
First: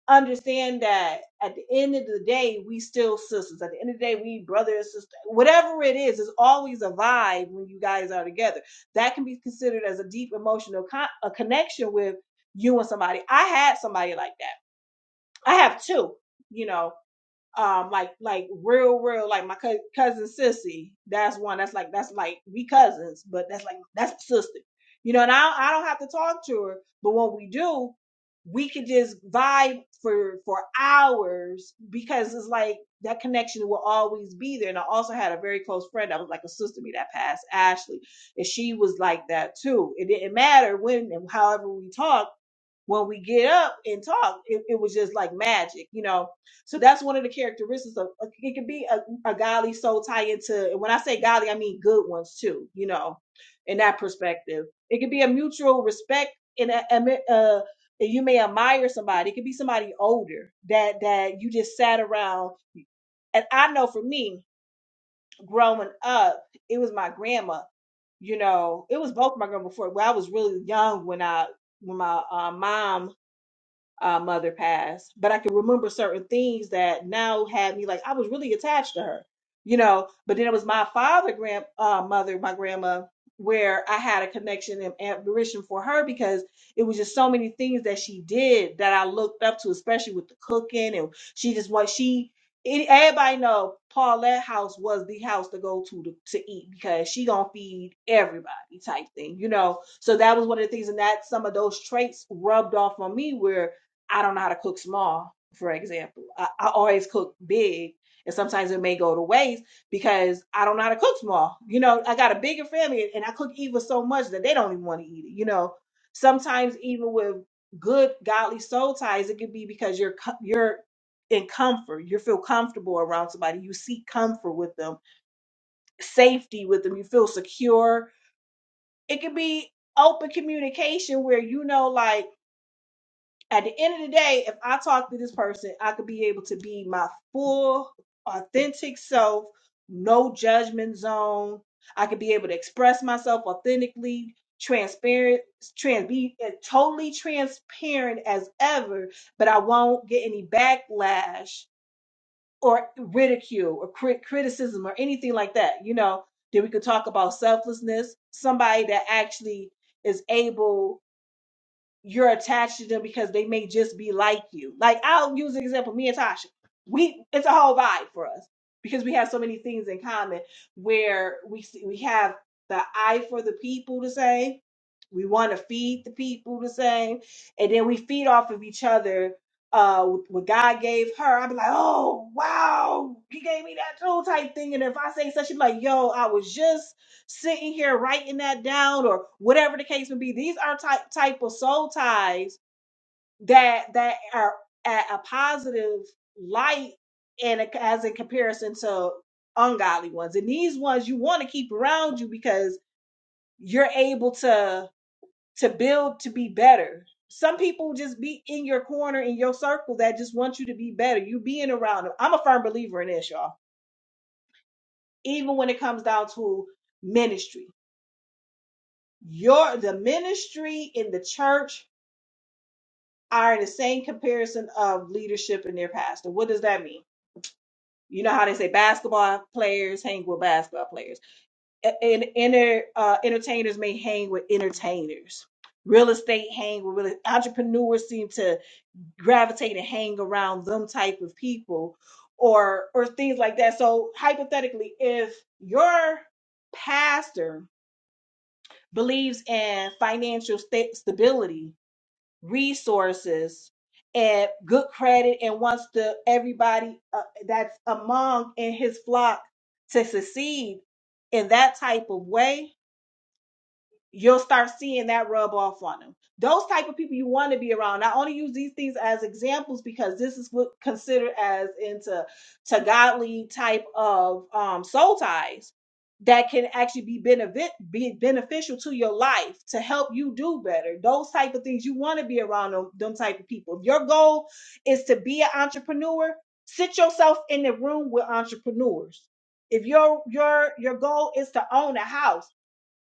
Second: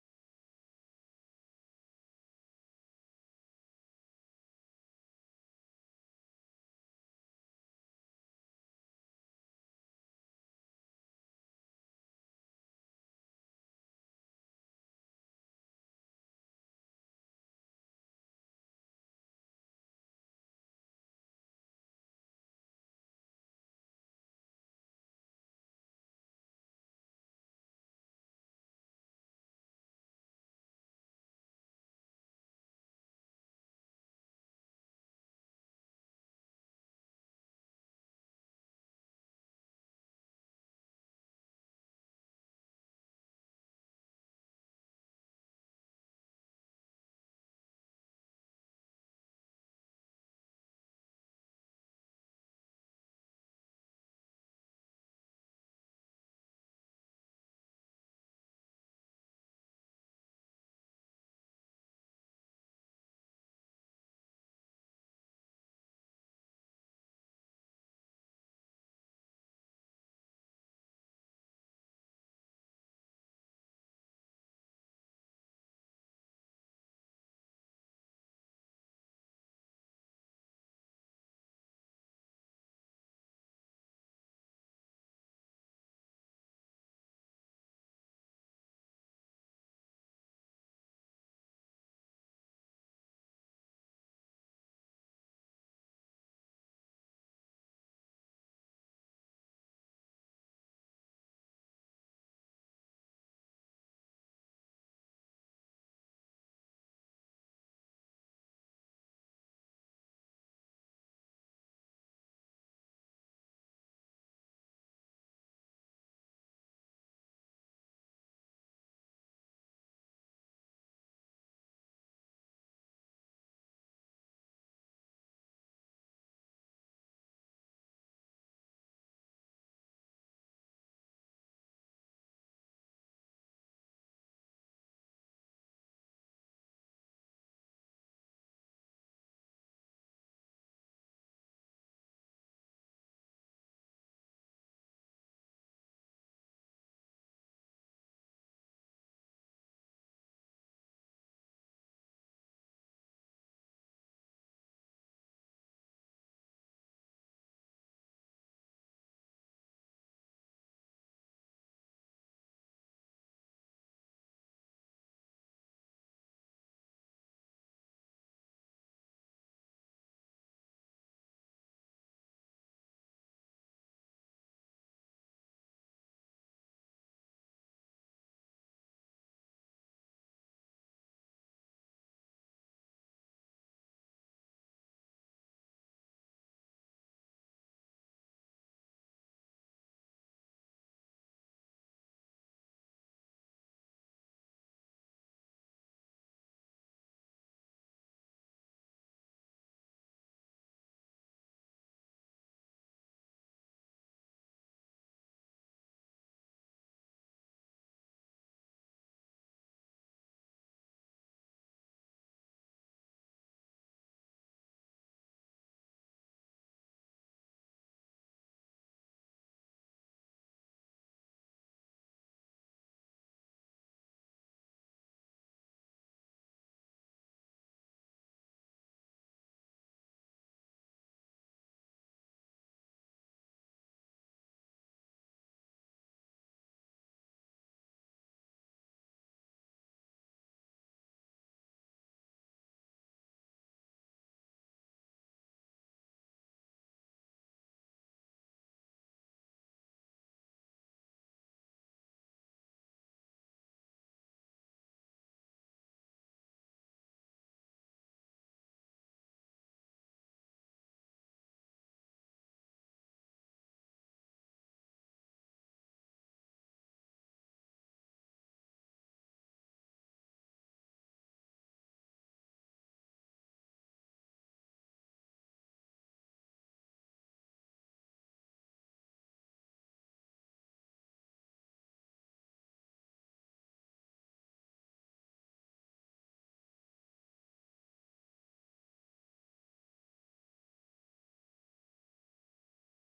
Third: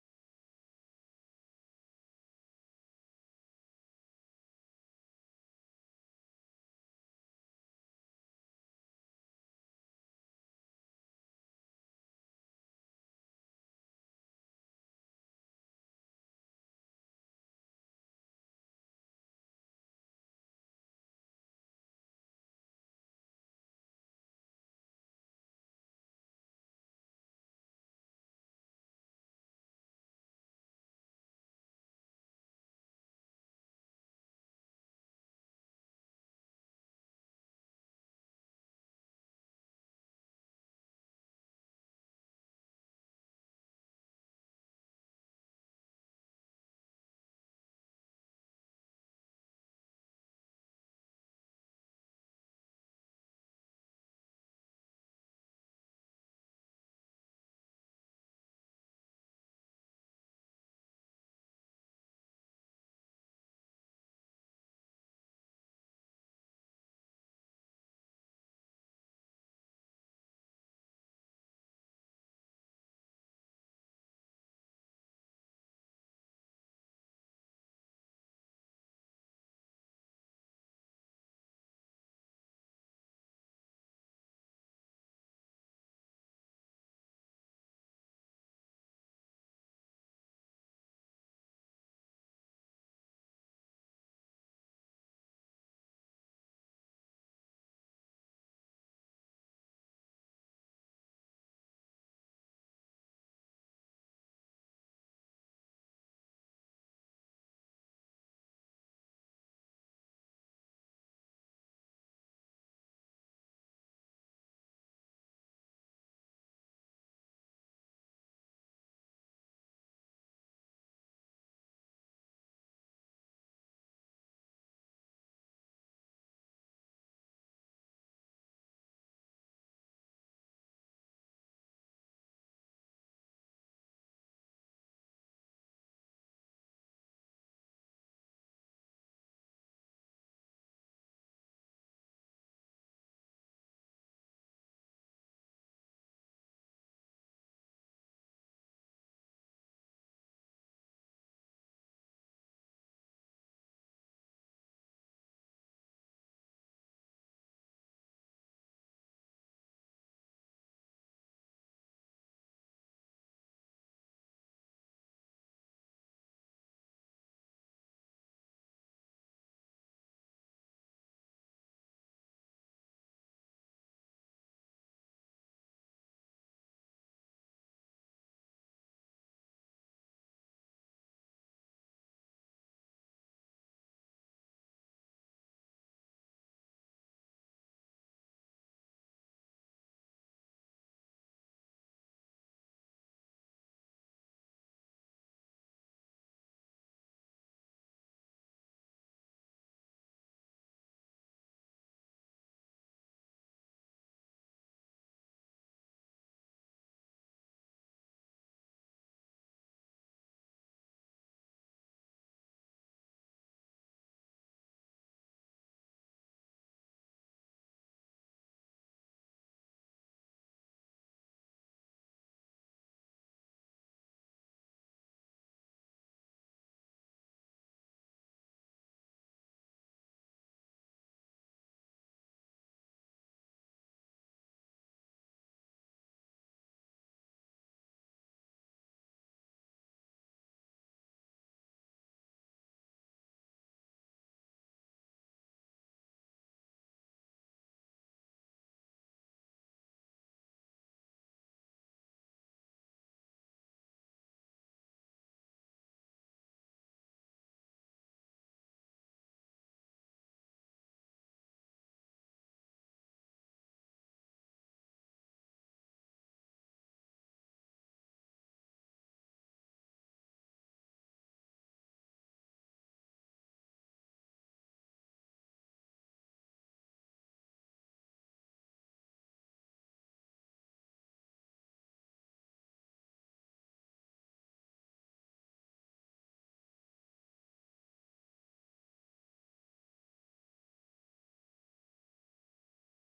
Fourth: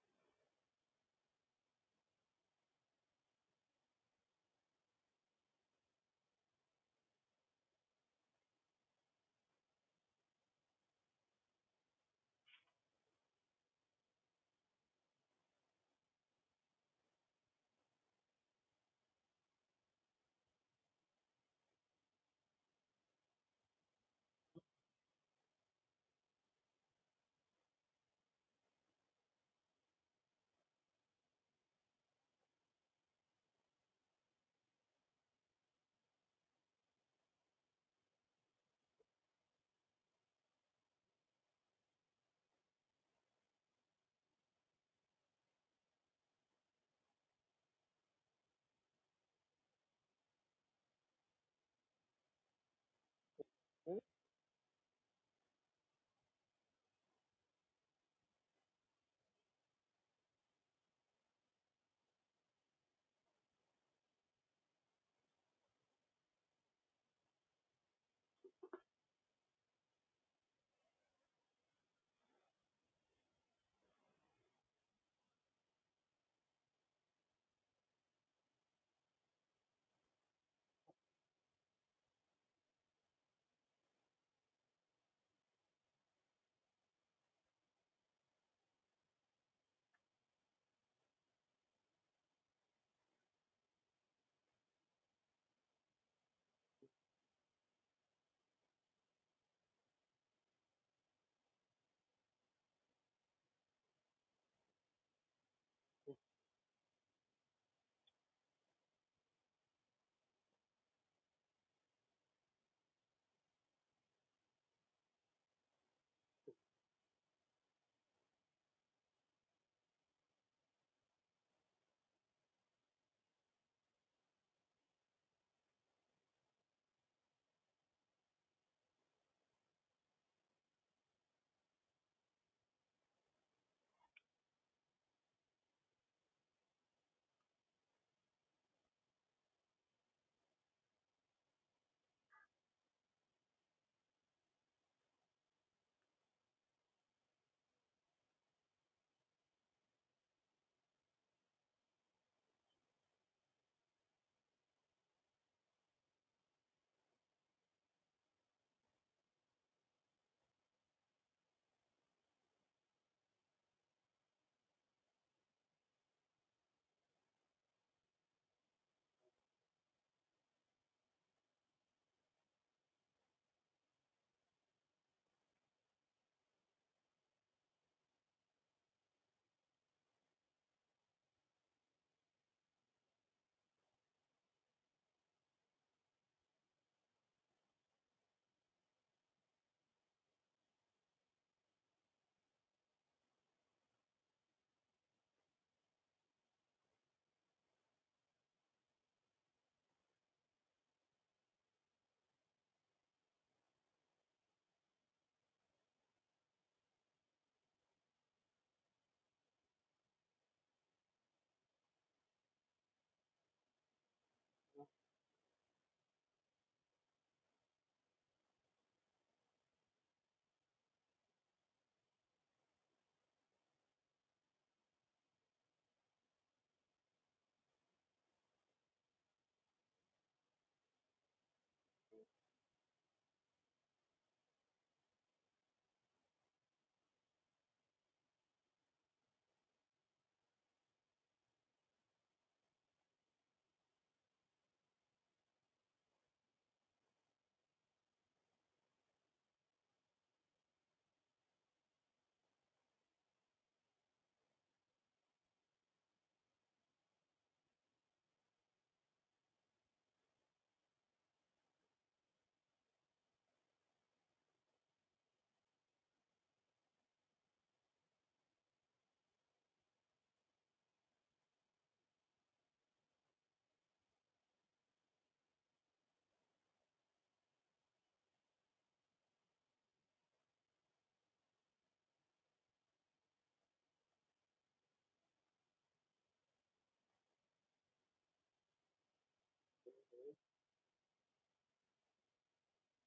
B: understand that at the end of the day, we still sisters. At the end of the day, we brother and sister. Whatever it is, is always a vibe when you guys are together. That can be considered as a deep emotional con- a connection with you and somebody. I had somebody like that. I have two, you know um like like real real like my cou- cousin sissy that's one that's like that's like we cousins but that's like that's sister you know and i i don't have to talk to her but when we do we could just vibe for for hours because it's like that connection will always be there and i also had a very close friend that was like a sister to me that passed ashley and she was like that too it didn't matter when and however we talked when we get up and talk, it, it was just like magic, you know. So that's one of the characteristics of uh, it can be a, a godly soul tie into. And when I say godly, I mean good ones too, you know, in that perspective. It could be a mutual respect and a, a, mi- uh, you may admire somebody. It could be somebody older that that you just sat around. And I know for me, growing up, it was my grandma you know, it was both my grandma before. Well, I was really young when I when my uh, mom uh, mother passed, but I can remember certain things that now had me like I was really attached to her, you know. But then it was my father, grand uh, mother, my grandma, where I had a connection and admiration for her because it was just so many things that she did that I looked up to, especially with the cooking and she just what she. It, everybody know Paulette House was the house to go to, to to eat because she gonna feed everybody type thing, you know. So that was one of the things, and that some of those traits rubbed off on me where I don't know how to cook small, for example. I, I always cook big, and sometimes it may go to waste because I don't know how to cook small. You know, I got a bigger family, and I cook even so much that they don't even want to eat it. You know, sometimes even with good godly soul ties, it could be because you're co- you're in comfort, you feel comfortable around somebody, you seek comfort with them, safety with them, you feel secure. It could be open communication where you know, like at the end of the day, if I talk to this person, I could be able to be my full, authentic self, no judgment zone. I could be able to express myself authentically, transparent, trans, be uh, totally transparent as ever, but I won't get any backlash or ridicule or crit- criticism or anything like that. You know, then we could talk about selflessness, somebody that actually is able you're attached to them because they may just be like you. Like I'll use an example, me and Tasha. We it's a whole vibe for us because we have so many things in common where we see, we have the eye for the people the same. we want to feed the people the same, and then we feed off of each other. Uh, what God gave her, I'd be like, oh wow, He gave me that too, type thing. And if I say such, she'd be like, yo, I was just sitting here writing that down or whatever the case may be. These are type type of soul ties that that are at a positive light and a- as in comparison to ungodly ones. And these ones you want to keep around you because you're able to to build to be better. Some people just be in your corner in your circle that just want you to be better. You being around them. I'm a firm believer in this, y'all. Even when it comes down to ministry Your the ministry in the church are in the same comparison of leadership and their pastor. What does that mean? You know how they say basketball players hang with basketball players, A- and inner uh, entertainers may hang with entertainers. Real estate hang with real entrepreneurs seem to gravitate and hang around them type of people, or or things like that. So hypothetically, if your pastor believes in financial sta- stability resources and good credit and wants to everybody uh, that's among in his flock to succeed in that type of way you'll start seeing that rub off on them. Those type of people you want to be around. I only use these things as examples because this is what considered as into to godly type of um, soul ties that can actually be benefit be beneficial to your life to help you do better. Those type of things you want to be around them, them type of people. If your goal is to be an entrepreneur, sit yourself in the room with entrepreneurs. If your your your goal is to own a house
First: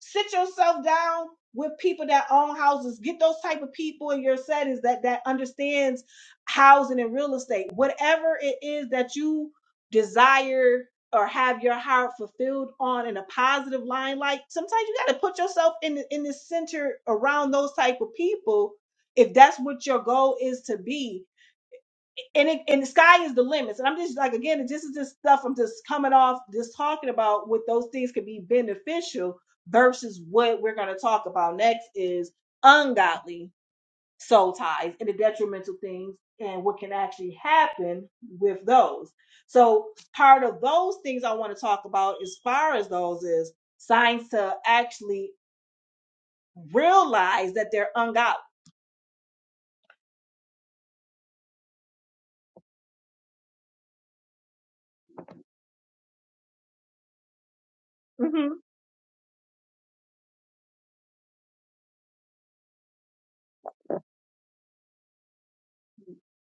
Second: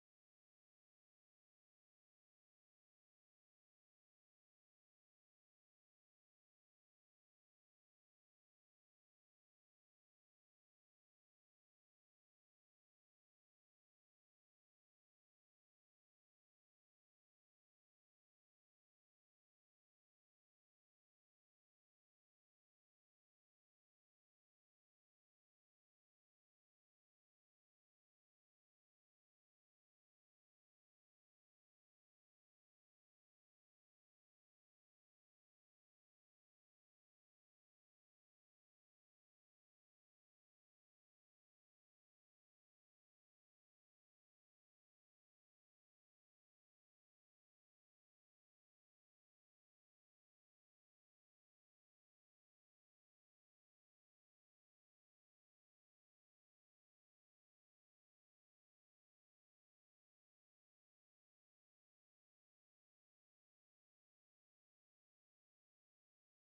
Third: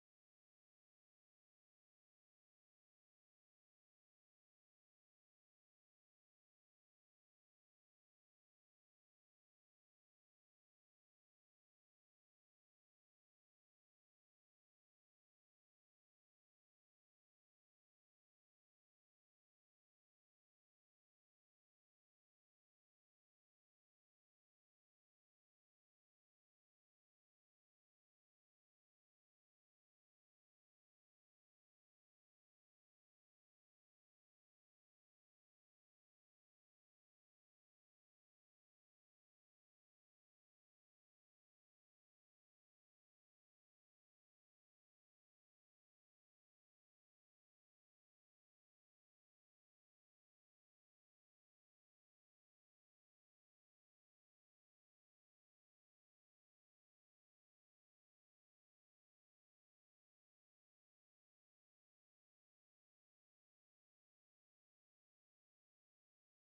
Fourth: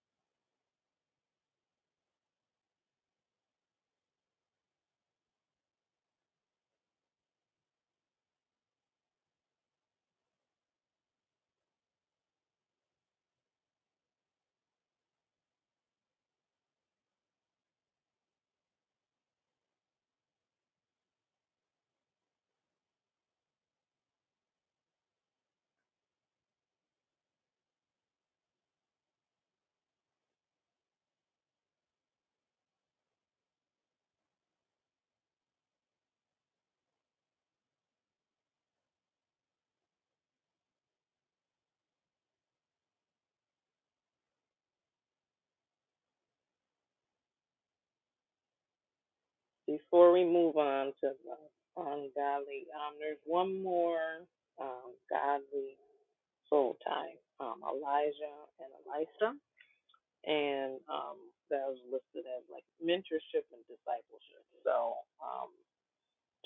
B: sit yourself down with people that own houses get those type of people in your settings that that understands housing and real estate whatever it is that you desire or have your heart fulfilled on in a positive line like sometimes you got to put yourself in the, in the center around those type of people if that's what your goal is to be and it, and the sky is the limits. And I'm just like again, this is just stuff I'm just coming off, just talking about what those things could be beneficial versus what we're going to talk about next is ungodly soul ties and the detrimental things and what can actually happen with those. So part of those things I want to talk about as far as those is signs to actually realize that they're ungodly.
A: before we move on to the ungodly, um, there's one more um, godly soul tie, um, Elijah
B: Mhm.
A: and Elisha, and um, that was listed as like mentorship and discipleship. So, um,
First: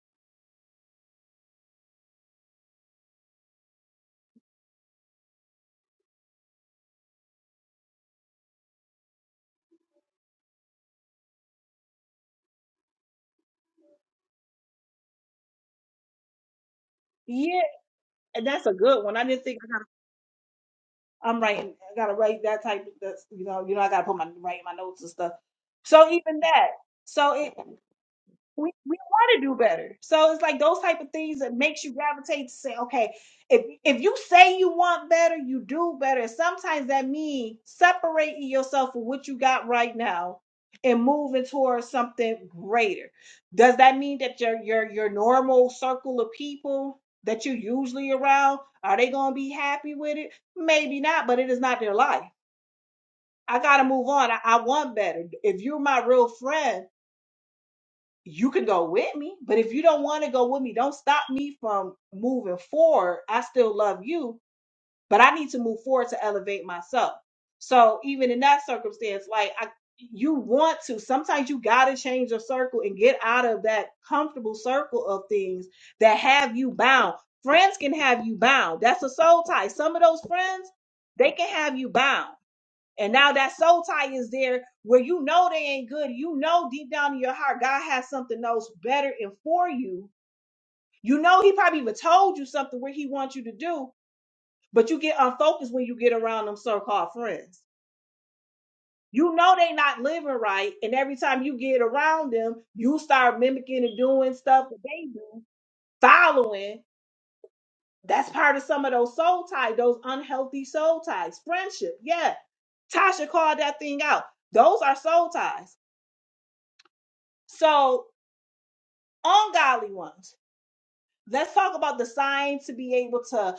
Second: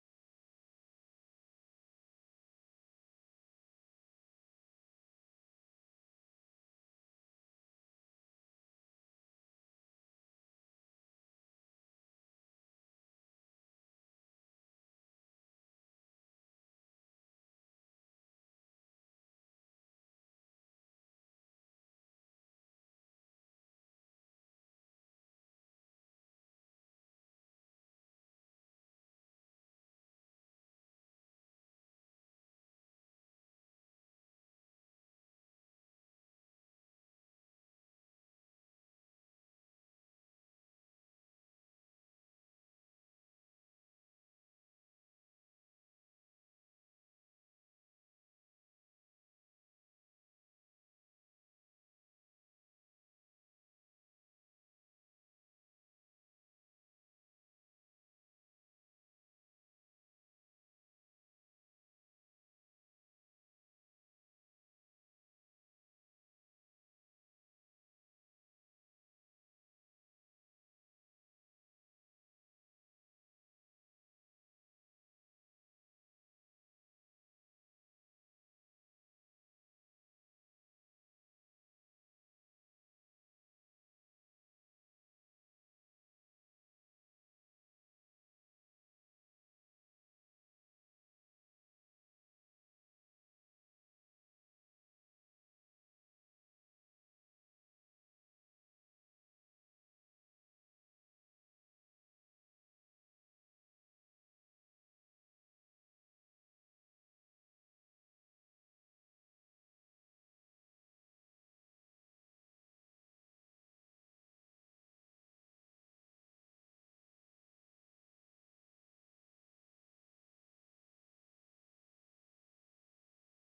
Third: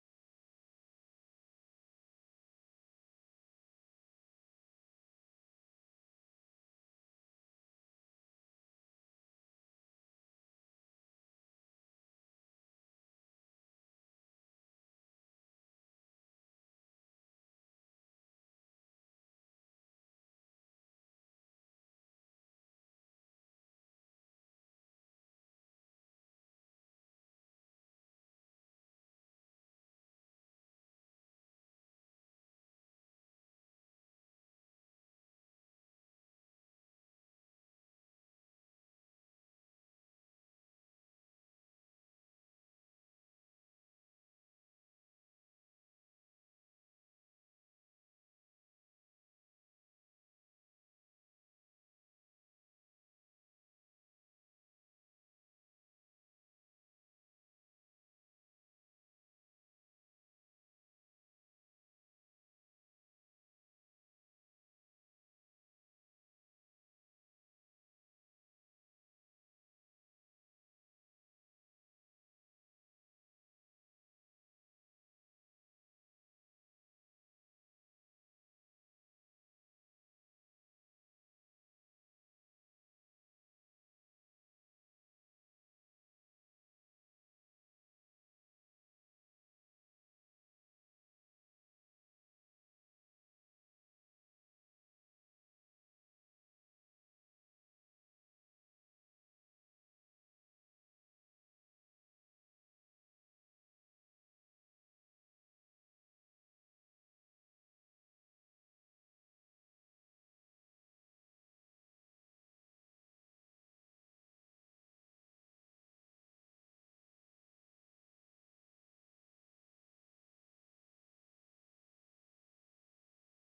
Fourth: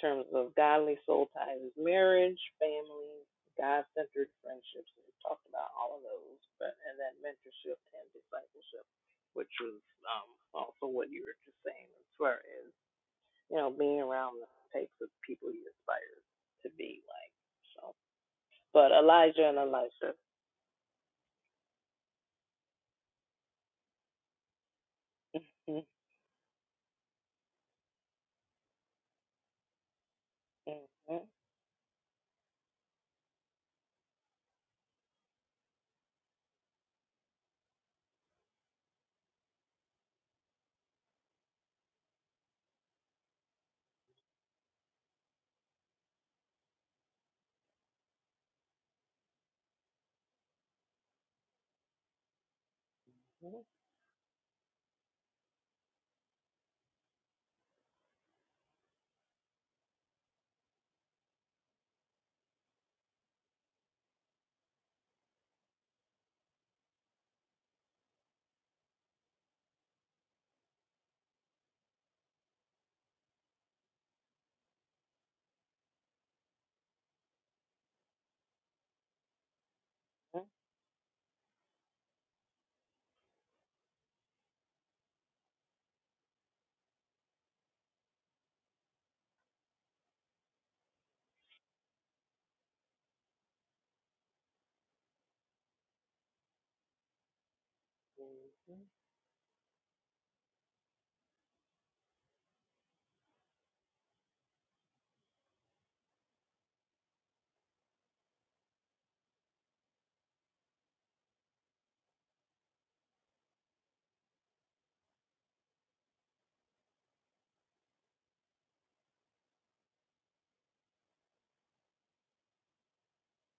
A: terms of godly soul ties is marriage, family, God centered friendships. We talked about all of those, but and then mentorship and discipleship, which was um, also what you were just saying as far as you know being around the types of people you aspire to be like.
B: Yeah,
A: So,
B: and that's a
A: but
B: good one. I didn't
A: Elijah and
B: think.
A: Elisha.
B: I'm writing. I gotta write that type. That's you know, you know, I gotta put my write my notes and stuff.
A: *laughs*
B: So even that. So it we, we want to do better. So it's like those type of things that makes you gravitate to say, okay, if if you say you want better, you do better. And sometimes that means separating yourself from what you got right now and moving towards something greater. Does that mean that your your your normal circle of people that you're usually around are they gonna be happy with it? Maybe not, but it is not their life. I gotta move on. I, I want better. If you're my real friend you can go with me, but if you don't want to go with me, don't stop me from moving forward. I still love you, but I need to move forward to elevate myself. So even in that circumstance, like I you want to sometimes you got to change your circle and get out of that comfortable circle of things that have you bound. Friends can have you bound. That's a soul tie. Some of those friends, they can have you bound and now that soul tie is there where you know they ain't good. You know deep down in your heart, God has something else better and for you. You know he probably even told you something where he wants you to do, but you get unfocused when you get around them so-called friends. You know they not living right, and every time you get around them, you start mimicking and doing stuff that they do, following. That's part of some of those soul ties, those unhealthy soul ties. Friendship, yeah. Tasha called that thing out. Those are soul ties. So, ungodly ones. Let's talk about the signs to be able to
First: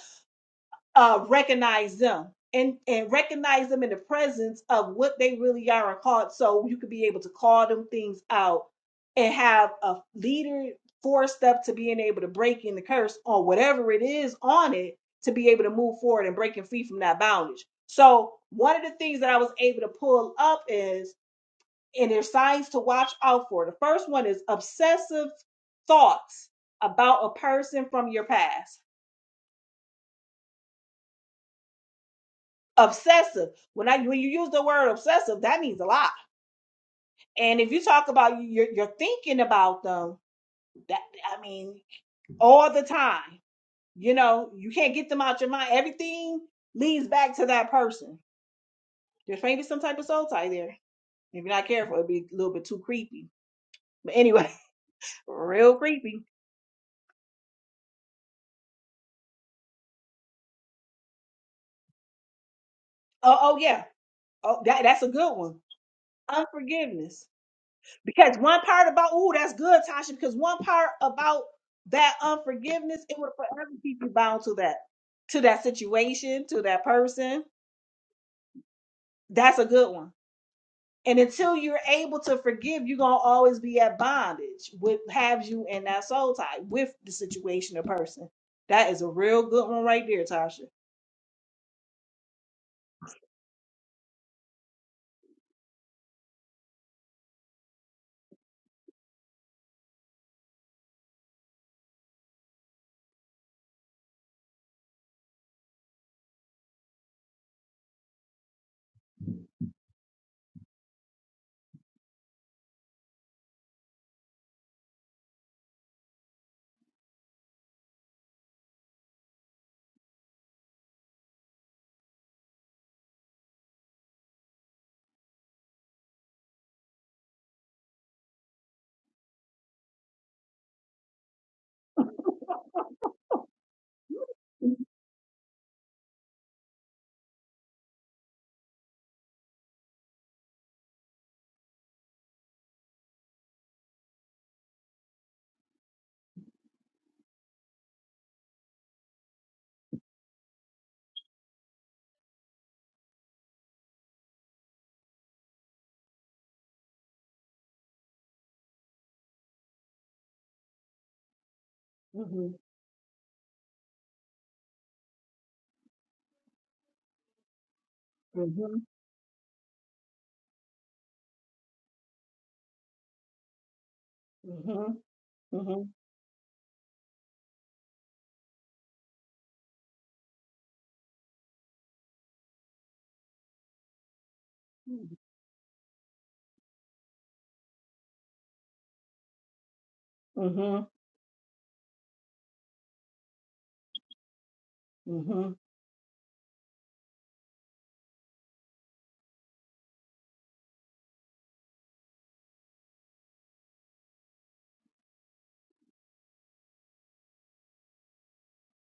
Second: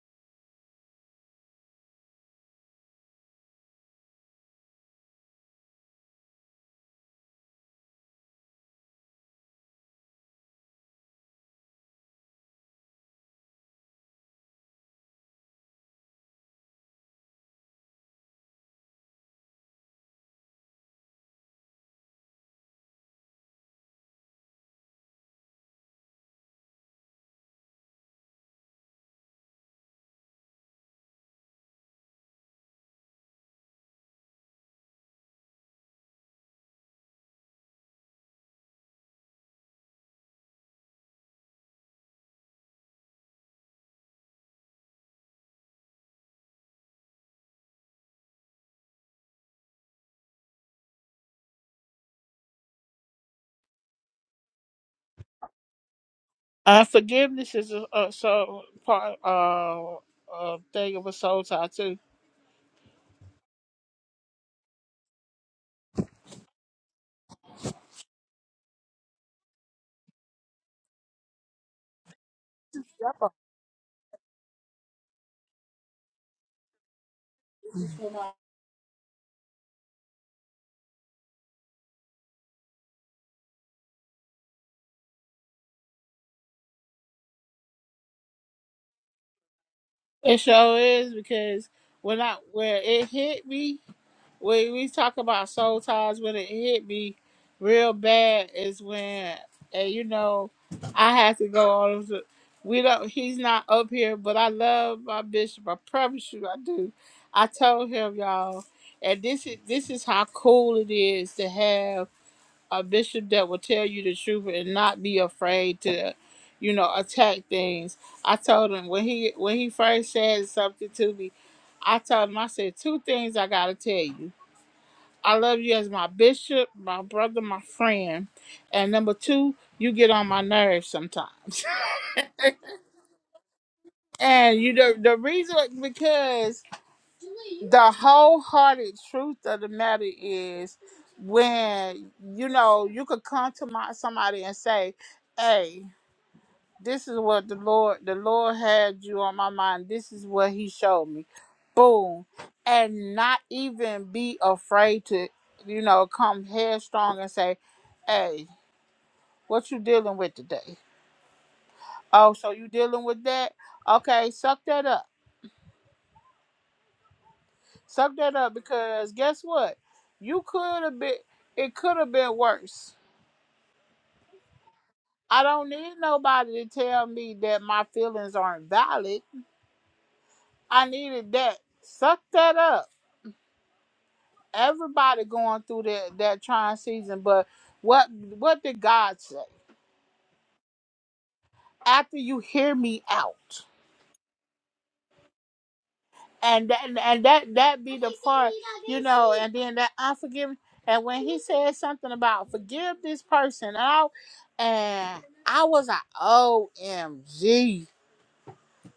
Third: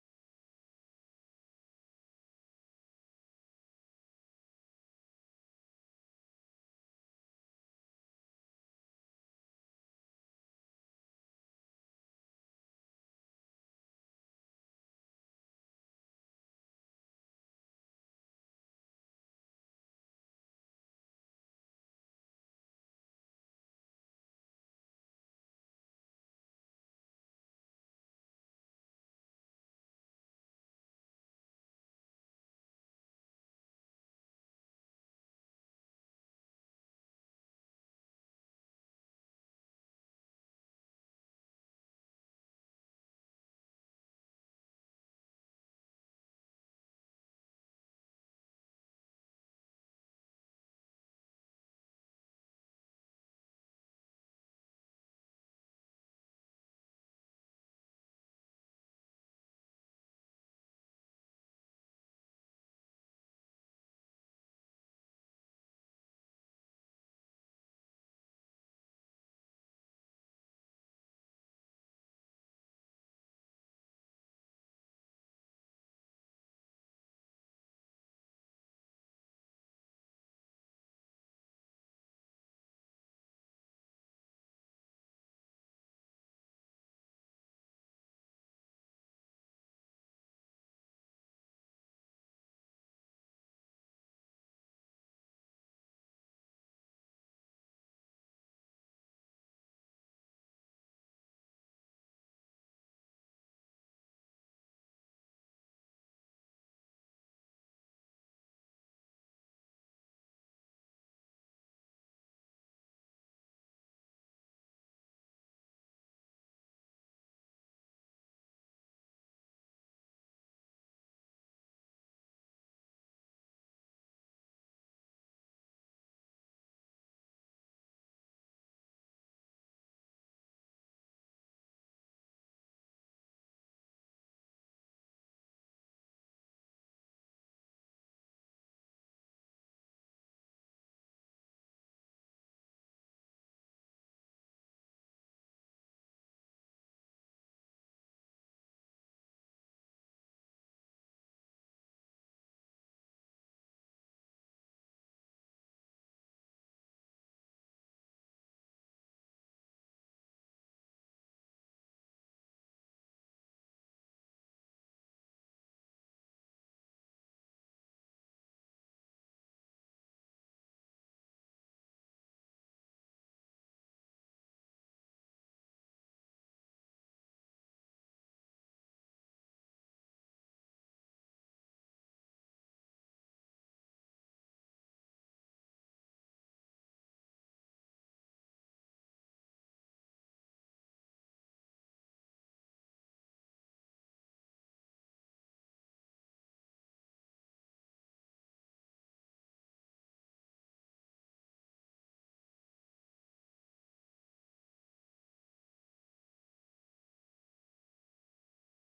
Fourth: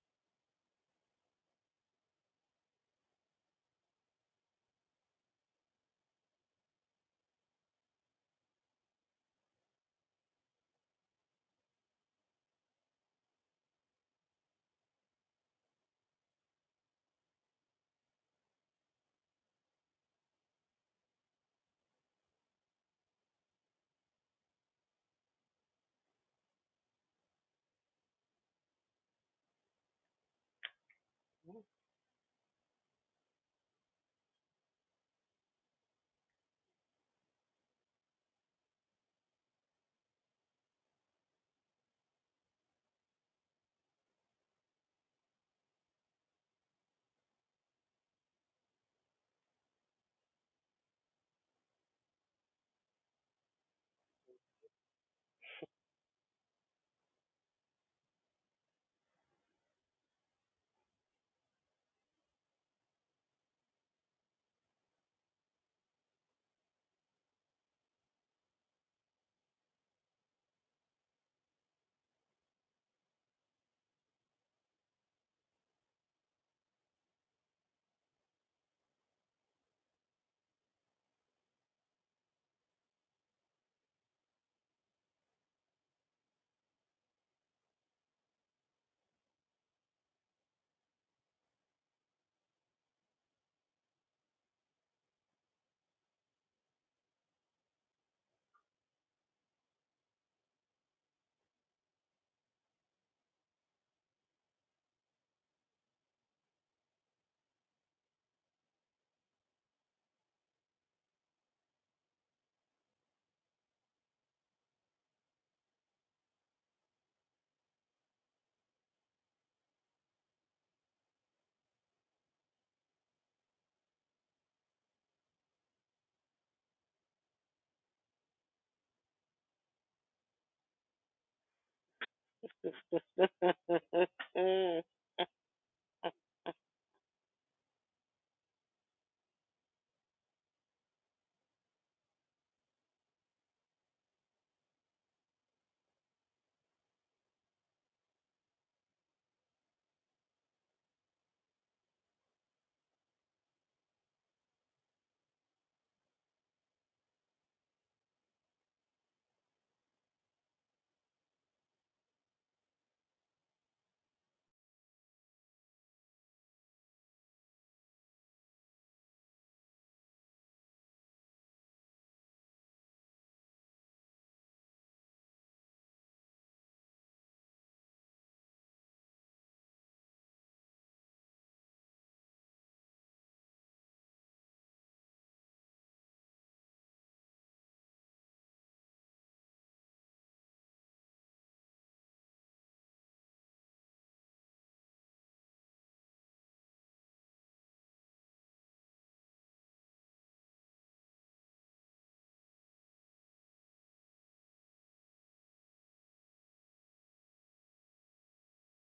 B: uh, recognize them and, and recognize them in the presence of what they really are and called. So you could be able to call them things out and have a leader four step to being able to break in the curse on whatever it is on it to be able to move forward and breaking free from that bondage. So one of the things that I was able to pull up is and there's signs to watch out for. The first one is obsessive thoughts about a person from your past. Obsessive. When I when you use the word obsessive, that means a lot. And if you talk about you- are you're thinking about them, that I mean, all the time. You know, you can't get them out your mind. Everything leads back to that person. There's maybe some type of soul tie there. If you're not careful, it'd be a little bit too creepy. But anyway, *laughs* real creepy.
C: Unforgiveness is a, a so part uh, a thing of a soul tie too.
B: Oh, oh yeah. Oh, that that's a good one unforgiveness. Because one part about, ooh, that's good, Tasha, because one part about that unforgiveness, it would
C: Yep.
B: forever keep you bound to that, to that situation, to that person. That's a good one. And until you're able to forgive, you're gonna always be at bondage with have you in that soul tie with the situation or person. That is a real good one right there,
C: It
B: Tasha.
C: sure is because when I when it hit me. when we talk about soul ties, when it hit me real bad is when, and you know, I had to go all over. The, we don't. He's not up here, but I love my bishop. I promise you, I do. I told him, y'all, and this is this is how cool it is to have a bishop that will tell you the truth and not be afraid to, you know, attack things. I told him when he when he first said something to me, I told him I said two things I gotta tell you. I love you as my bishop, my brother, my friend. And number two, you get on my nerves sometimes.
B: *laughs*
C: *laughs*
B: Mhm,
C: and you know the reason because the wholehearted truth of the matter is when you know you could come to my somebody and say, Hey, this is what the Lord the Lord had you on my mind. This is what he showed me. Boom. And not even be afraid to, you know, come headstrong and say, hey, What you dealing with today? Oh, so
B: mhm,
C: you dealing with that? Okay, suck that up. Suck that up
B: mhm,
C: because guess what? You could have been it could have been worse.
B: mhm,
C: I don't
B: mhm,
C: need nobody to tell me that my feelings aren't valid. I needed that. Suck that up.
B: mhm.
C: Everybody going through that that trying season, but what what did God say? After you hear me out.
B: Mhm.
C: and that, and that that be the part, you know, and then that unforgiving. And when he said something about forgive this person, and I, and I was like, OMG,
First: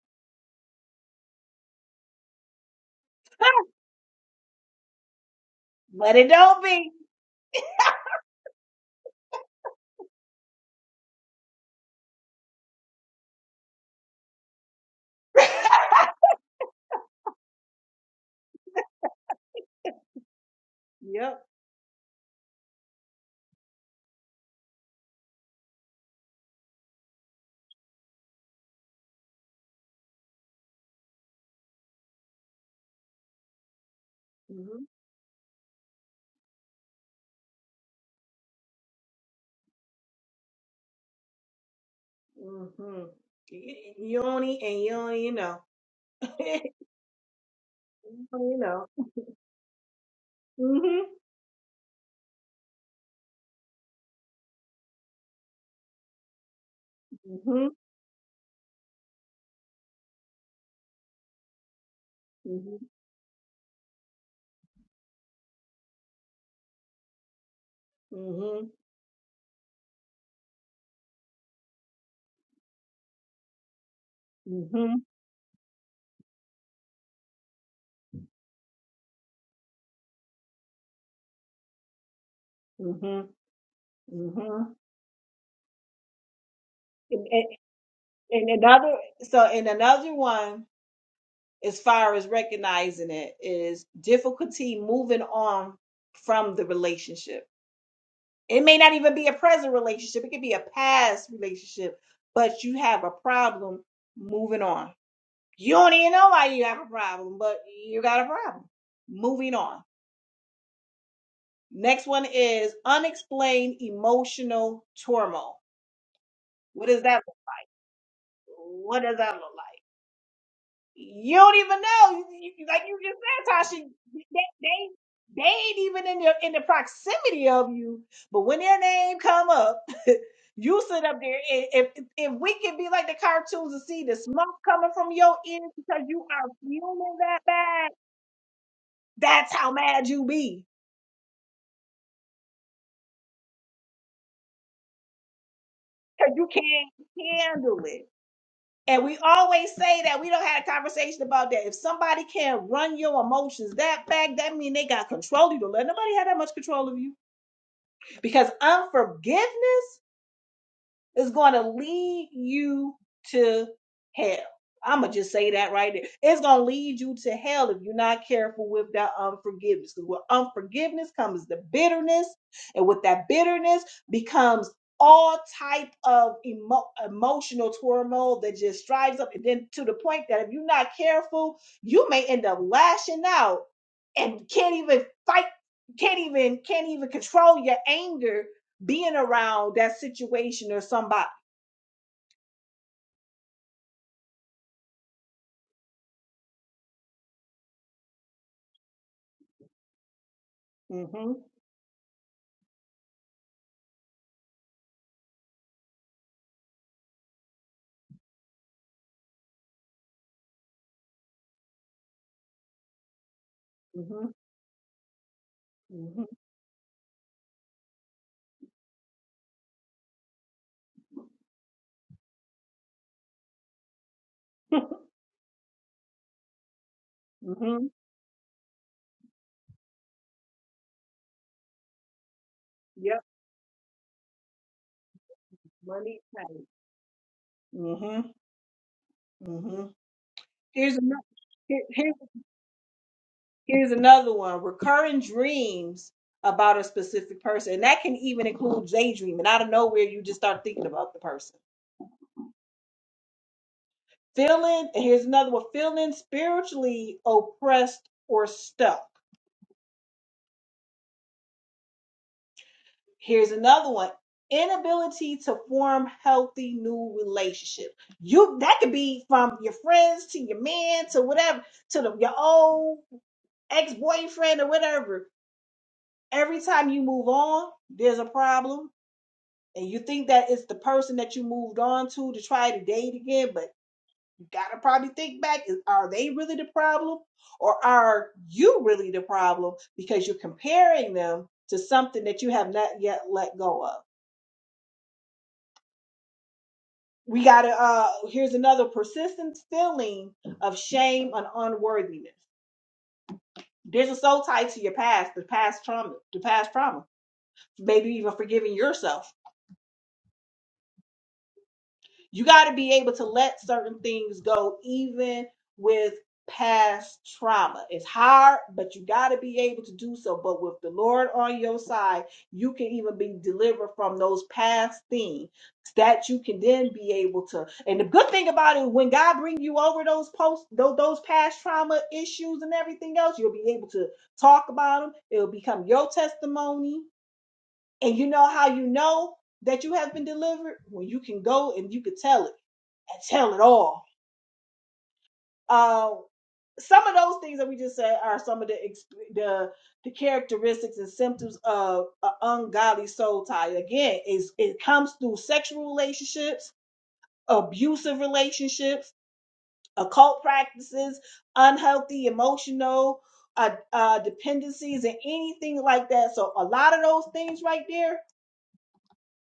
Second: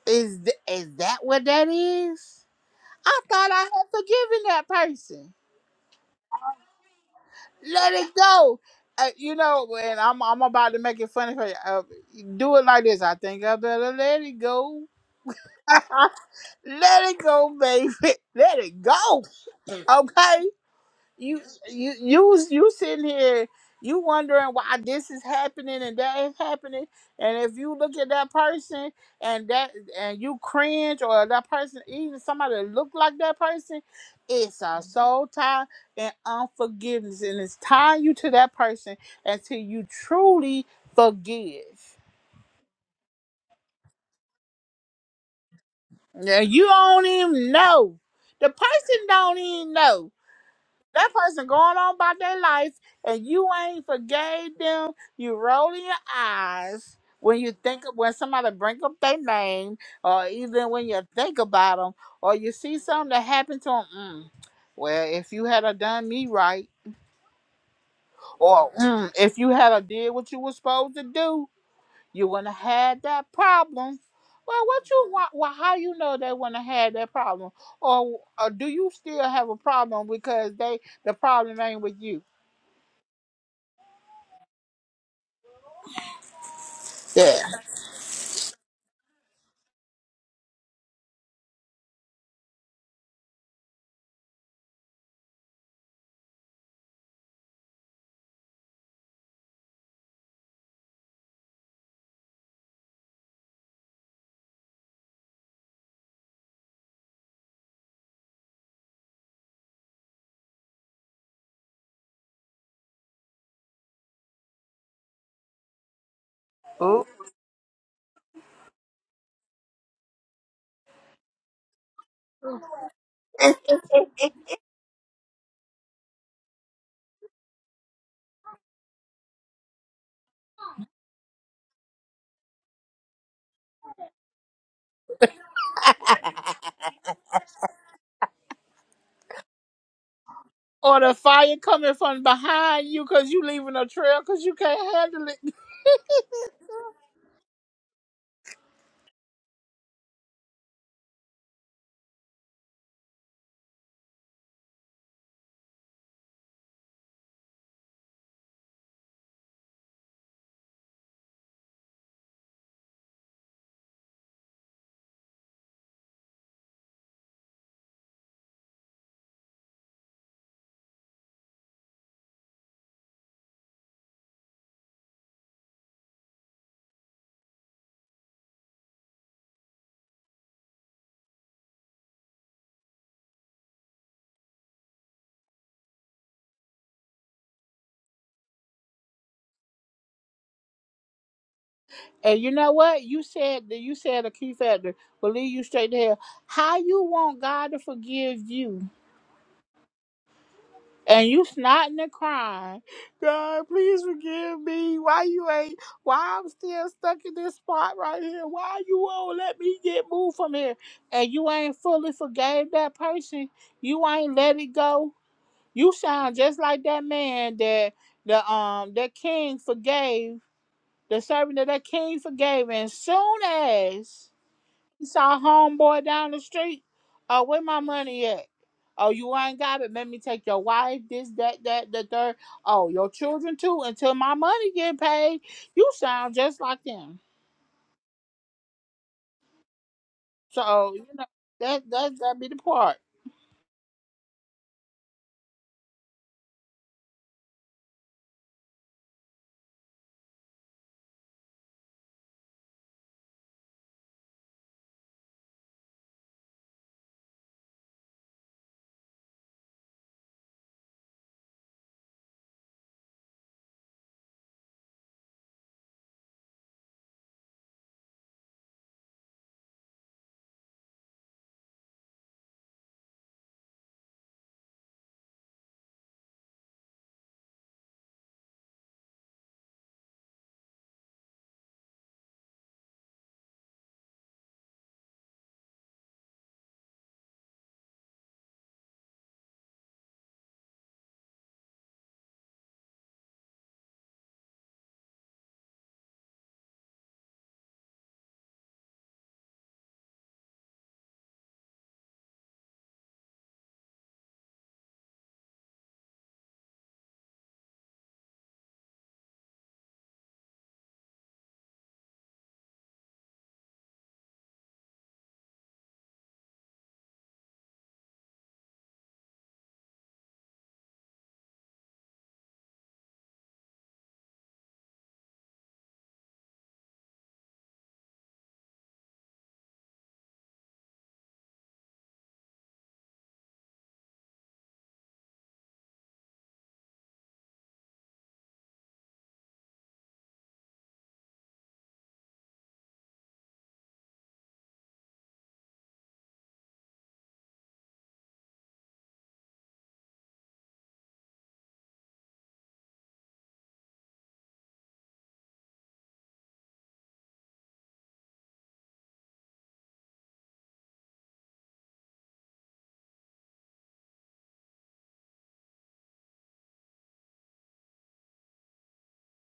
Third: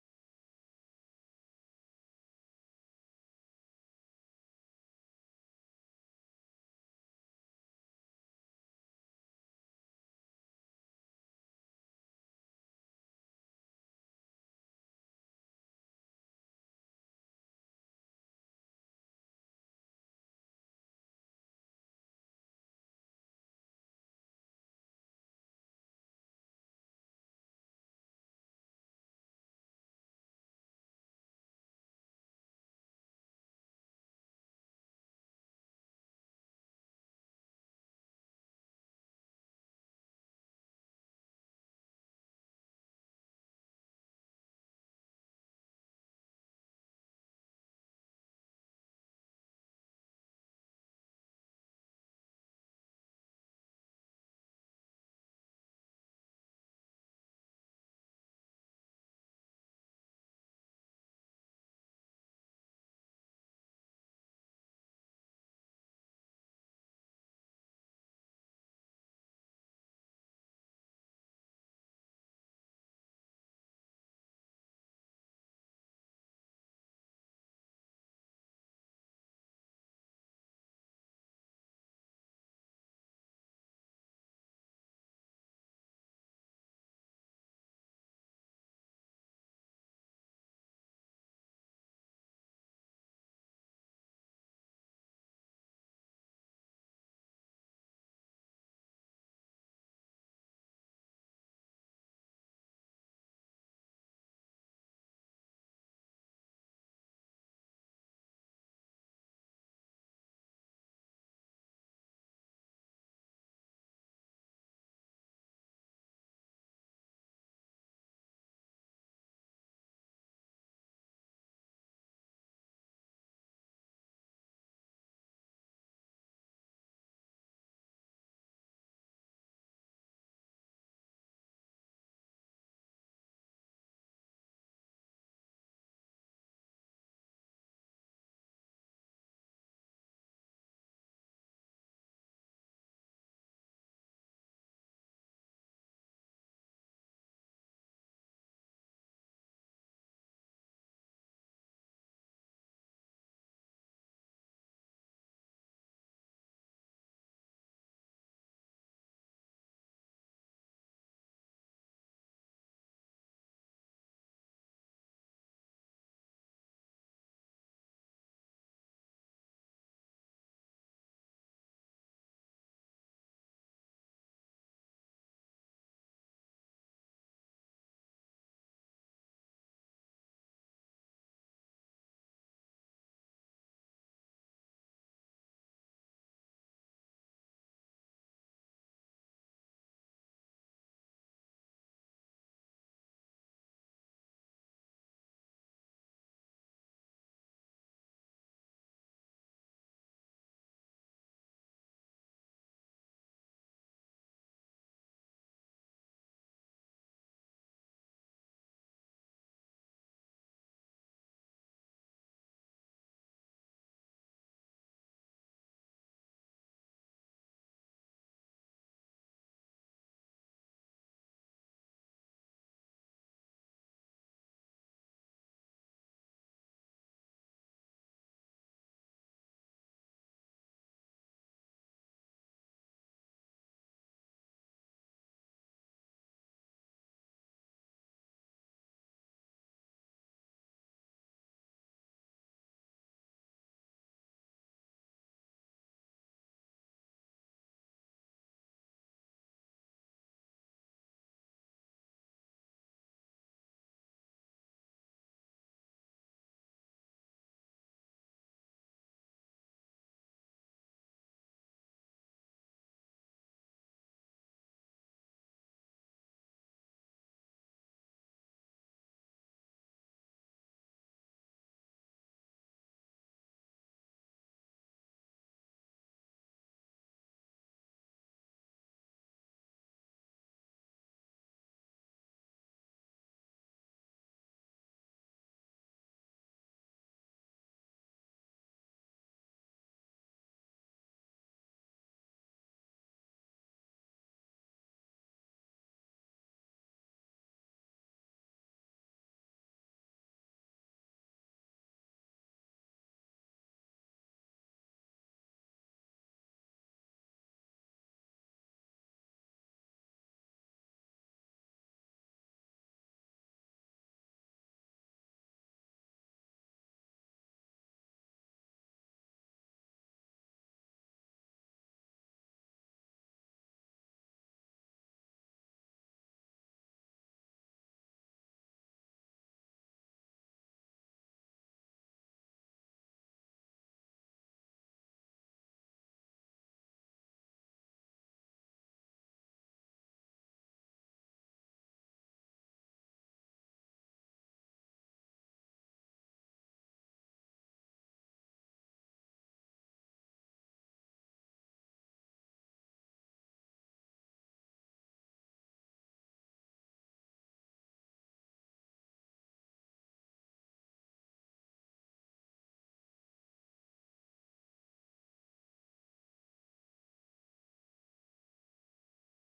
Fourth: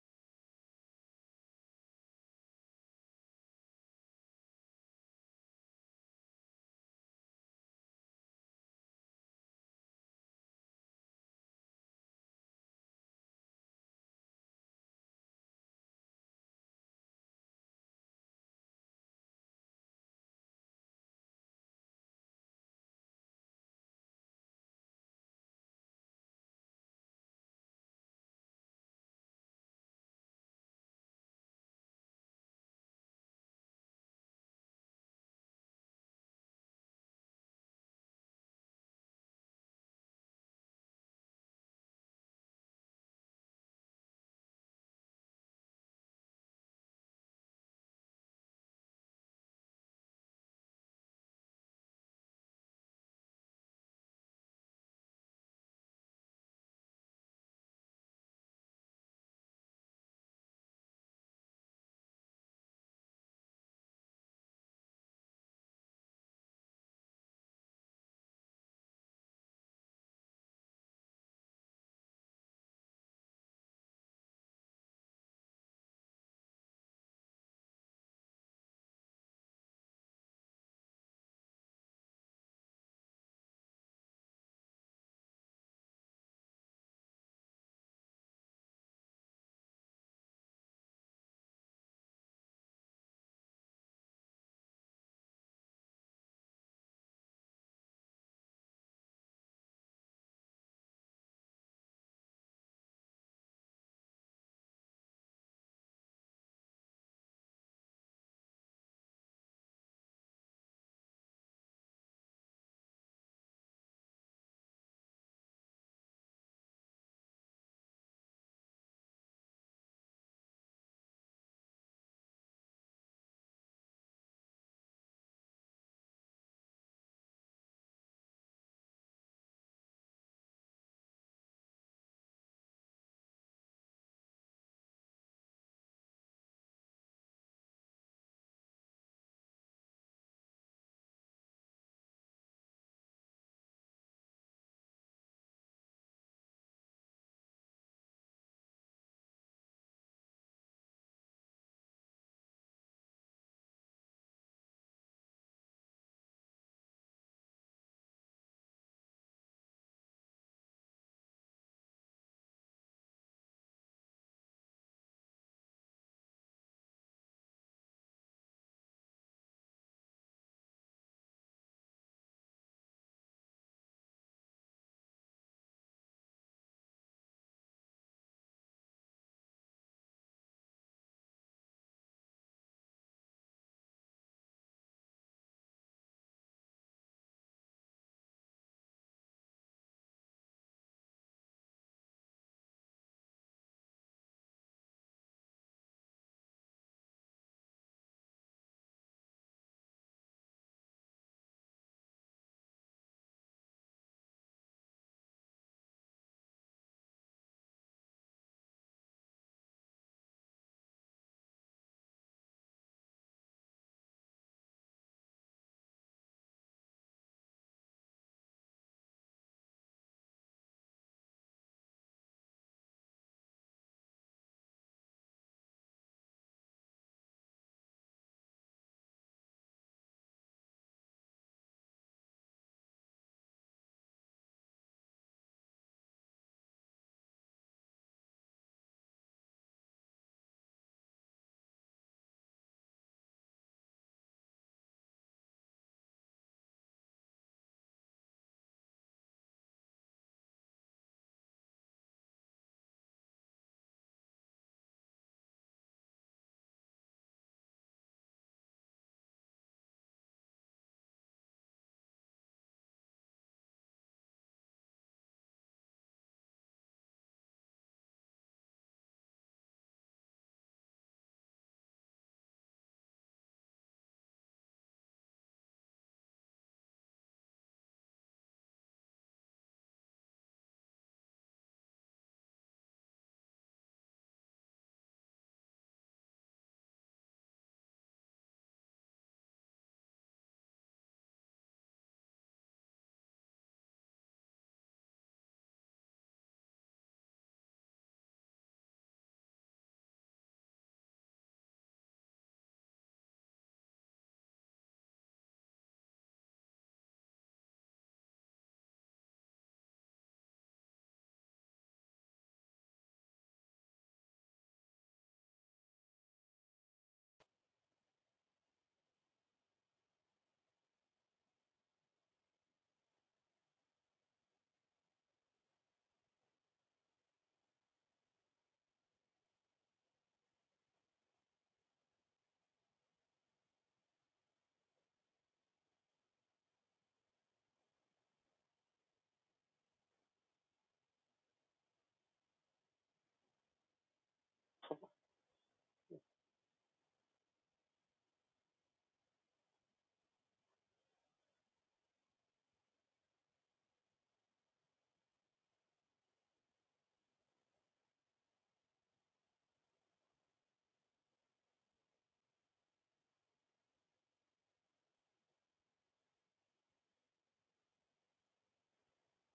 C: is th- is that what that is? I thought I had forgiven that person.
B: But it don't be.
C: Let it go. Uh, you know, and I'm I'm about to make it funny for you. Uh, do it like this. I think I better let it go. *laughs* let it go, baby. *laughs* Let it go. Okay you
B: Yep.
C: you you you sitting here you wondering why this is happening and that is happening and if you look at that person and that and you cringe or that person even somebody that look like that person it's a
B: Mhm,
C: soul tie and unforgiveness and it's tying you to that person until you truly forgive
B: mhm. Y- y- You only and you only know.
C: now
B: *laughs*
C: you don't even know
B: Well,
C: the
B: you know.
C: person don't even know
B: Mm-hmm.
C: That person going on about their life and you ain't forgave them. You rolling your eyes when you
B: Mm-hmm.
C: think of when somebody bring up their name, or even when you think about them, or you see
B: Mm-hmm.
C: something that happened to them. Mm, well, if you had a done me right,
B: Mm-hmm.
C: or mm, if you had a did what you were supposed to do, you wouldn't have had that problem. Well, what
B: Mm-hmm.
C: you want? Well, how you know they wouldn't have had that problem, or, or do you still have a problem because they the problem ain't with you?
B: Mm-hmm. hmm And,
C: Yeah.
B: and, and another so and another one as far as recognizing it is difficulty moving on from the relationship. It may not even be a present relationship, it could be a past relationship, but you have a problem moving on. You don't even know why you have a problem, but you got a problem. Moving on. Next one is unexplained emotional turmoil. What is
C: Ooh.
B: that? What does that look like? You don't even know. You- you- Like you just said, Tasha, they they, they ain't even in the in the proximity of you. But when their name come up, *laughs* you sit up there. And if if we can be like the cartoons and see the smoke coming from your ears because you are feeling that bad, that's how mad you be
C: Or the fire coming from behind you because you leaving a trail because you can't handle it.
B: because you can't handle it. And we always say that we don't have a conversation about that. If somebody can run your emotions that back, that mean they got control of you. Don't let nobody have that much control of you. Because unforgiveness is going to lead you to hell. I'm gonna just say that right there. It's gonna lead you to hell if you're not careful with that unforgiveness. Because with unforgiveness comes the bitterness, and with that bitterness becomes all type of emo- emotional turmoil that just drives up, and then to the point that if you're not careful, you may end up lashing out and can't even fight, can't even can't even control your anger being around that situation or somebody.
C: And you know what? You said that you said a key factor. Believe you straight to hell. How you want God to forgive you? And
B: Mm-hmm.
C: you snotting and crying. God, please forgive me. Why you ain't why I'm still stuck in this spot right here? Why you won't let me get moved from here? And you ain't fully forgave that person. You
B: Mm-hmm.
C: ain't let it go You sound
B: Mm-hmm.
C: just like that man that the um that king forgave, the servant of that king forgave, and soon as he
B: *laughs*
C: saw homeboy down the street, oh where my
B: mm-hmm.
C: money at? Oh, you ain't got it. Let me take your wife, this, that, that, the third. Oh, your
B: Yep.
C: children too. Until my money get paid, you
B: Money
C: sound
B: tight.
C: just like them.
B: Mm-hmm. Mm-hmm.
C: So
B: Here's
C: you
B: another
C: know
B: here,
C: that that
B: here-
C: that be the part.
B: here's another one. Recurring dreams about a specific person. And that can even include daydreaming. Out of nowhere you just start thinking about the person. Feeling and here's another one, feeling spiritually oppressed or stuck. Here's another one. Inability to form healthy new relationships. You that could be from your friends to your man to whatever to the, your old ex-boyfriend or whatever. Every time you move on, there's a problem. And you think that it's the person that you moved on to to try to date again, but you gotta probably think back, is are they really the problem? Or are you really the problem because you're comparing them to something that you have not yet let go of? we gotta uh here's another persistent feeling of shame and unworthiness this is so tied to your past the past trauma the past trauma maybe even forgiving yourself You got to be able to let certain things go, even with past trauma. It's hard, but you got to be able to do so. But with the Lord on your side, you can even be delivered from those past things that you can then be able to. And the good thing about it, when God brings you over those post those, those past trauma issues and everything else, you'll be able to talk about them. It'll become your testimony. And you know how you know that you have been delivered when you can go and you can tell it and tell it all. Uh, some of those things that we just said are some of the the, the characteristics and symptoms of an ungodly soul tie. Again, is it comes through sexual relationships, abusive relationships, occult practices, unhealthy emotional uh, uh, dependencies, and anything like that. So a lot of those things right there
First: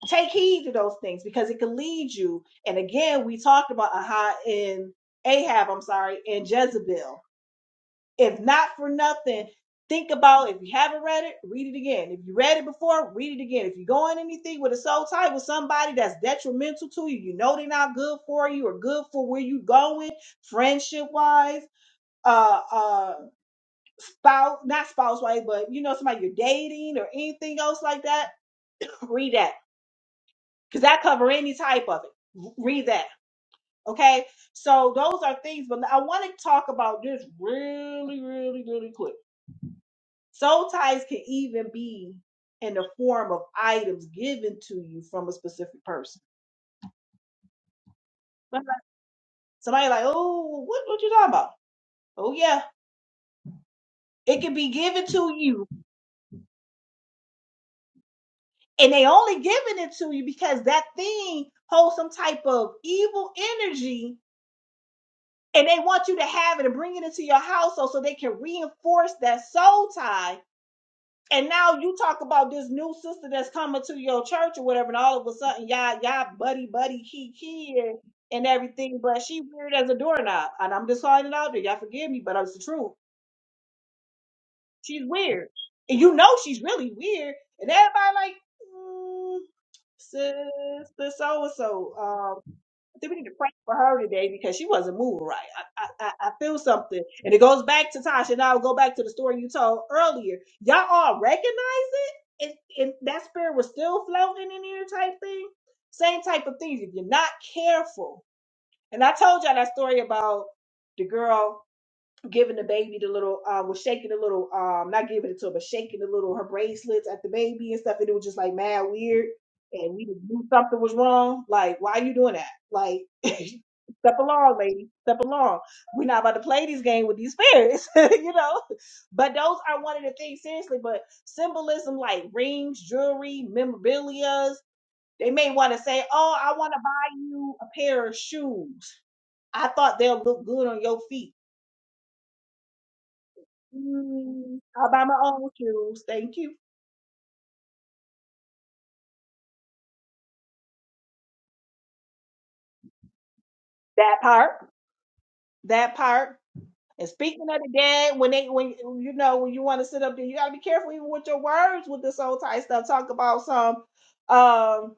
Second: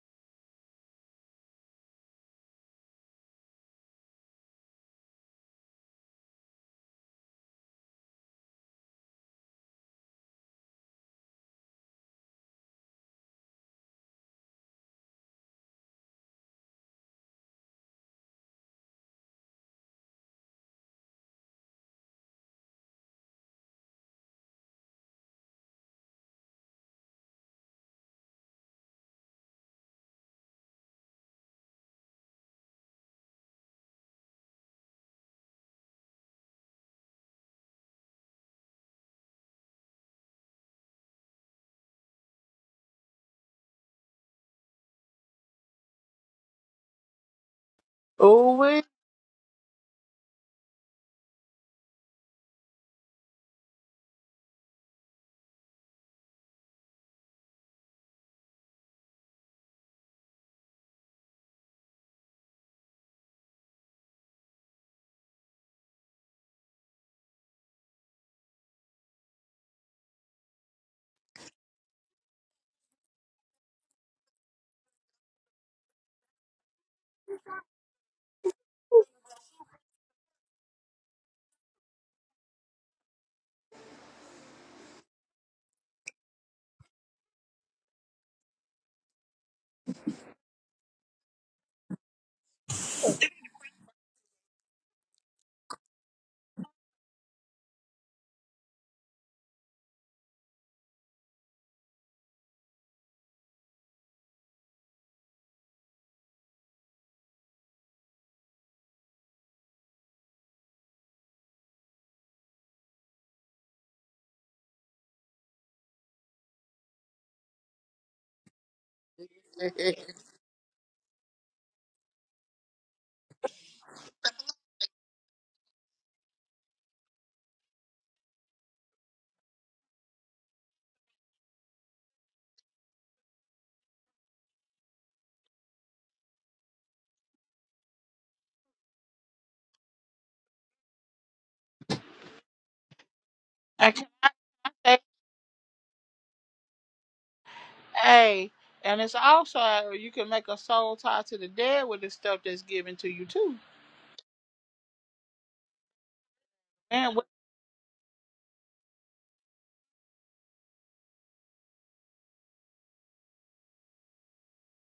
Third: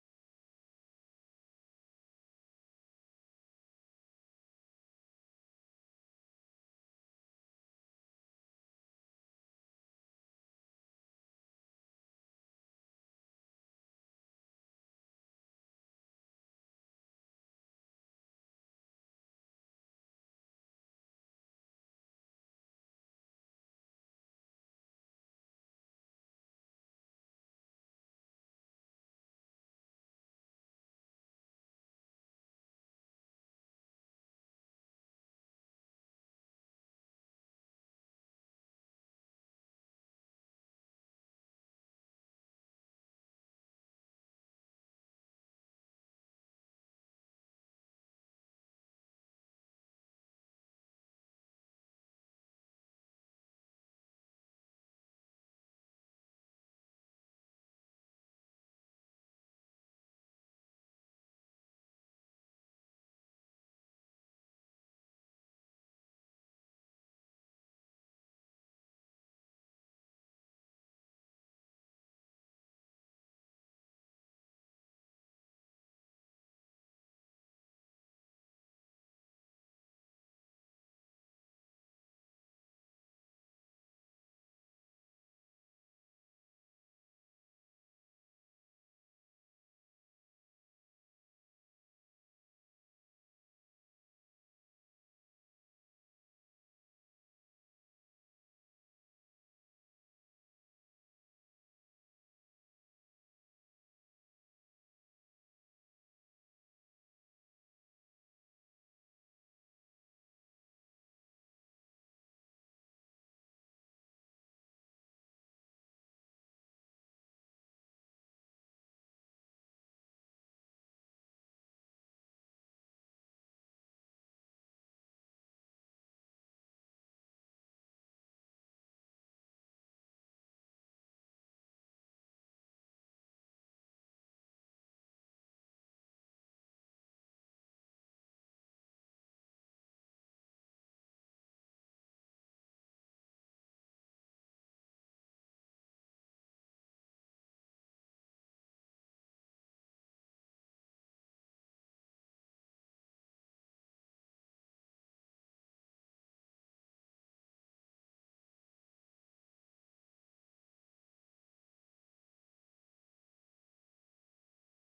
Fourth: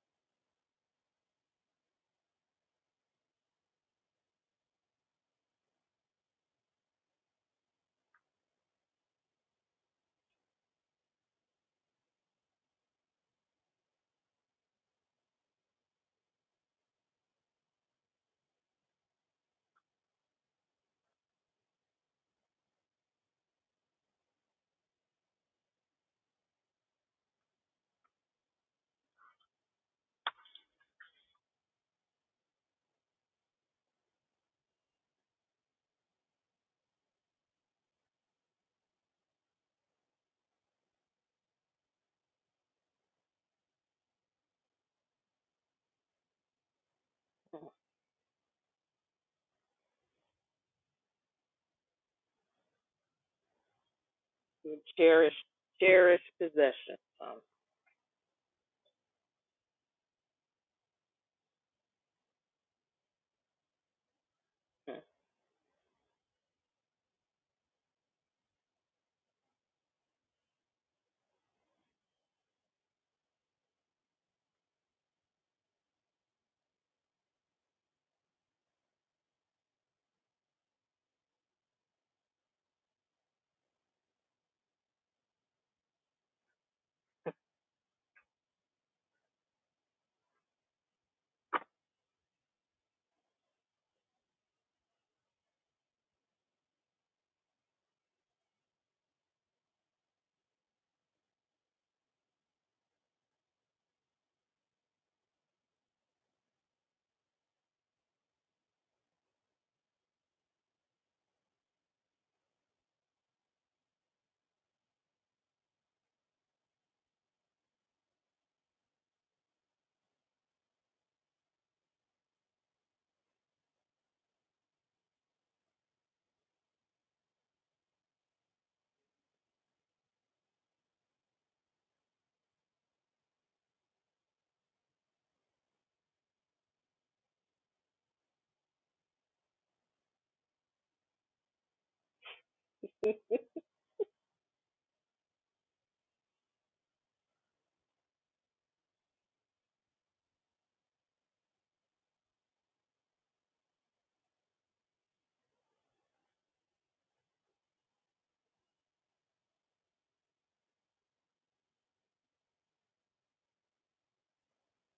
B: take heed to those things because it can lead you. And again, we talked about Aha and Ahab, I'm sorry, and Jezebel. If not for nothing, think about if you haven't read it, read it again. If you read it before, read it again. If you go in anything with a soul tie with somebody that's detrimental to you, you know they're not good for you or good for where you are going, friendship wise, uh uh spouse, not spouse wise, but you know somebody you're dating or anything else like that, read that because I cover any type of it. Read that. Okay. So those are things, but I want to talk about this really, really, really quick. Soul ties can even be in the form of items given to you from a specific person.
C: Oh, *laughs*
B: Somebody like, oh, what, what you talking about? Oh yeah. It can be given
A: cherish,
B: to you.
A: cherish possession.
B: And they only giving it to you because that thing holds some type of evil energy
A: Um,
B: and they want you to have it and bring it into your household so so they can reinforce that soul tie. And now you talk about this new sister that's coming to your church or whatever, and all of a sudden y'all y'all buddy buddy he he and everything, but she weird as a doorknob. And I'm just calling it out there. Y'all forgive me, but it's the truth. She's weird. And you know she's really weird. And everybody like, mm, sister so and so. Um, I think we need to pray for her today because she wasn't moving right. I, I, I I feel something. And it goes back to Tasha. And I'll go back to the story you told earlier. Y'all all recognize it? And, and that spirit was still floating in here type thing. Same type of things if you're not careful. And I told y'all that story about the girl giving the baby the little uh was shaking the little um not giving it to her but shaking the little her bracelets at the baby and stuff and it was just like mad weird and we just knew something was wrong like why are you doing that like *laughs* step along lady step along we're not about to play this game with these spirits *laughs* you know but those are one of the things seriously but symbolism like rings jewelry memorabilia they may want to say oh i want to buy you a pair of shoes i thought they'll look good on your feet
C: I cannot
B: Mm, All by my own shoes. Thank you.
C: Hey, and it's also uh, you can make a soul tie to the dead with the stuff that's given to you too,
B: That part. That part. And
C: and with
B: speaking of the dead, when they when you know when you want to sit up there, you gotta be careful even with your words with this old type stuff. Talk about some um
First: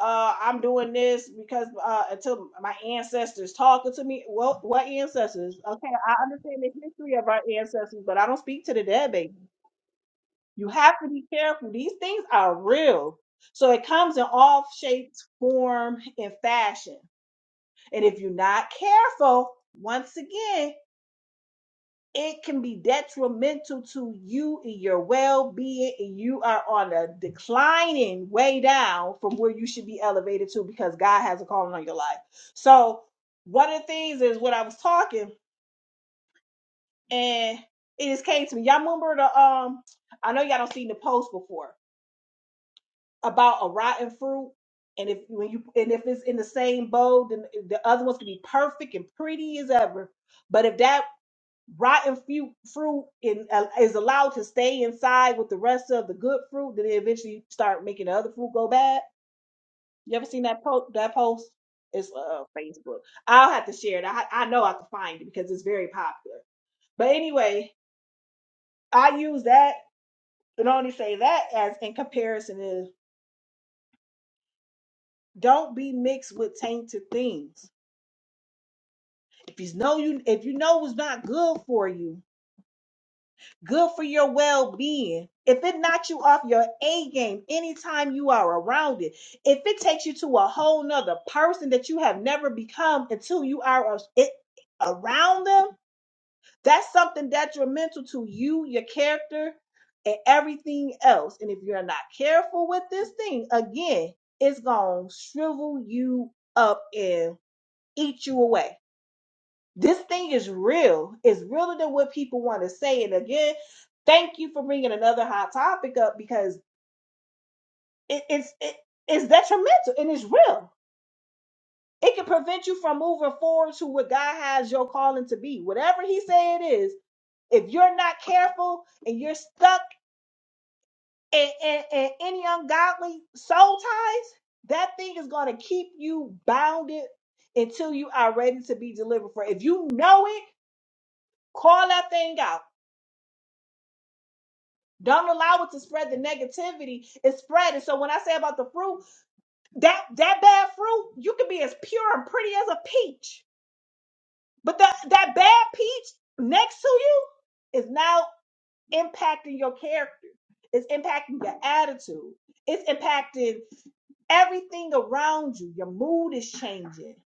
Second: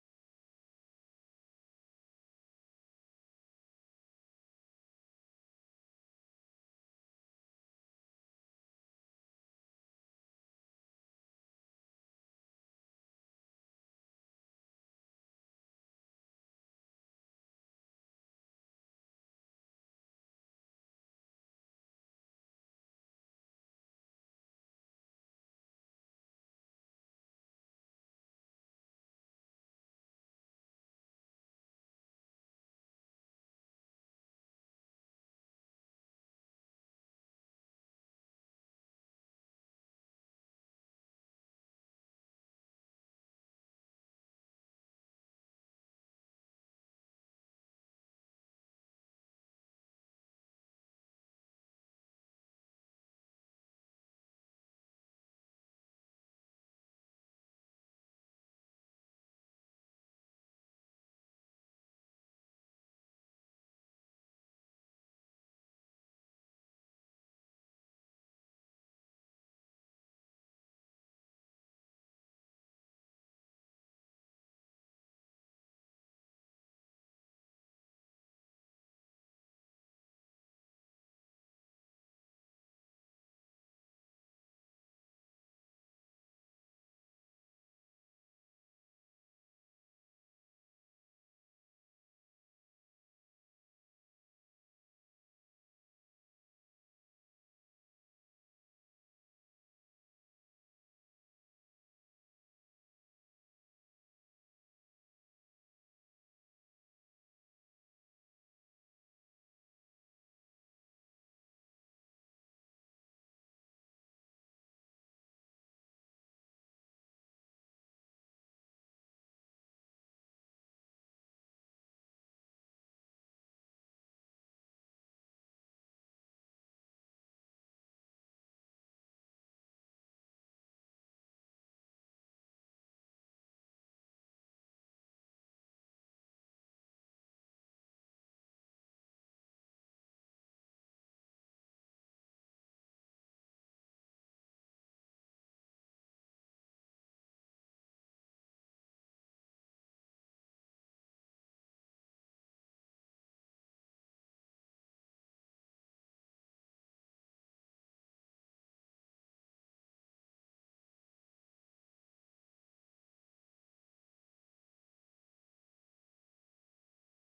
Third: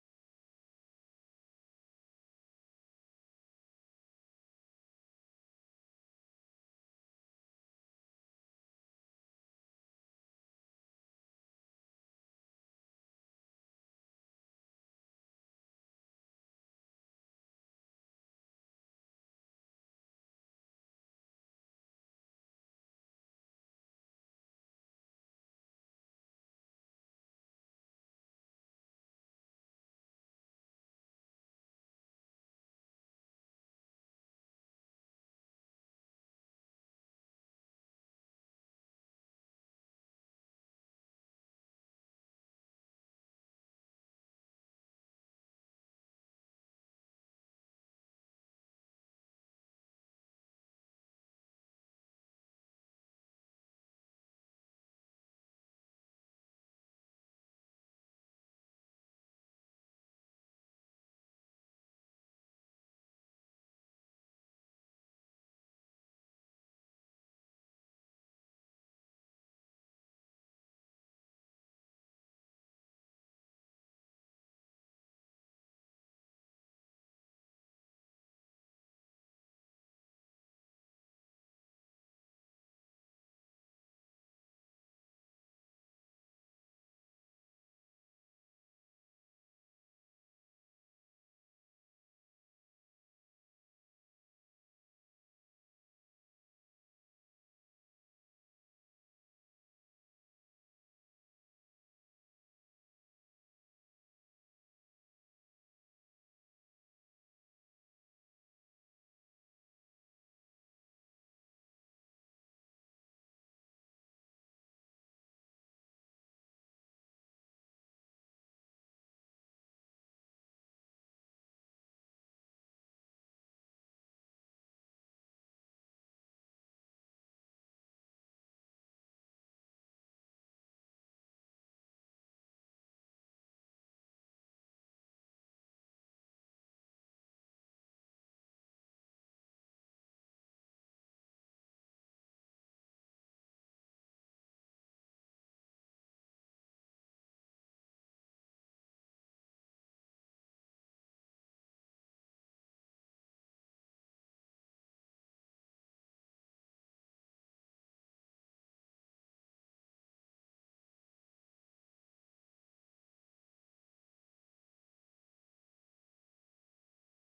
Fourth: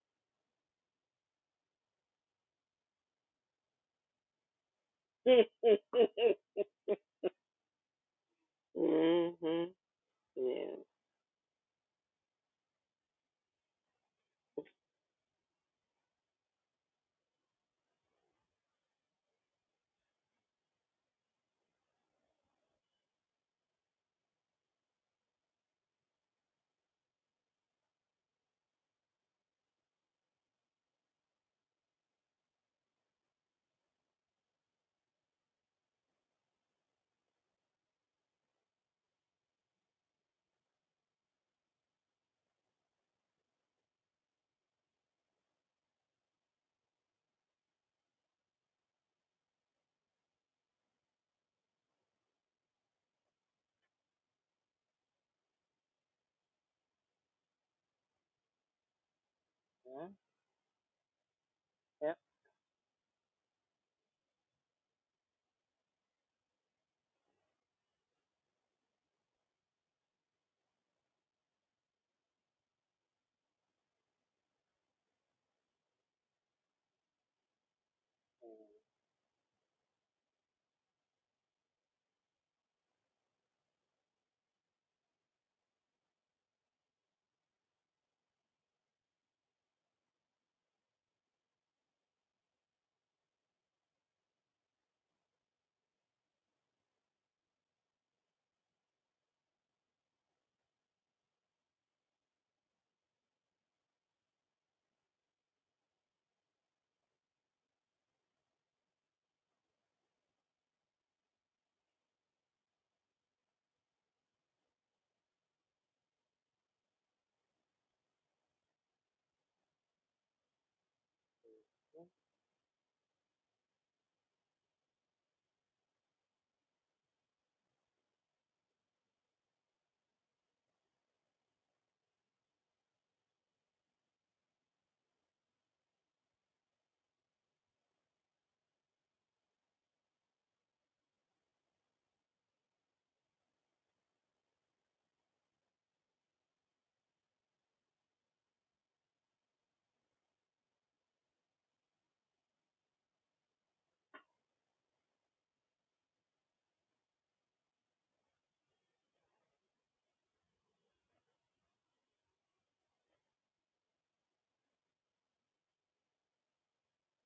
B: uh I'm doing this because uh until my ancestors talking to me. Well what ancestors? Okay, I
A: *laughs*
B: understand the history of our ancestors, but I don't speak to the dead, baby.
A: hmm
B: You
A: Yeah.
B: have to be careful. These things are real. So it comes in all shapes, form, and fashion. And if you're not careful, once again, it can be detrimental to you and your well being. And you are on a declining way down from where you should be elevated to because God has a calling on your life. So, one of the things is what I was talking, and it just came to me. Y'all remember the, um, I know y'all don't seen the post before about a rotten fruit. And if when you and if it's in the same bowl, then the other ones can be perfect and pretty as ever. But if that rotten fruit fruit in, uh, is allowed to stay inside with the rest of the good fruit, then they eventually start making the other fruit go bad.
A: Yeah.
B: You ever seen that post? That post is
A: Yep.
B: uh, Facebook. I'll have to share it. I, I know I can find it because it's very popular. But anyway, I use that and only say that as in comparison is don't be mixed with tainted things. If you know you if you know it's not good for you, good for your well-being. If it knocks you off your A game anytime you are around it, if it takes you to a whole nother person that you have never become until you are a- it, around them, that's something detrimental to you, your character, and everything else. And if you're not careful with this thing, again, it's gonna shrivel you up and eat you away this thing is real. It's realer than what people want to say. And again, thank you for bringing another hot topic up because it, it's it, it's detrimental and it's real. It can prevent you from moving forward to what God has your calling to be. Whatever He say it is, if you're not careful and you're stuck in, in, in any ungodly soul ties, that thing is going to keep you bounded until you are ready to be delivered for. it. If you know it, call that thing out. Don't allow it to spread the negativity. It's spreading. So when I say about the fruit, that that bad fruit, you can be as pure and pretty as a peach. But that that bad peach next to you is now impacting your character. It's impacting your attitude. It's impacting everything around you. Your mood is changing.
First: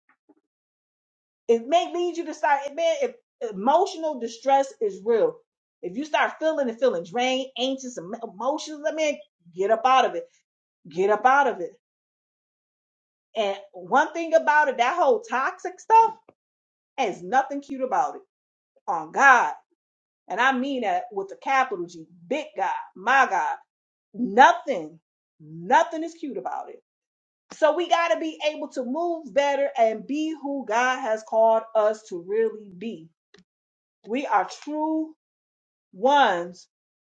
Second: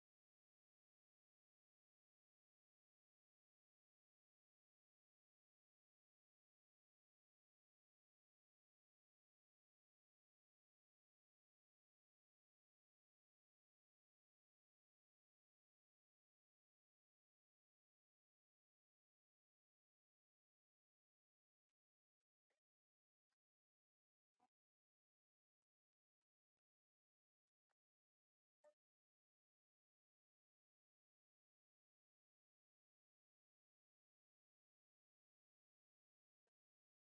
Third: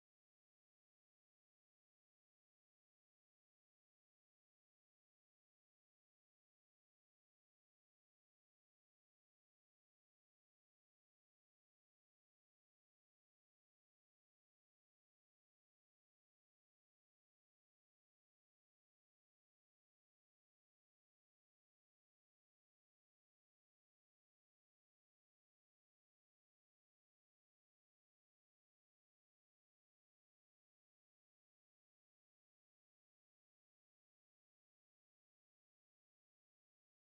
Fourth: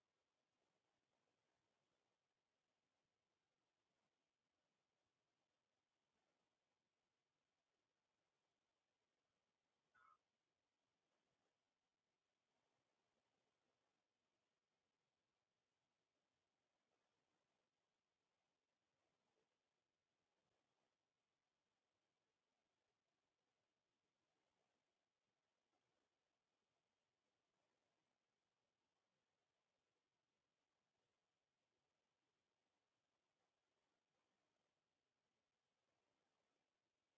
B: It may lead you to start, man, if emotional distress is real. If you start feeling and feeling drained, anxious, em- emotions, I mean, get up out of it Get up out of it. And one thing about it, that whole toxic stuff has nothing cute about it. On God. And I mean that with a capital G, big God, my God. Nothing, nothing is cute about it. So we got to be able to move better and be who God has called us to really be. We are true ones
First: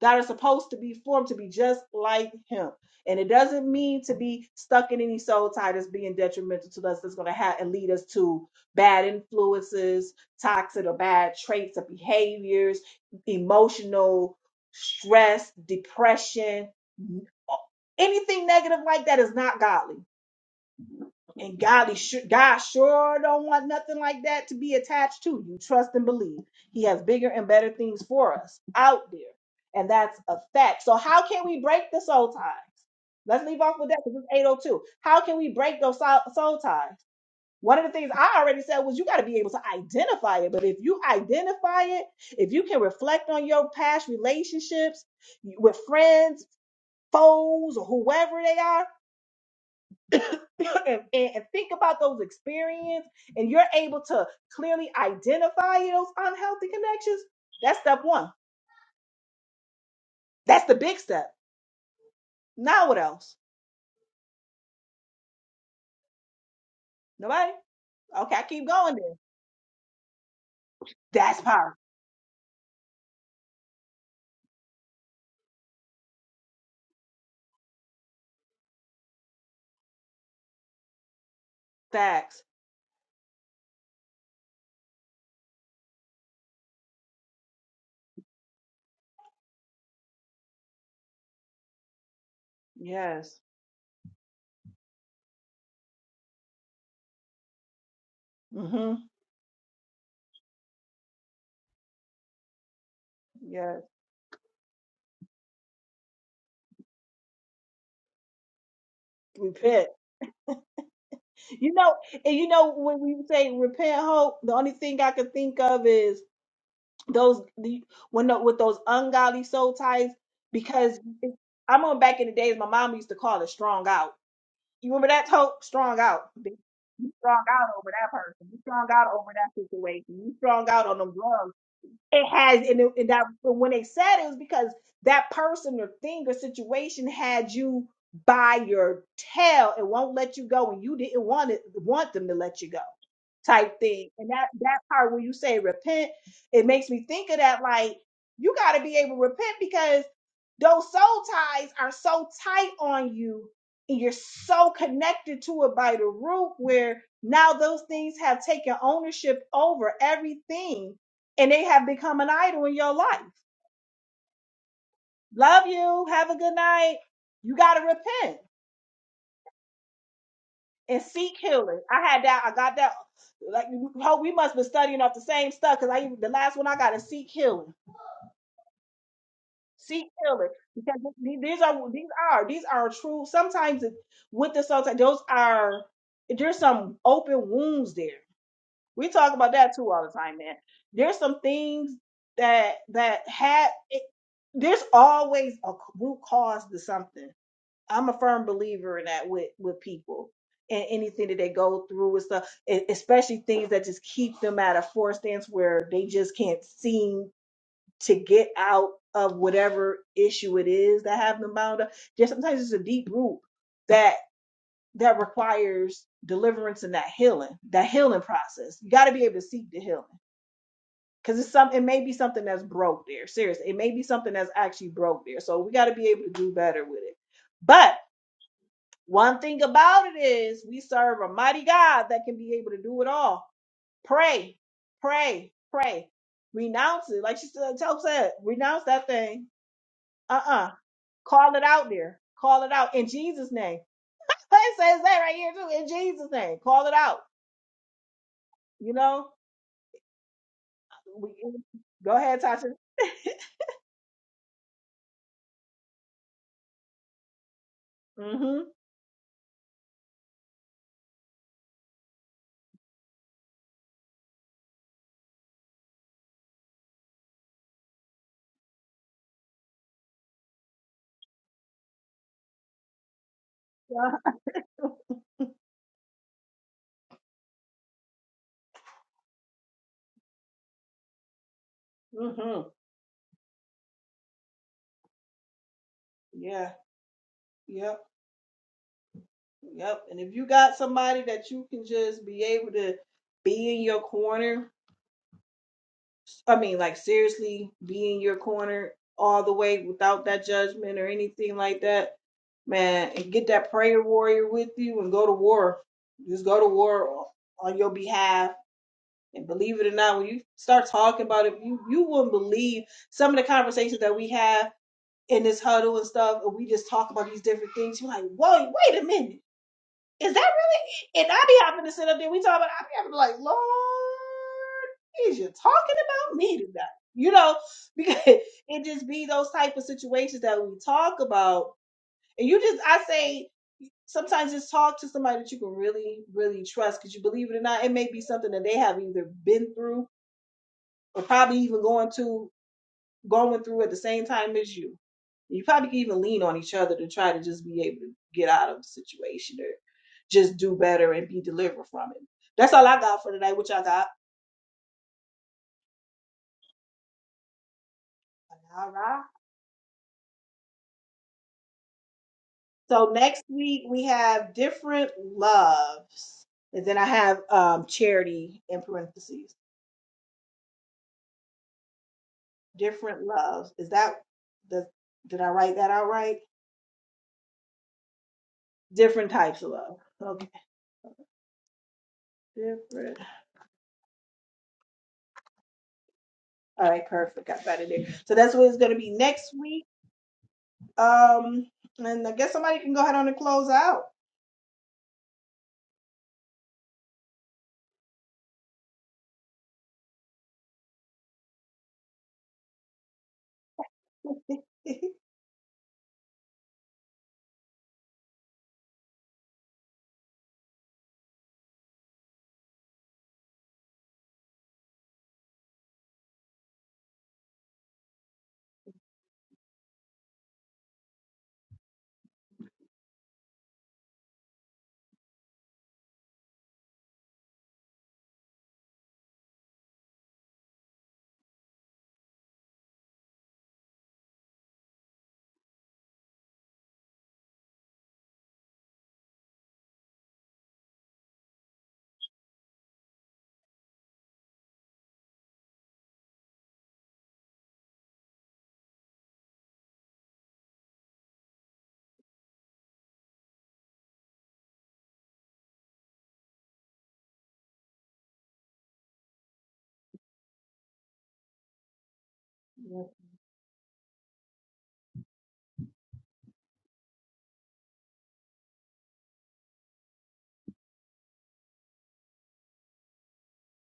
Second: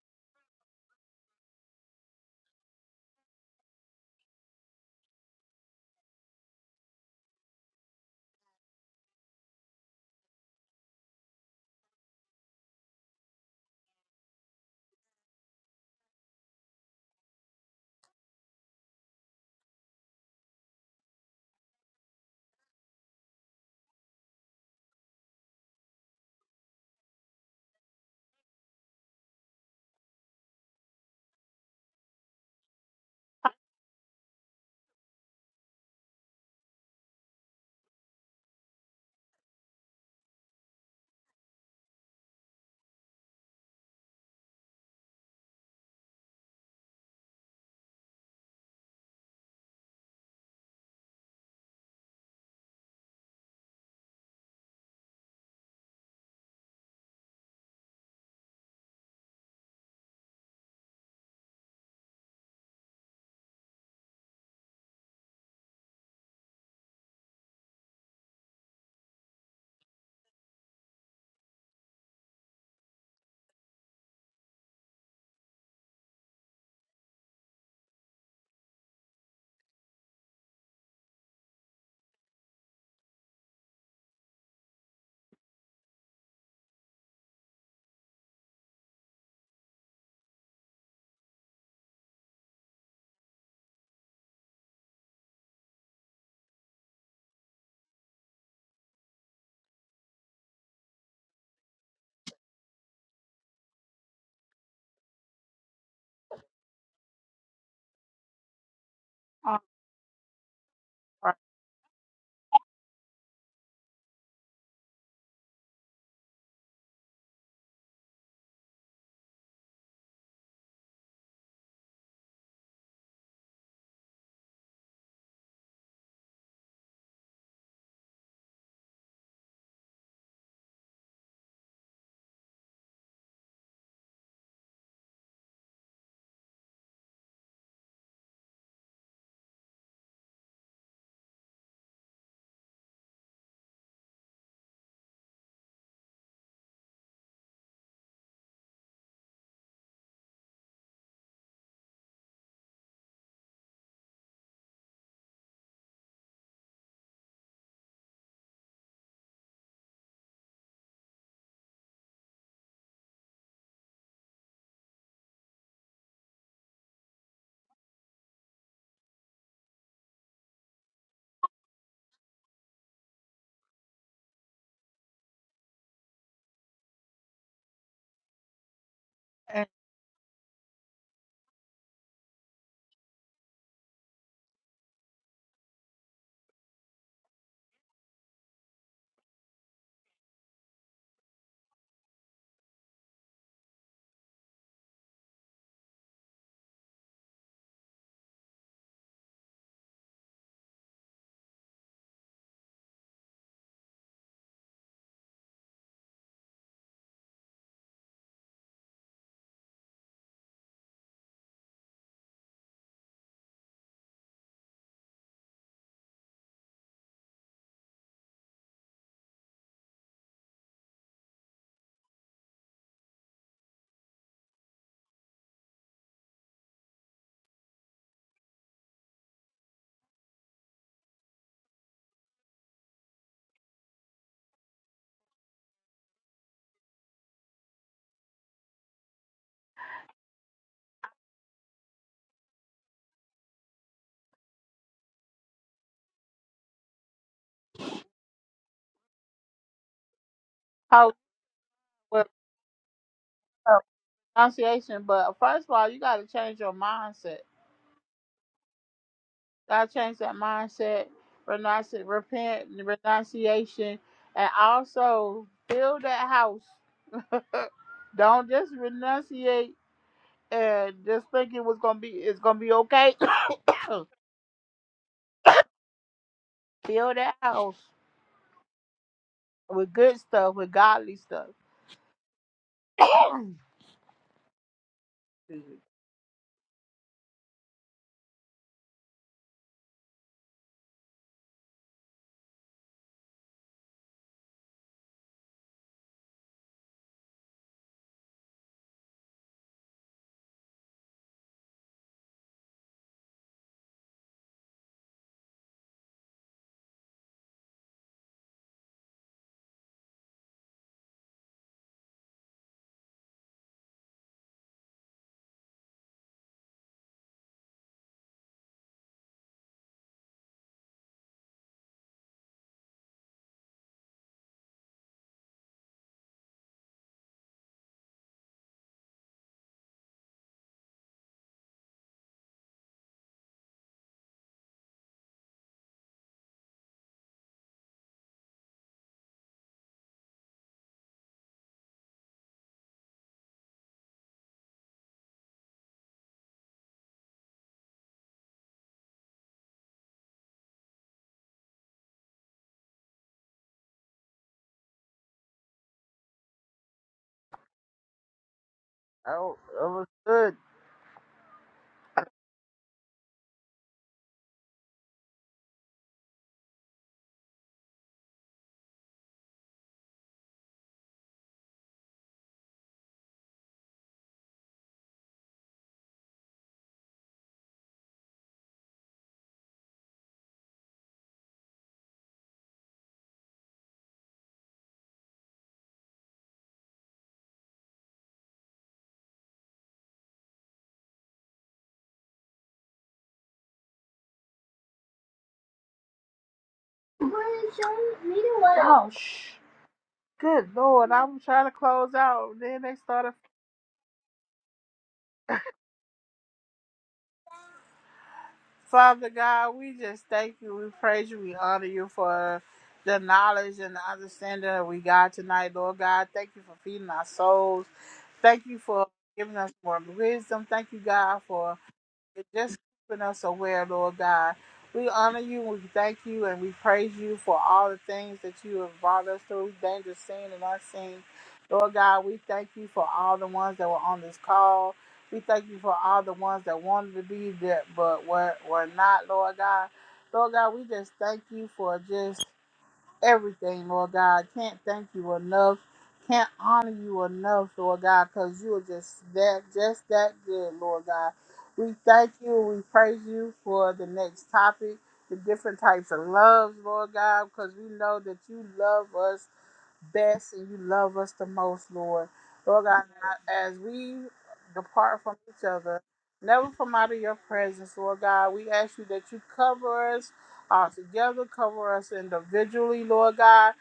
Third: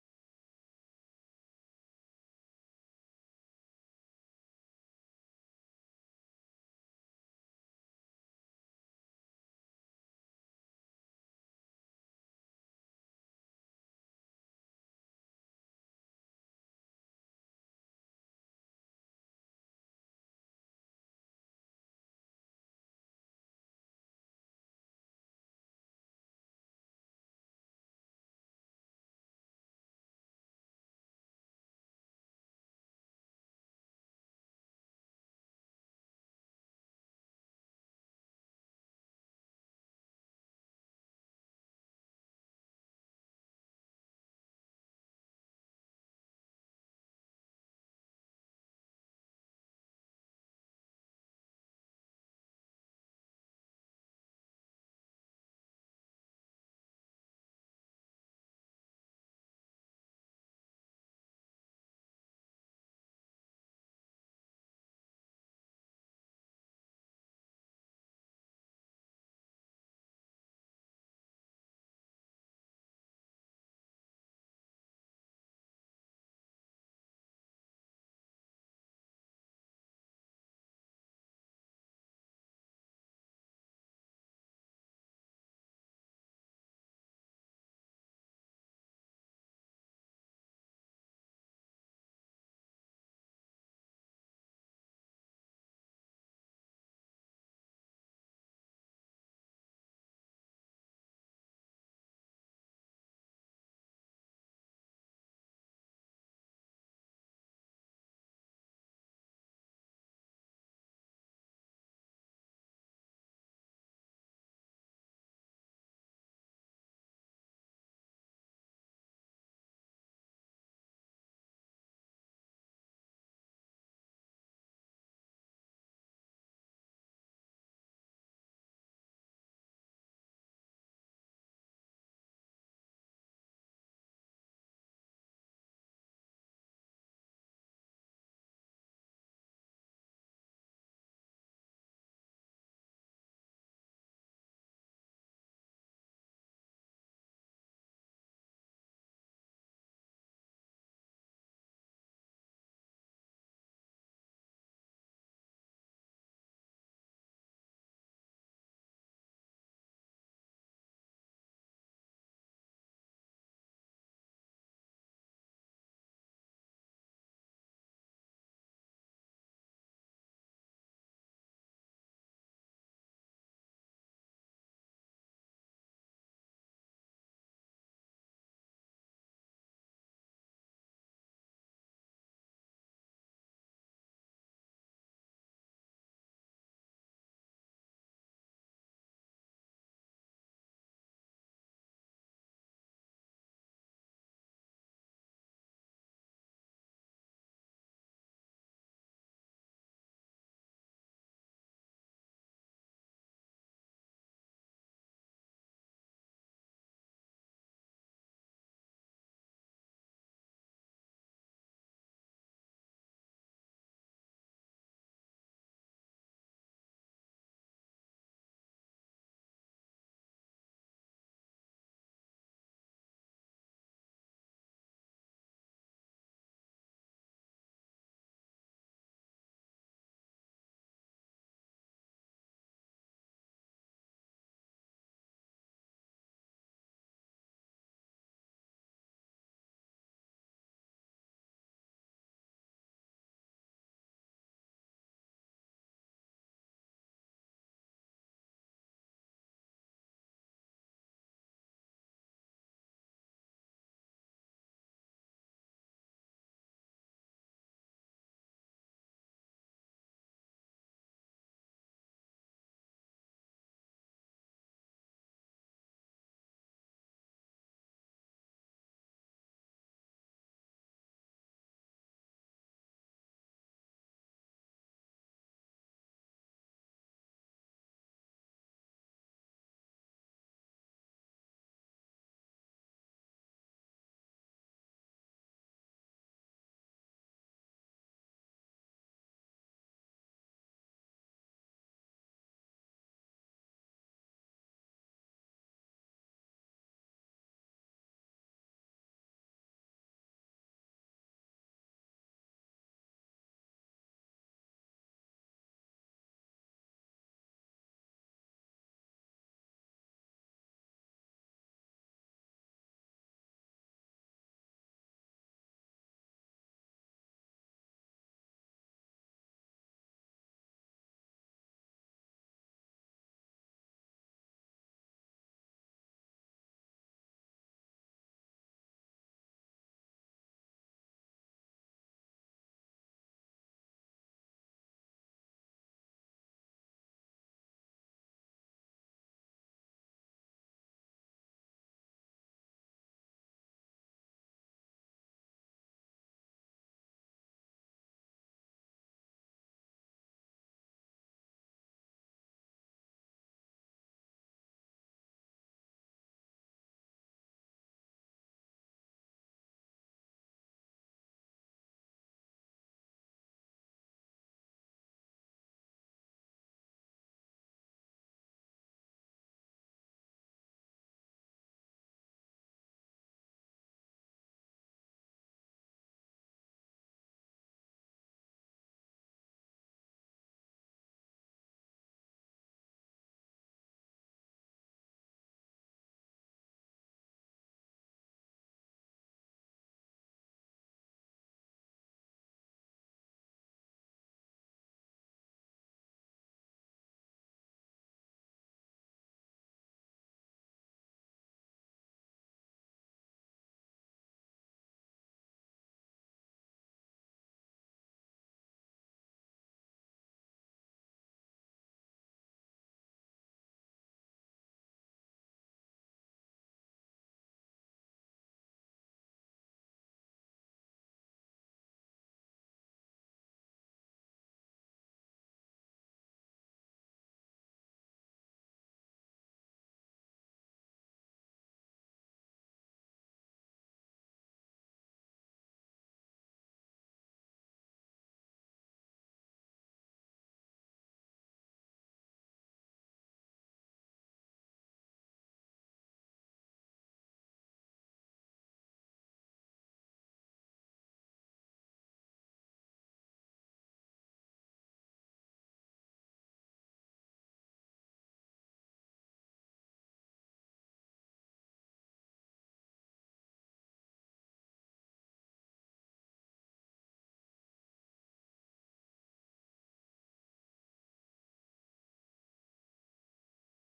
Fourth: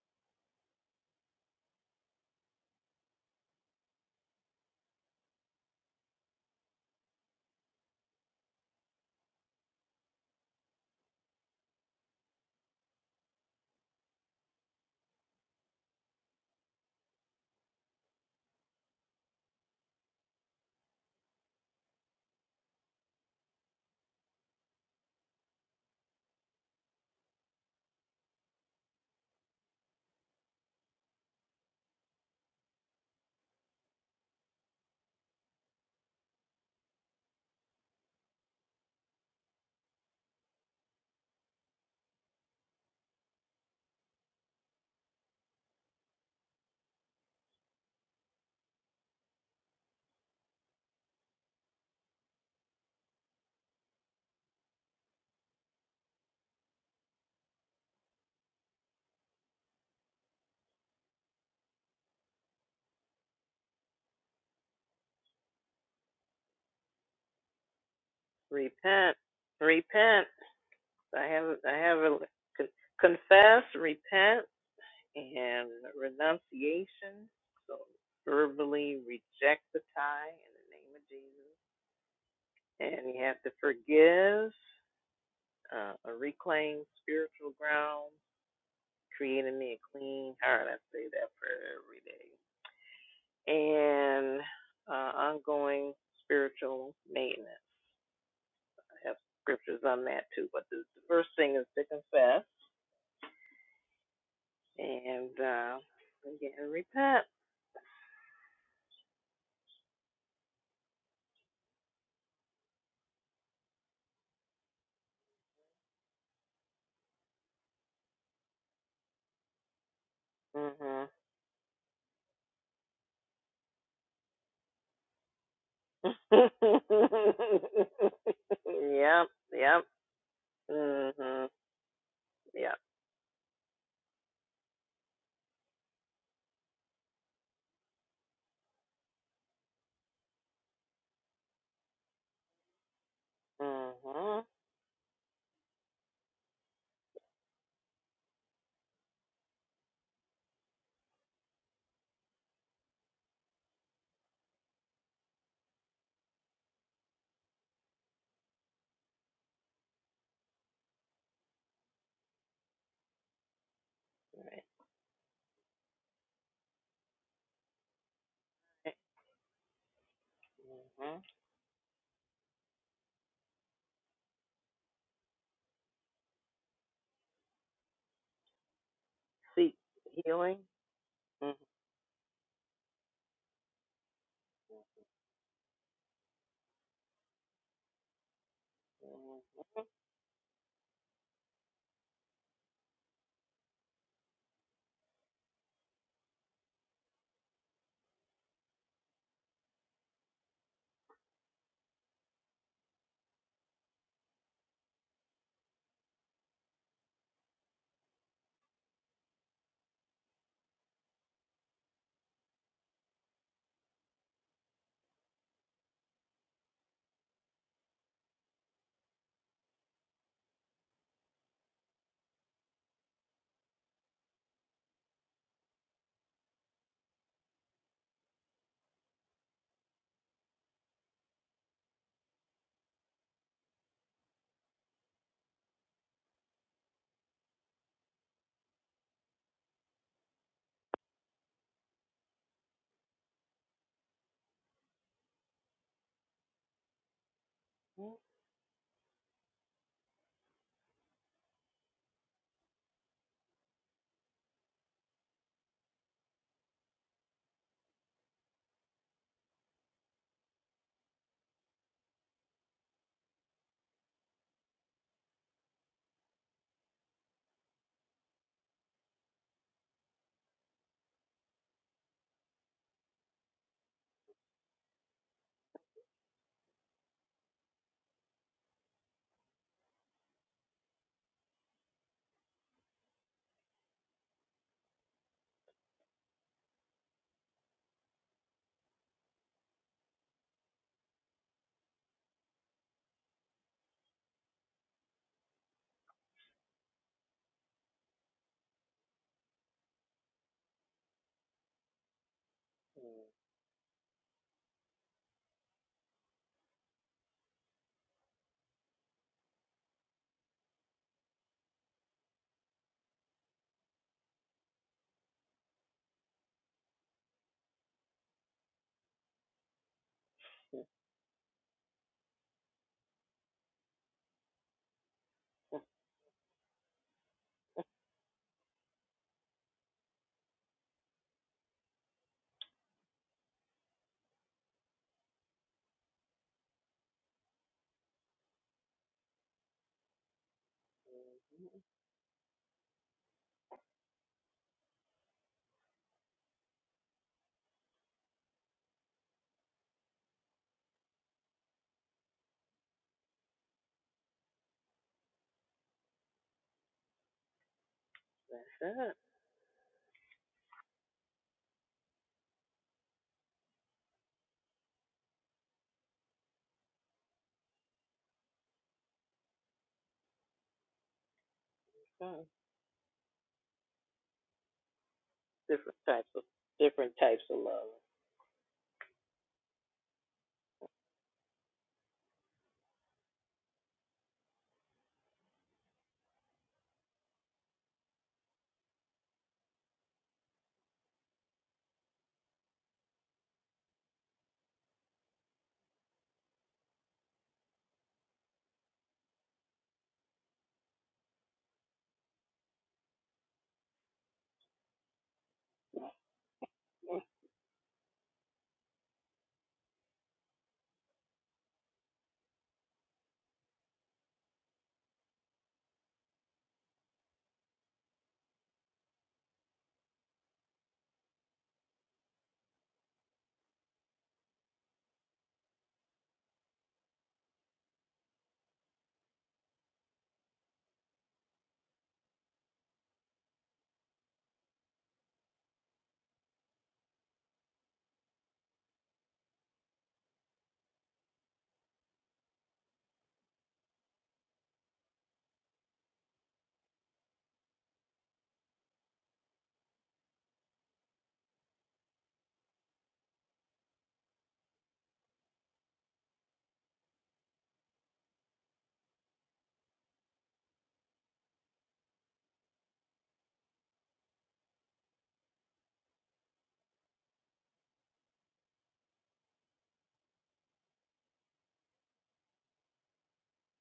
B: that are supposed to be formed to be just like him. And it doesn't mean to be stuck in any soul tie that's being detrimental to us, that's going to have and lead us to bad influences, toxic or bad traits or behaviors, emotional stress, depression. Anything negative like that is not godly. And Godly su- God sure don't want nothing like that to be attached to you. Trust and believe. He has bigger and better things for us out there. And that's a fact. So how can we break the soul ties? Let's leave off with that because it's 802. How can we break those soul soul ties? One of the things I already said was you got to be able to identify it. But if you identify it, if you can reflect on your past relationships with friends, foes, or whoever they are, *laughs* and, and and think about those experiences and you're able to clearly identify those unhealthy connections, that's step one. That's the big step. Now what else? Nobody? Okay, I keep going then.
A: Repent. Repent. I
B: That's
A: have I
B: power.
A: have a con- confess, repent, and renunciation. So verbally reject the tie in the name of Jesus,
B: Facts.
A: and you have to forgive, uh, reclaim spiritual ground, create in me a clean heart. I say that prayer every
B: Yes.
A: day, and uh, ongoing spiritual maintenance.
B: Mm-hmm.
A: I have scriptures on that too, but the, the first thing is to confess
B: Yes.
A: and uh, again repent.
C: um,
B: Repent. You know, and you know when we say repent hope, the only thing I can think of is those the, when the, with those ungodly soul ties because
A: Mhm.
B: I remember back in the days my mom used to call it strong out You remember that Hope? Strong out. bitch. You strong out over that person. You
A: *laughs*
B: strong out
A: yep.
B: over that
A: Yep.
B: situation. You strong out on them
A: Mhm.
B: drugs. It has,
A: Yep.
B: and, it, and that but when they said it was because that person or thing or situation had you by your tail it won't let you go, and you didn't want it, want them to let you go type thing. And
A: Mhm.
B: that that part where you say repent, it makes me think of that like you got to be able to repent because those soul ties are so tight on you and you're so connected to it by the root where now those things have taken ownership over everything and they have become an idol in your life. Love you. Have a good night. You got to repent and
A: Mhm.
B: seek healing. I had that. I got that. Like, oh, we must be studying off the same stuff because I even the last one I got is seek healing.
C: and
A: Seek
B: Seek healing
A: healing.
B: because th- these
A: Mhm.
B: are these are these are true. Sometimes it- with the sometimes those are there's some open wounds there. We talk about that too all the time, man. There's some things that that had it, there's always a root cause to something I'm a firm believer in that with with people and anything that they go through and stuff, e- especially things that just keep them at a forced stance where they just can't seem to get out of whatever issue it is that have them bound up. Just sometimes it's a deep root that that requires deliverance and that healing, that healing process. You got to be able to seek the healing. Cause it's some, it may be something that's broke there. Seriously, it may be something that's actually broke there. So we got to be able to do better with it. But one thing about it is we serve a mighty God that can be able to do it all. Pray, pray, pray. Renounce it. Like she said, tell said, renounce that thing. Uh-uh. Call it out there. Call it out in Jesus' name. *laughs* It says that right here too. In Jesus' name. Call it out. You know?
C: how
B: We, go
C: with
B: ahead, Tasha.
C: uh, pronunciation. But first of all, you got to change your mindset.
B: Mm-hmm.
C: Got to change that mindset. Renounce it, repent, renunciation, and also build that house. *clears throat* Uh, Don't just renunciate and just think it was gonna be it's gonna be okay. *clears throat* *coughs*
B: Yeah.
C: build that house with good stuff, with godly stuff.
B: Mm-hmm. Yeah. Yep. Yep. And if you got somebody that you can just be able to be in your corner I mean, like seriously, be in your corner all the way without that judgment or anything like that, man. And get that prayer warrior with you and go to war. Just go to war on on your behalf. And believe it or not, when you start talking about it, you you wouldn't believe some of the conversations that we have in this huddle and stuff. And we just talk about these different things. You're like, whoa, wait a minute. Is that really? And I be having to sit up there. We talk about. I be having to like, Lord, is you talking about me tonight? You know, *laughs* because it just be those type of situations that we talk about, and you just, I say, sometimes just talk to somebody that you can really, really trust, because you believe it or not, it may be something that they have either been through or probably even going to going through at the same time as you. You probably can even lean on each other to try to just be able to get out of the situation or just do better and be delivered from it. That's all I got for today. What y'all got?
A: That's
B: All
A: it.
B: right.
C: Oh, that was good.
B: So next week we have different loves. And then I have um charity in parentheses.
A: Mm.
B: Different loves. Is that the did I write that
A: Different
B: out
A: types
B: right?
A: of different types of love.
B: Different types of love. Okay. Different. All right, perfect. Got that in there. So that's what it's gonna be next week. Um, and I guess somebody can go ahead on and close out.
C: Oh, shh. Good Lord, I'm trying to close out. Then they started,
B: *laughs*
C: Father God, we just thank you. We praise you. We honor you for the knowledge and the understanding that we got tonight, Lord God. Thank you for feeding our souls. Thank you for giving us more wisdom. Thank you, God, for for just keeping us aware, Lord God. We honor you, we thank you, and we praise you for all the things that you have brought us through, dangerous seen and unseen. Lord God, we thank you for all the ones that were on this call. We thank you for all the ones that wanted to be there but were, were not, Lord God. Lord God, we just thank you for just everything, Lord God. Can't thank you enough. Can't honor you enough, Lord God, because you are just that, just that good, Lord God. We thank you. We praise you for the next topic, the different types of loves, Lord God, because we know that you love us best and you love us the most, Lord. Lord God,
B: Yes.
C: now as we depart from each other, never from out of your presence, Lord God, we ask you that you cover us all together, cover us individually, Lord God.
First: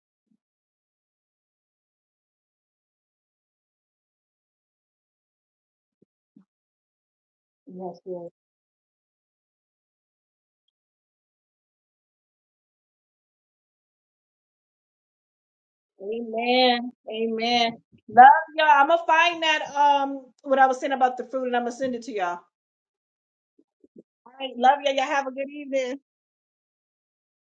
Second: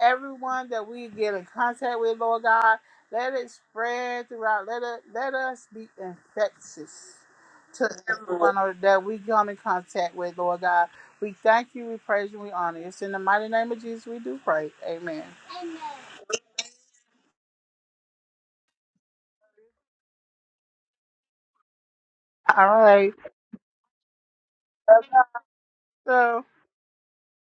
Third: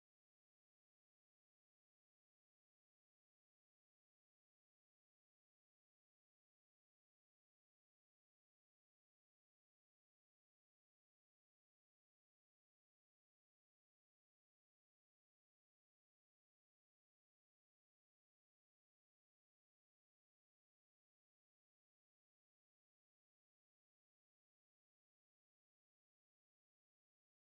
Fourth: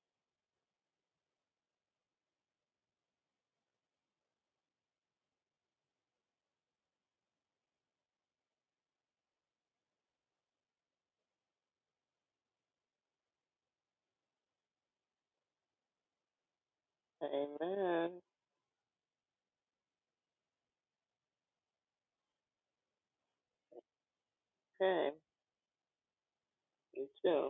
C: Everyone that we get in contact with, Lord God, let it spread throughout. Let it let us be infectious to
B: Yes. Yes.
C: everyone or- that we come in contact with, Lord God. We thank you, we praise you, we honor you. It's in the mighty name of Jesus we do pray. Amen.
B: Amen. Amen.
A: Amen.
B: Love y'all. I'm gonna find that um what I was saying about the fruit and I'm gonna send it to y'all.
C: All right.
B: All right. Love y'all. Y'all
A: Okay.
B: have a good evening.
C: So.
A: You too.